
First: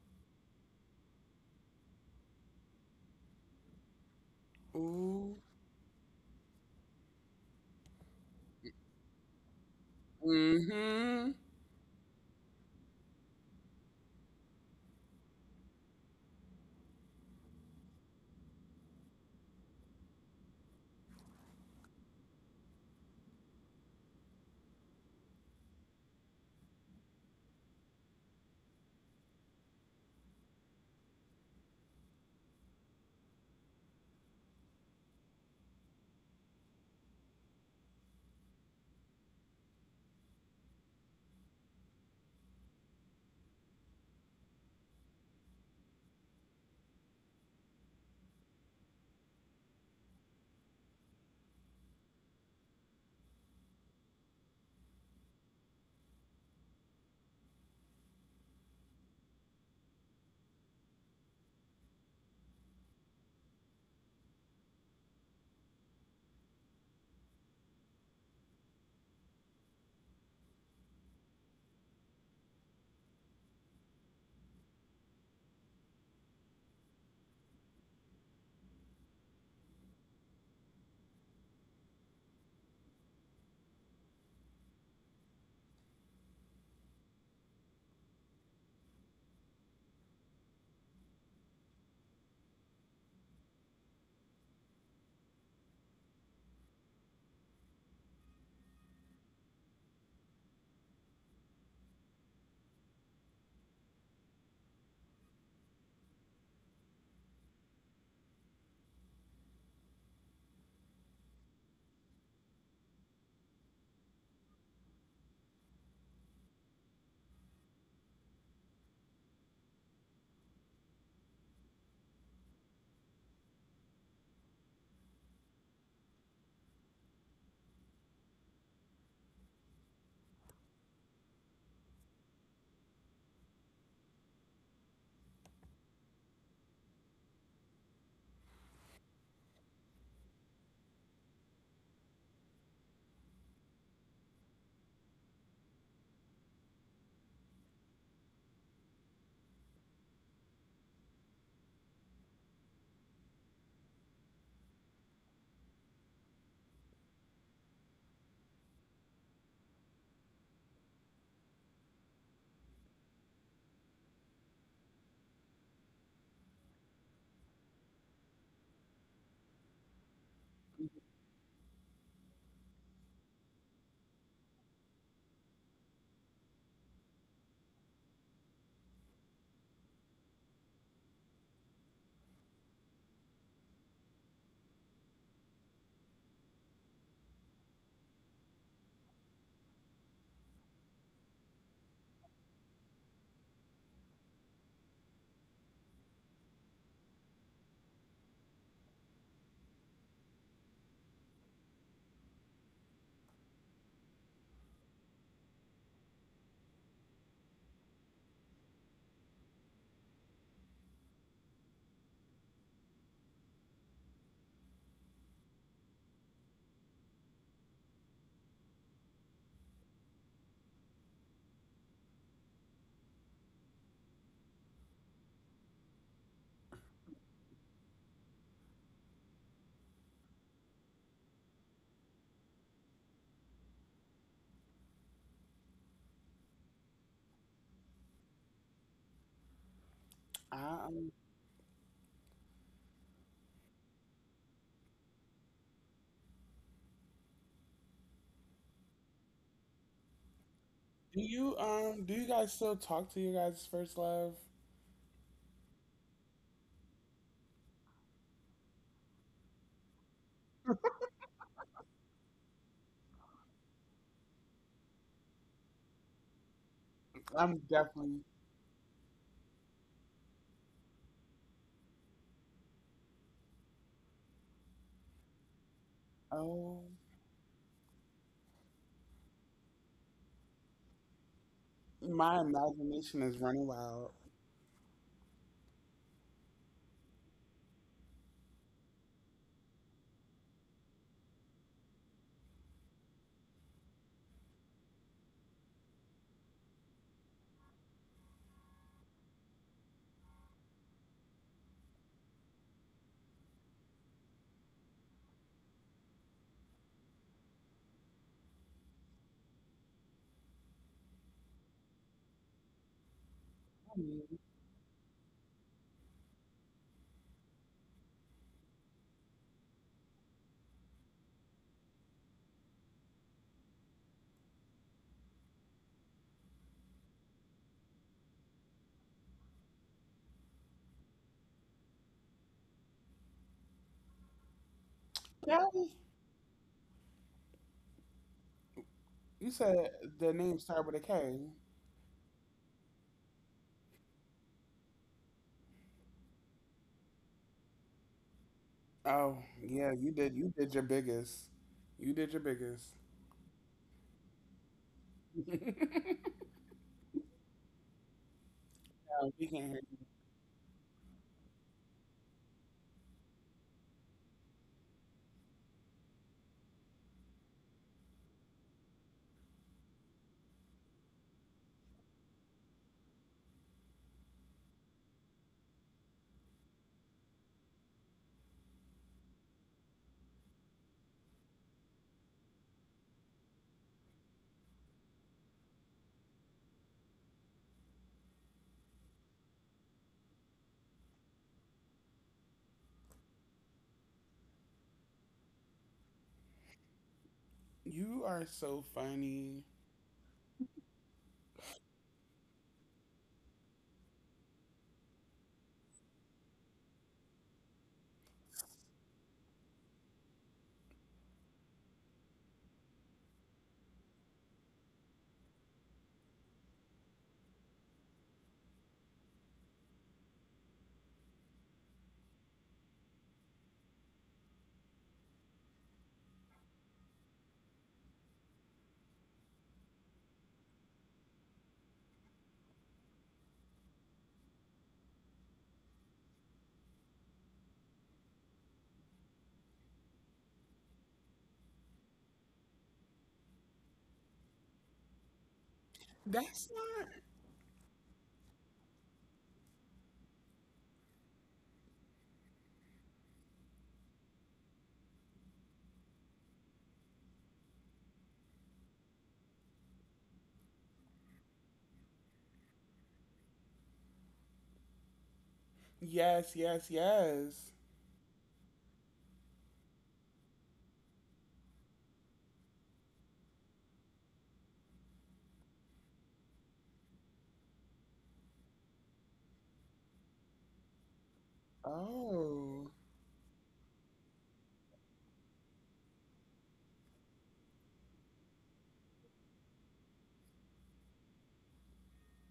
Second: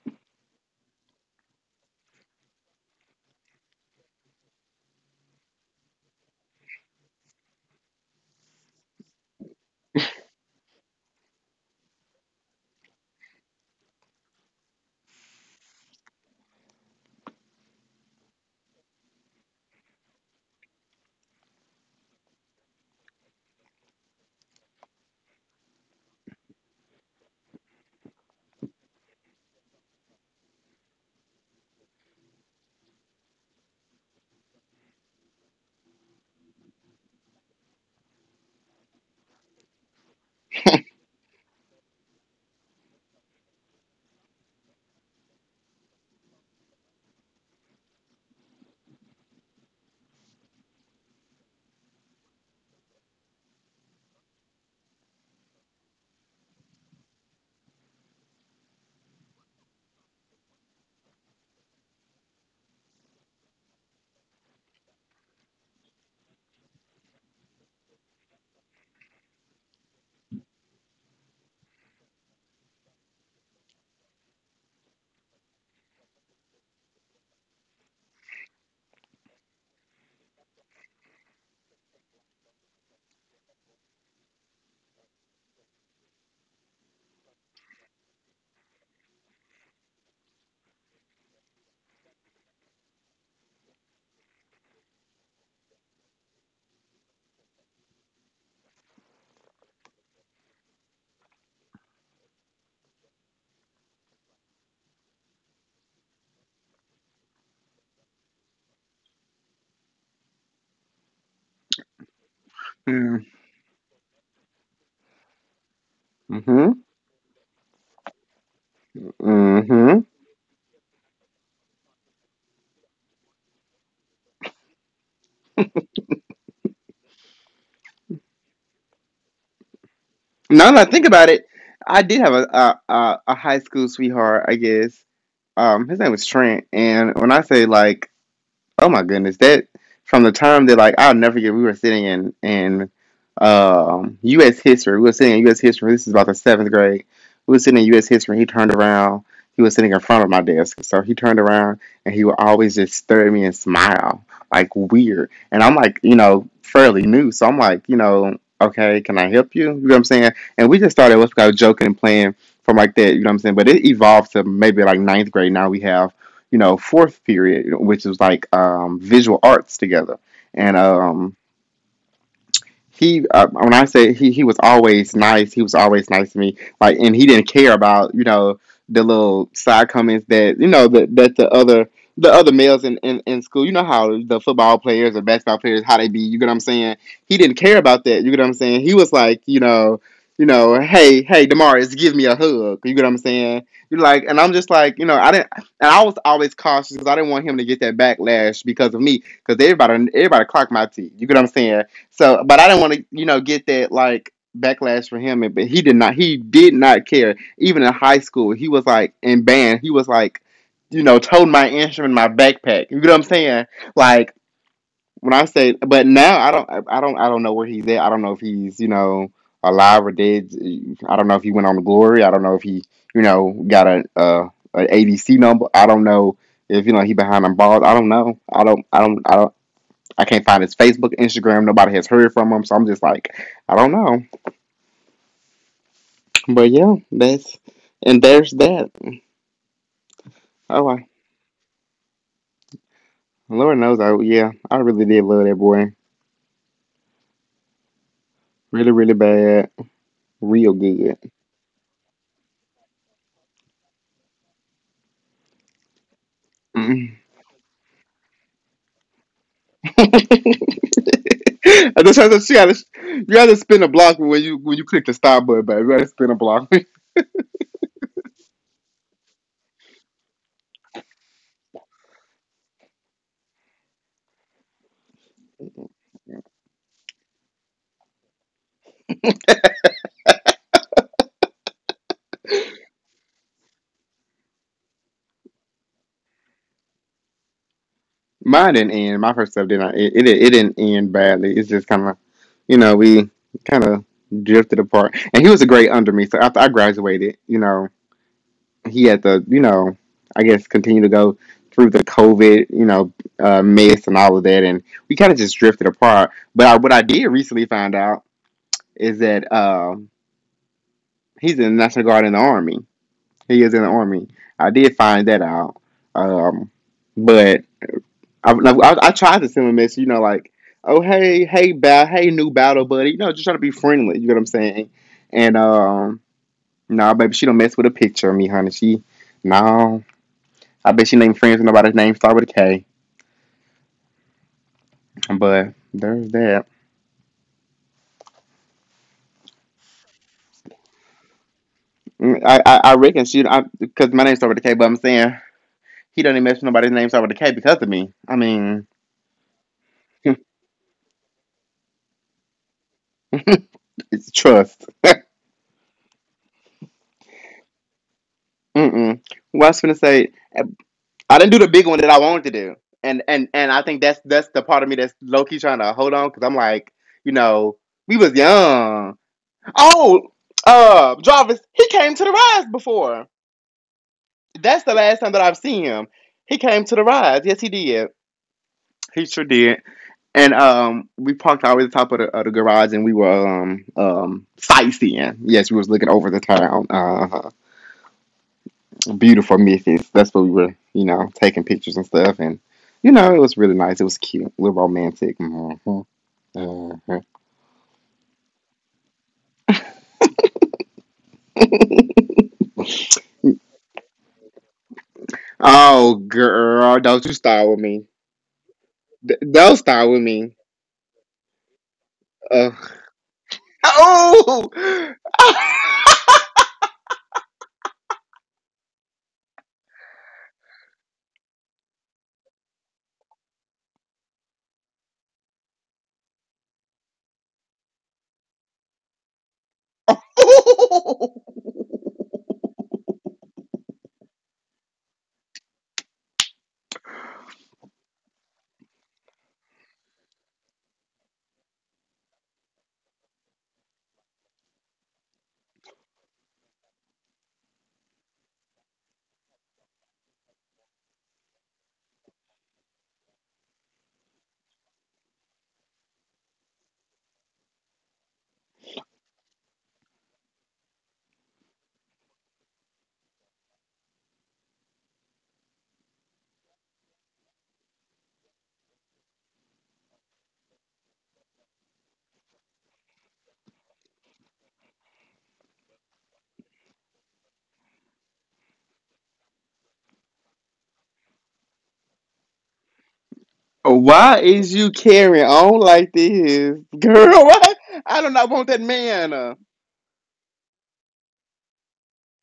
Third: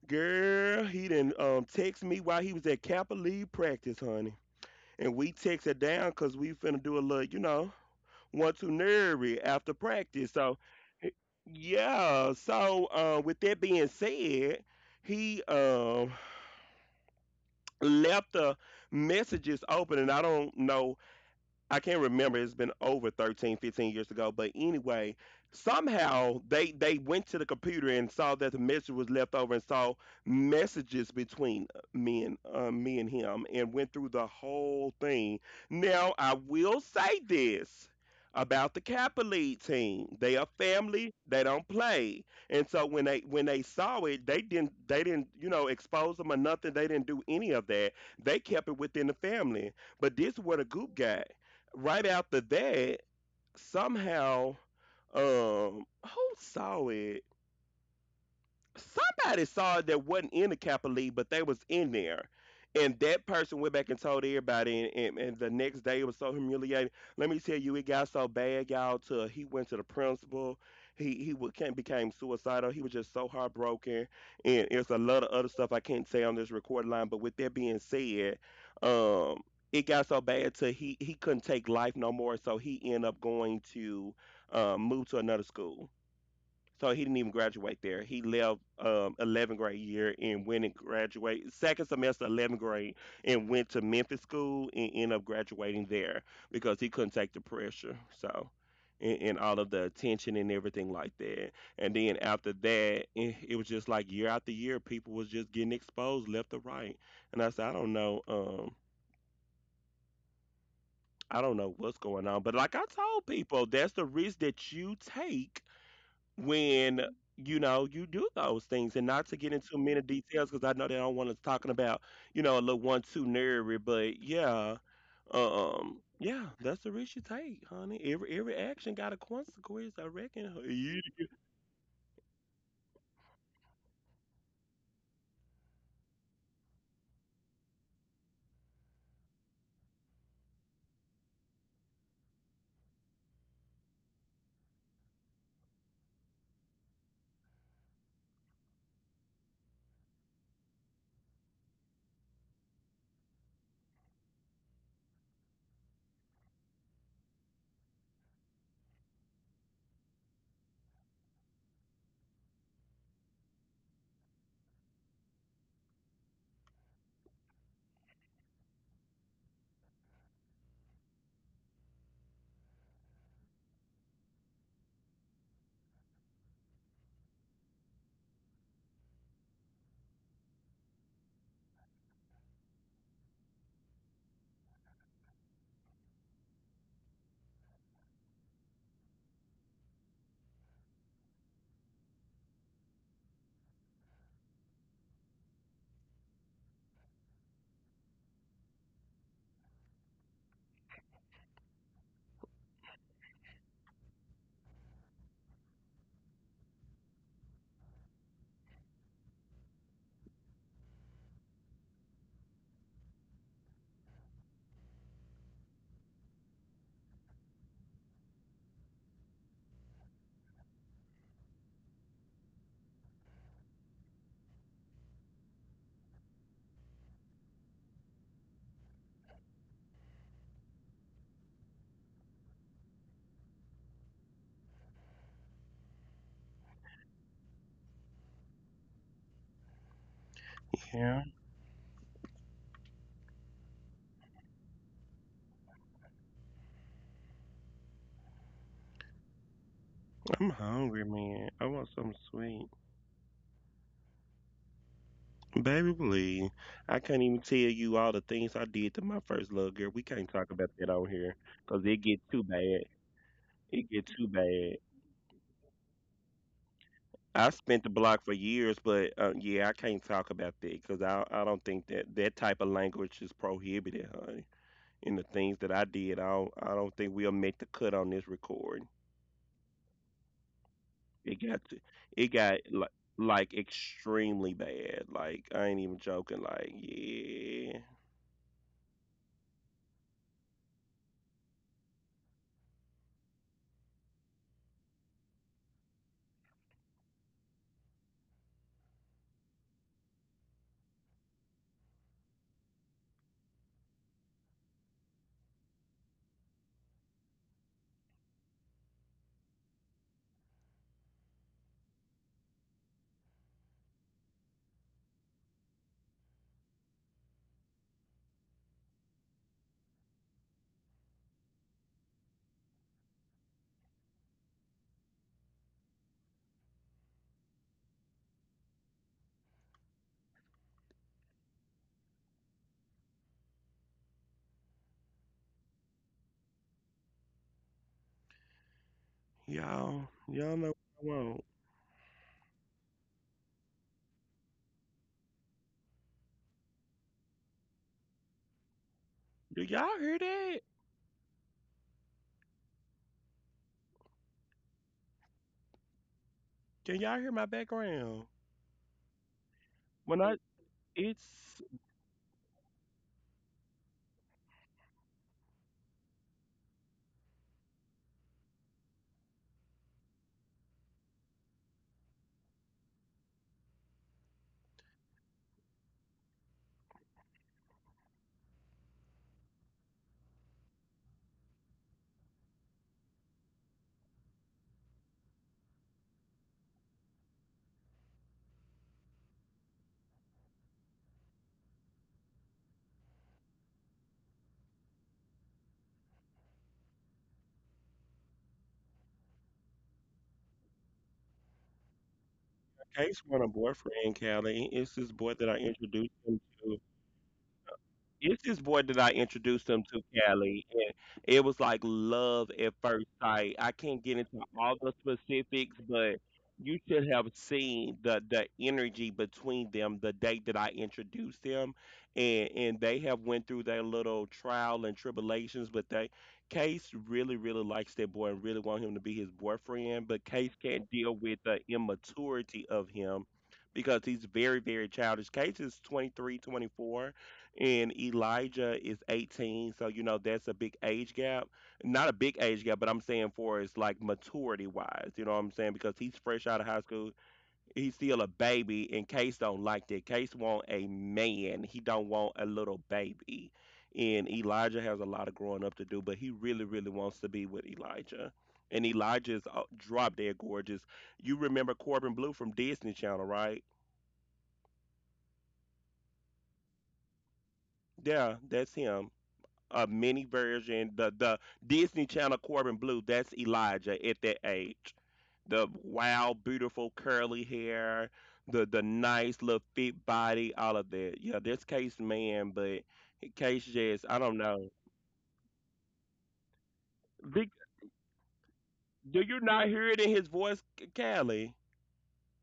Speaker 3: Girl, he didn't text me while he was at Kappa League practice, honey. And we
Speaker 1: Ooh.
Speaker 3: texted down cause we finna do a little, you know, 1 2 nary after practice. So
Speaker 1: Mm-hmm.
Speaker 3: yeah, so with that being said, he left the messages open and I don't know. I can't remember. It's been over 13, 15 years ago. But anyway, somehow they went to the computer and saw that the message was left over and saw messages between me and him and went through the whole thing. Now I will say this about the Kappa League team. They are family. They don't play. And so when they saw it, they didn't you know expose them or nothing. They didn't do any of that. They kept it within the family. But this is where the goop got right after that, somehow, who saw it? Somebody saw it that wasn't in the Kappa League, but they was in there. And that person went back and told everybody, and, and the next day it was so humiliating. Let me tell you, it got so bad, y'all. To he went to the principal, became suicidal. He was just so heartbroken, and it's a lot of other stuff I can't say on this record line. But with that being said, um, it got so bad to he couldn't take life no more, so he ended up going to move to another school so he didn't even graduate there. He left 11th grade year and went and graduated second semester 11th grade and went to Memphis school and ended up graduating there because he couldn't take the pressure. So and all of the attention and everything like that. And then after that, it was just like year after year, people was just getting exposed left to right. And I said, I don't know. I don't know what's going on, but like I told people, that's the risk that you take
Speaker 2: Mm-hmm.
Speaker 3: when you know you do those things and not to get into many
Speaker 2: Mm-hmm.
Speaker 3: details because I know they don't want us talking about you know a little one too nerdy but yeah. Yeah, that's the risk you take honey, every action got a consequence, I reckon.
Speaker 2: Now that I think
Speaker 3: You-
Speaker 2: about it, I did have a high school sweetheart, I guess. His name was Trent, and when I say like, oh my goodness, that from the time that, like, I'll never forget, we were sitting in U.S. history. We were sitting in U.S. history. This is about the seventh grade. We were sitting in U.S. history. He turned around. He was sitting in front of my desk, so he turned around and he would always just stare at me and smile like weird. And I'm like, you know, fairly new, so I'm like, you know, okay, can I help you? You know what I'm saying? And we just started what's called joking and playing from like that. You know what I'm saying? But it evolved to maybe like ninth grade. Now we have, you know, fourth period, which was like, visual arts together, and he when I say he was always nice, he was always nice to me. Like, and he didn't care about, you know, the little side comments that, you know, that that the other, the other males in school, you know how the football players or basketball players, how they be, you get what I'm saying? He didn't care about that, you get what I'm saying? He was like, you know, hey, Demarius, give me a hug. You get what I'm saying? You're like, and I'm just like, you know, I didn't, and I was always cautious because I didn't want him to get that backlash because of me, because everybody clocked my teeth. You get what I'm saying? So, but I didn't want to, you know, get that like backlash for him. But he did not. He did not care. Even in high school, he was like in band. He was like, you know, toting my instrument in my backpack. You know what I'm saying? Like when I say, but now I don't. I don't. I don't know where he's at. I don't know if he's, you know, alive or dead. I don't know if he went on to glory. I don't know if he, you know, got a an ADC number. I don't know if, you know, he behind on bars. I don't know. I don't. I don't. I don't. I can't find his Facebook, Instagram. Nobody has heard from him, so I'm just like, I don't know. But yeah, that's, and there's that. Oh, I,
Speaker 1: Um,
Speaker 3: yeah,
Speaker 2: Lord knows, I, yeah, I really did love that boy. Really, really bad.
Speaker 3: I'm
Speaker 2: Real
Speaker 3: hungry
Speaker 2: good.
Speaker 3: man, I want
Speaker 1: do
Speaker 3: something
Speaker 1: you guys
Speaker 3: sweet.
Speaker 1: still talk to your guys' first love?
Speaker 3: Baby please, I
Speaker 2: Mm.
Speaker 3: can't even tell you all the things I did to my first love, girl, we
Speaker 2: <laughs>
Speaker 3: can't talk about that on here because it
Speaker 2: I just
Speaker 3: get
Speaker 2: had to,
Speaker 3: too
Speaker 2: she gotta,
Speaker 3: bad.
Speaker 2: you gotta spin a
Speaker 3: It get
Speaker 2: block
Speaker 3: too
Speaker 2: when
Speaker 3: bad.
Speaker 2: you click the stop button, but you gotta spin a block.
Speaker 1: I'm
Speaker 3: I've spent the
Speaker 1: definitely.
Speaker 3: block for years, but yeah, I can't talk about that because I don't think that that type of language is prohibited, honey. And the things that I did, I
Speaker 1: Oh,
Speaker 3: don't think we'll make the cut on this recording. It got to, it
Speaker 1: my
Speaker 3: got
Speaker 1: imagination is
Speaker 3: like
Speaker 1: running wild.
Speaker 3: extremely bad. Like I ain't even joking. Like yeah,
Speaker 2: <laughs> Mine didn't end. My first step didn't. It didn't end badly. It's just kind of, you know, we kind of drifted apart. And he was a great under me. So after I graduated, you know, he had to, you know, I guess continue to go through the COVID, you know, mess and all of that, and we kind of just drifted apart. But I, what I did recently find out is that he's in the National Guard in the Army. He is in the Army.
Speaker 1: Hmm.
Speaker 2: I did find that out. Um, but I tried to send him a message, you know, like, oh, hey, ba- hey, new battle buddy, you know, just trying to be friendly. You know what I'm saying? And no, nah, baby, she don't mess with a picture of me, honey. She no, I bet she named friends with nobody's name start with a K. But
Speaker 1: Kelly,
Speaker 2: there's that.
Speaker 1: you said the name
Speaker 3: y'all know
Speaker 1: started with a
Speaker 3: what I
Speaker 1: K.
Speaker 3: want.
Speaker 2: Mm, I reckon she, because my name start with a K. But I'm saying he doesn't even mess with nobody's name start with a K because of me. I mean,
Speaker 1: Oh,
Speaker 3: Do
Speaker 1: yeah,
Speaker 3: y'all
Speaker 1: you
Speaker 3: hear
Speaker 1: did. You
Speaker 2: <laughs>
Speaker 3: that?
Speaker 1: did your biggest. You did your biggest.
Speaker 2: it's trust. <laughs>
Speaker 1: No,
Speaker 3: Can y'all hear my background?
Speaker 2: Mm-mm.
Speaker 1: we can't
Speaker 2: Well, I
Speaker 1: hear
Speaker 2: was
Speaker 1: you.
Speaker 2: gonna
Speaker 3: When
Speaker 2: say
Speaker 3: I
Speaker 2: I didn't do
Speaker 3: it's
Speaker 2: the big one that I wanted to do, and I think that's the part of me that's low key trying to hold on because I'm like, you know, we was young. Oh, Jarvis, he came to the rise before. That's the last time that I've seen him. He came to the rides. Yes, he did. He sure did. And we parked all the way at the top of the garage, and we were sightseeing. Yes, we was looking over the town. Beautiful Memphis. That's what we were, you know, taking pictures and stuff. And you know, it was really nice. It was cute, a little romantic. Mhm. Mhm.
Speaker 1: You are so funny.
Speaker 3: case one, a boyfriend, Callie, it's this boy that I introduced
Speaker 2: Oh,
Speaker 3: him to.
Speaker 2: girl, don't you start with me.
Speaker 3: It's this boy that I
Speaker 2: D-
Speaker 3: introduced
Speaker 2: don't
Speaker 3: him to,
Speaker 2: start with me.
Speaker 3: Callie, and it was like love at
Speaker 2: Ugh.
Speaker 3: first sight. I can't get into all the specifics, but you should have seen the energy between them the day that I introduced them, and they have went through their little trial and tribulations, but they Case really really likes that boy and really want him to be his boyfriend, but Case can't deal
Speaker 2: Oh.
Speaker 3: with the
Speaker 2: <laughs>
Speaker 3: immaturity of him because he's very very childish. Case is 23, 24 and Elijah is 18. So, you know, that's a big age gap. Not a big age gap, but I'm saying for it's like maturity wise. You know what I'm saying? Because he's fresh out
Speaker 1: That's
Speaker 3: of high
Speaker 1: not.
Speaker 3: school. He's still a baby, and Case don't like that. Case want a man. He don't want a little baby. And Elijah has a lot of growing up to do, but he really, really wants to be with Elijah. And Elijah's drop dead gorgeous. You remember Corbin Blue from Disney Channel, right?
Speaker 1: Yes, yes, yes.
Speaker 3: Yeah, that's him. A mini version, the Disney Channel Corbin Blue. That's Elijah at that age. The wild, beautiful curly hair, the nice little fit body, all of that. Yeah, that's Case man, but
Speaker 1: Oh,
Speaker 3: Case just I don't
Speaker 2: Why
Speaker 3: know.
Speaker 2: is you carrying on like this, <laughs> girl?
Speaker 3: Vic,
Speaker 2: Why? I do not want that
Speaker 3: do
Speaker 2: man.
Speaker 3: you
Speaker 2: Uh.
Speaker 3: not hear it in his voice, Callie?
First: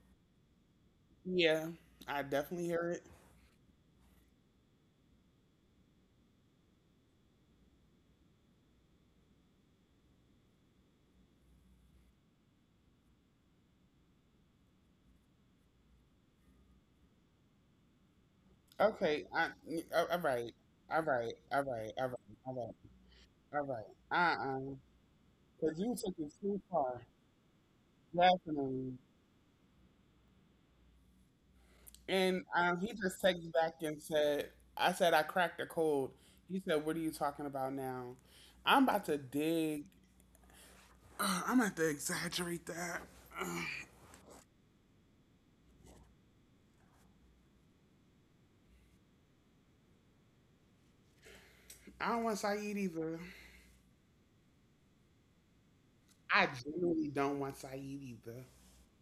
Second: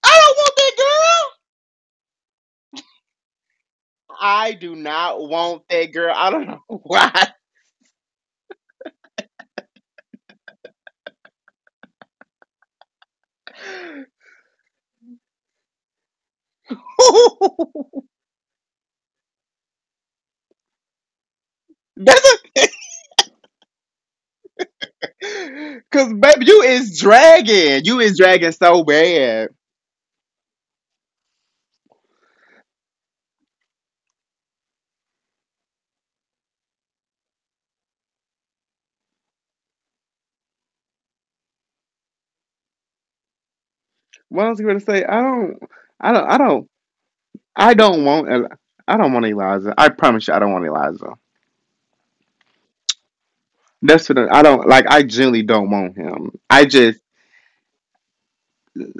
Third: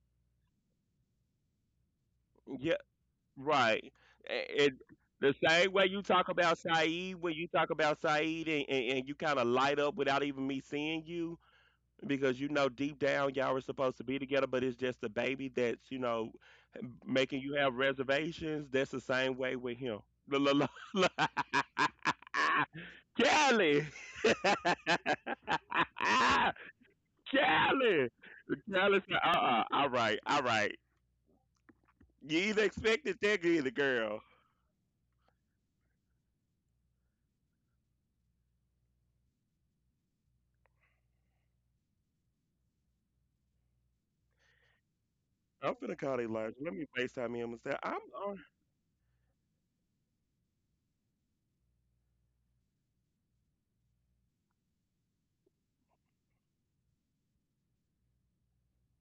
Speaker 2: I don't want that girl.
Speaker 1: yeah. I definitely
Speaker 3: Yeah,
Speaker 1: hear it.
Speaker 3: right.
Speaker 2: I do
Speaker 3: And
Speaker 2: not
Speaker 3: the
Speaker 2: want
Speaker 3: same way
Speaker 2: that
Speaker 3: you
Speaker 2: girl.
Speaker 3: talk
Speaker 2: I don't
Speaker 3: about
Speaker 2: know
Speaker 3: Saeed,
Speaker 2: why. <laughs>
Speaker 3: when you talk about Saeed and you kind of light up without even me seeing you, because you know deep down y'all were supposed to be together, but it's just the baby that's you know making you have reservations. That's the
Speaker 1: Okay.
Speaker 3: same
Speaker 1: I,
Speaker 3: way with him.
Speaker 1: all right.
Speaker 3: La la,
Speaker 1: All
Speaker 3: la, la.
Speaker 1: right. All
Speaker 3: <laughs>
Speaker 1: right. All right.
Speaker 2: That's
Speaker 1: All
Speaker 2: a-
Speaker 1: right. All right.
Speaker 3: Kelly, <laughs>
Speaker 1: Uh-uh. Uh. Because
Speaker 2: <laughs>
Speaker 1: you
Speaker 2: Cause
Speaker 1: took it
Speaker 2: baby,
Speaker 1: too
Speaker 2: you is
Speaker 1: far.
Speaker 2: dragging. You
Speaker 3: Kelly,
Speaker 2: is dragging so
Speaker 1: Definitely.
Speaker 3: Kelly said,
Speaker 2: bad.
Speaker 3: all right, all right. You
Speaker 1: And
Speaker 3: either
Speaker 1: he
Speaker 3: expected
Speaker 1: just
Speaker 3: that,
Speaker 1: texted
Speaker 3: or the
Speaker 1: back and
Speaker 3: girl.
Speaker 1: said, I cracked a code. He said, what are you talking about now? I'm about to dig. <sighs> Ugh, I'm about to exaggerate that. <sighs> Ugh,
Speaker 2: What else you gonna say? I don't.
Speaker 3: I'm finna
Speaker 2: I
Speaker 3: call they
Speaker 2: don't. I
Speaker 3: lunch.
Speaker 2: don't.
Speaker 3: Let me Facetime him and
Speaker 2: I
Speaker 3: say, I'm
Speaker 2: don't want.
Speaker 3: on.
Speaker 2: Eli- I don't want Eliza. I promise you, I don't want Eliza.
Speaker 1: I don't want Saeed either.
Speaker 2: That's what I don't like. I genuinely don't want him.
Speaker 1: I genuinely don't want Saeed either.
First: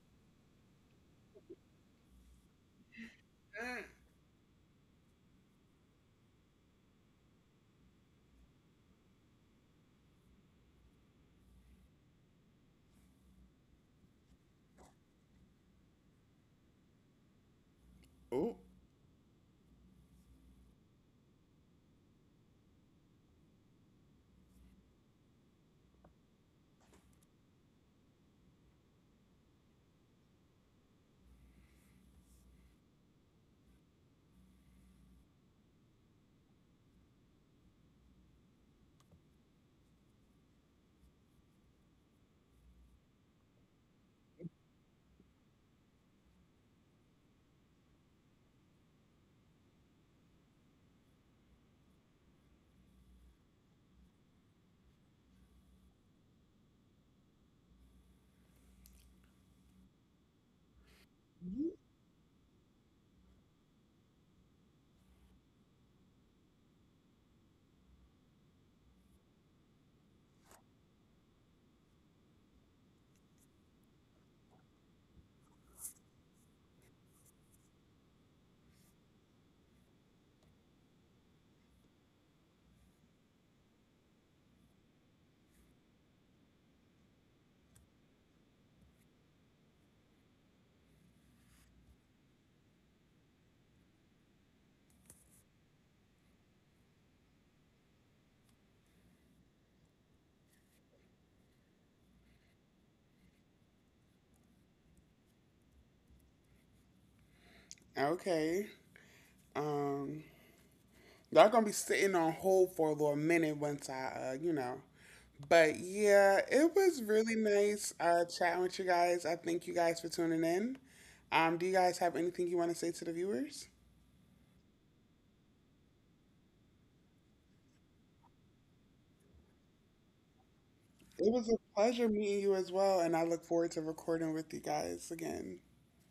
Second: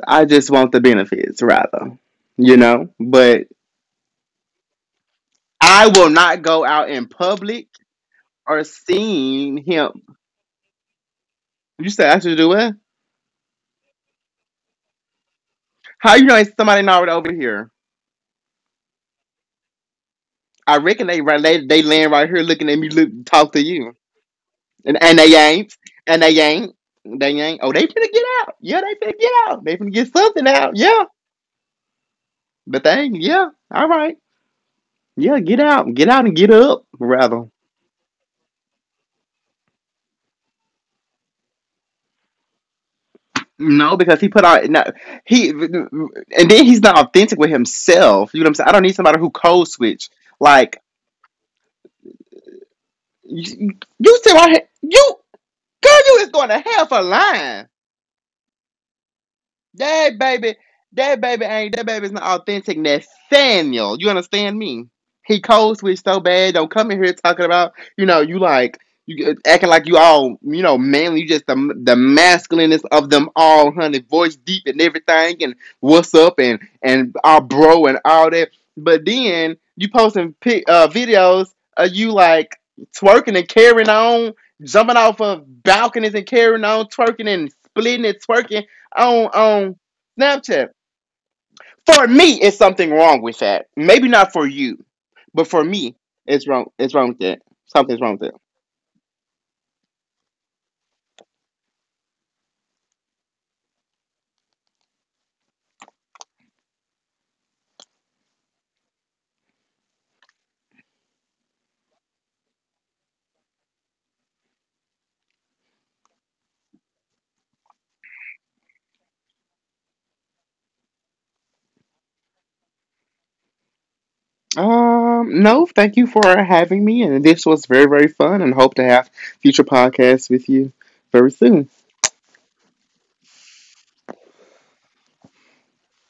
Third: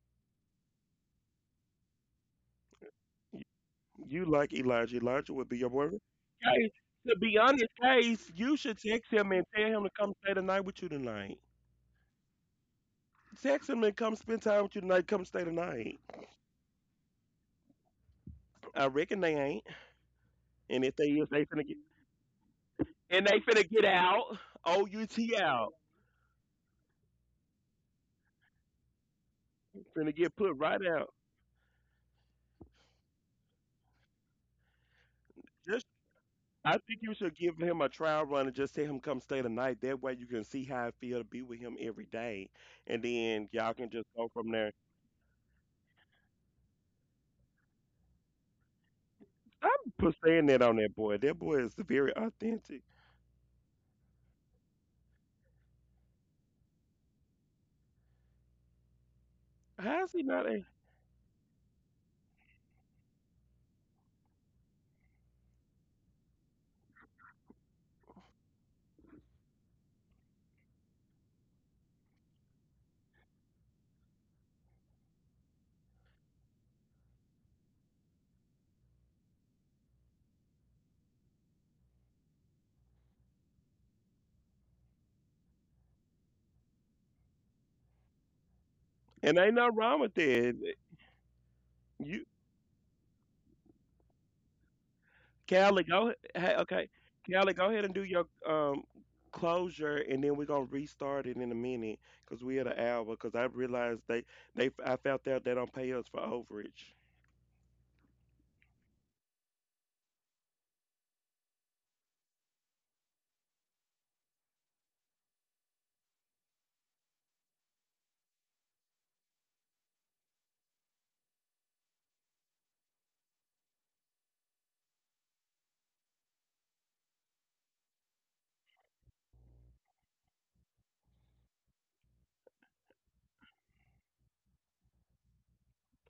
Speaker 2: I just want the benefits, rather, you know. But
Speaker 1: Mm.
Speaker 3: You like Elijah. Elijah would be your
Speaker 2: I
Speaker 3: boyfriend.
Speaker 2: will not go
Speaker 3: Case,
Speaker 2: out in
Speaker 3: to be honest,
Speaker 2: public
Speaker 3: Case, you
Speaker 2: or
Speaker 3: should text him and
Speaker 2: seen
Speaker 3: tell him to
Speaker 2: him.
Speaker 3: come stay the night with you tonight.
Speaker 2: You said I should do what?
Speaker 3: Text him and come spend time with you tonight. Come stay the night.
Speaker 2: How you know ain't somebody not right over here?
Speaker 1: Oh,
Speaker 3: I reckon they ain't.
Speaker 2: I
Speaker 3: And if
Speaker 2: reckon
Speaker 3: they
Speaker 2: they
Speaker 3: is,
Speaker 2: right
Speaker 3: they finna get
Speaker 2: they land right here looking at me look talk to you,
Speaker 3: out. O
Speaker 2: and
Speaker 3: U T out.
Speaker 2: they ain't, they ain't. Oh, they finna get out. Yeah, they finna get out. They finna get
Speaker 3: Finna get
Speaker 2: something
Speaker 3: put
Speaker 2: out.
Speaker 3: right
Speaker 2: Yeah,
Speaker 3: out.
Speaker 2: but they ain't. Yeah, all right. Yeah,
Speaker 3: Just
Speaker 2: get out and get
Speaker 3: I
Speaker 2: up,
Speaker 3: think you should
Speaker 2: rather.
Speaker 3: give him a trial run and just tell him come stay the night. That way you can see how it feel to be with him every day. And then y'all can
Speaker 2: No,
Speaker 3: just
Speaker 2: because he
Speaker 3: go
Speaker 2: put
Speaker 3: from
Speaker 2: out
Speaker 3: there.
Speaker 2: no he and then he's not authentic with himself. You know what I'm saying? I don't need somebody who code
Speaker 3: I'm
Speaker 2: switch.
Speaker 3: put saying that on
Speaker 2: Like
Speaker 3: that boy. That boy is very authentic.
Speaker 2: you, you sit right here, you girl, you is going to hell for lying.
Speaker 3: How's
Speaker 2: That
Speaker 3: he not?
Speaker 2: baby, that baby ain't that baby's not authentic Nathaniel. You understand me? He code switch so bad. Don't come in here talking about you know you like you acting like you all you know manly. You just the masculineness of them all, honey. Voice deep and everything, and what's up and our bro and all that. But then you posting pic, videos of you like twerking and carrying on, jumping off of balconies and carrying on, twerking and splitting and twerking
Speaker 3: And ain't nothing
Speaker 2: on
Speaker 3: wrong with
Speaker 2: Snapchat.
Speaker 3: that.
Speaker 2: For
Speaker 3: You,
Speaker 2: me, it's something wrong with that. Maybe not for you, but for
Speaker 3: Callie,
Speaker 2: me,
Speaker 3: go.
Speaker 2: it's
Speaker 3: Hey,
Speaker 2: wrong.
Speaker 3: okay,
Speaker 2: It's wrong with that.
Speaker 3: Callie, go ahead and
Speaker 2: Something's
Speaker 3: do
Speaker 2: wrong
Speaker 3: your
Speaker 2: with
Speaker 3: closure, and then we're gonna restart it in a minute because we had an hour. Because I realized they I found out they don't pay us for overage.
Speaker 1: okay. Um, y'all gonna be sitting on hold for a little minute once I, you know. But yeah, it was really nice chatting with you guys. I thank you guys for tuning in. Do you guys have anything you want to say to the viewers?
Speaker 2: it. No, thank you for having me, and this was very very fun, and hope to have future podcasts with you
Speaker 1: It
Speaker 2: very
Speaker 1: was a
Speaker 2: soon.
Speaker 1: pleasure meeting you as well, and I look forward to recording with you guys again.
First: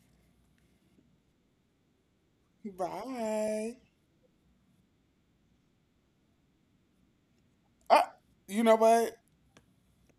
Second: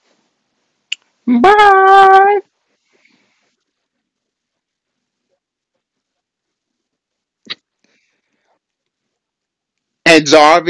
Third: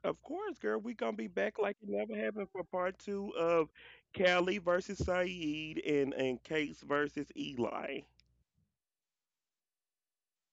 Speaker 3: Of course, girl, we gonna be back like it never
Speaker 2: Bye.
Speaker 3: happened for part two of
Speaker 1: Bye.
Speaker 3: Callie versus Saeed and Case versus Eli.
Speaker 1: Ah, you know what?
Speaker 2: And Jarvis.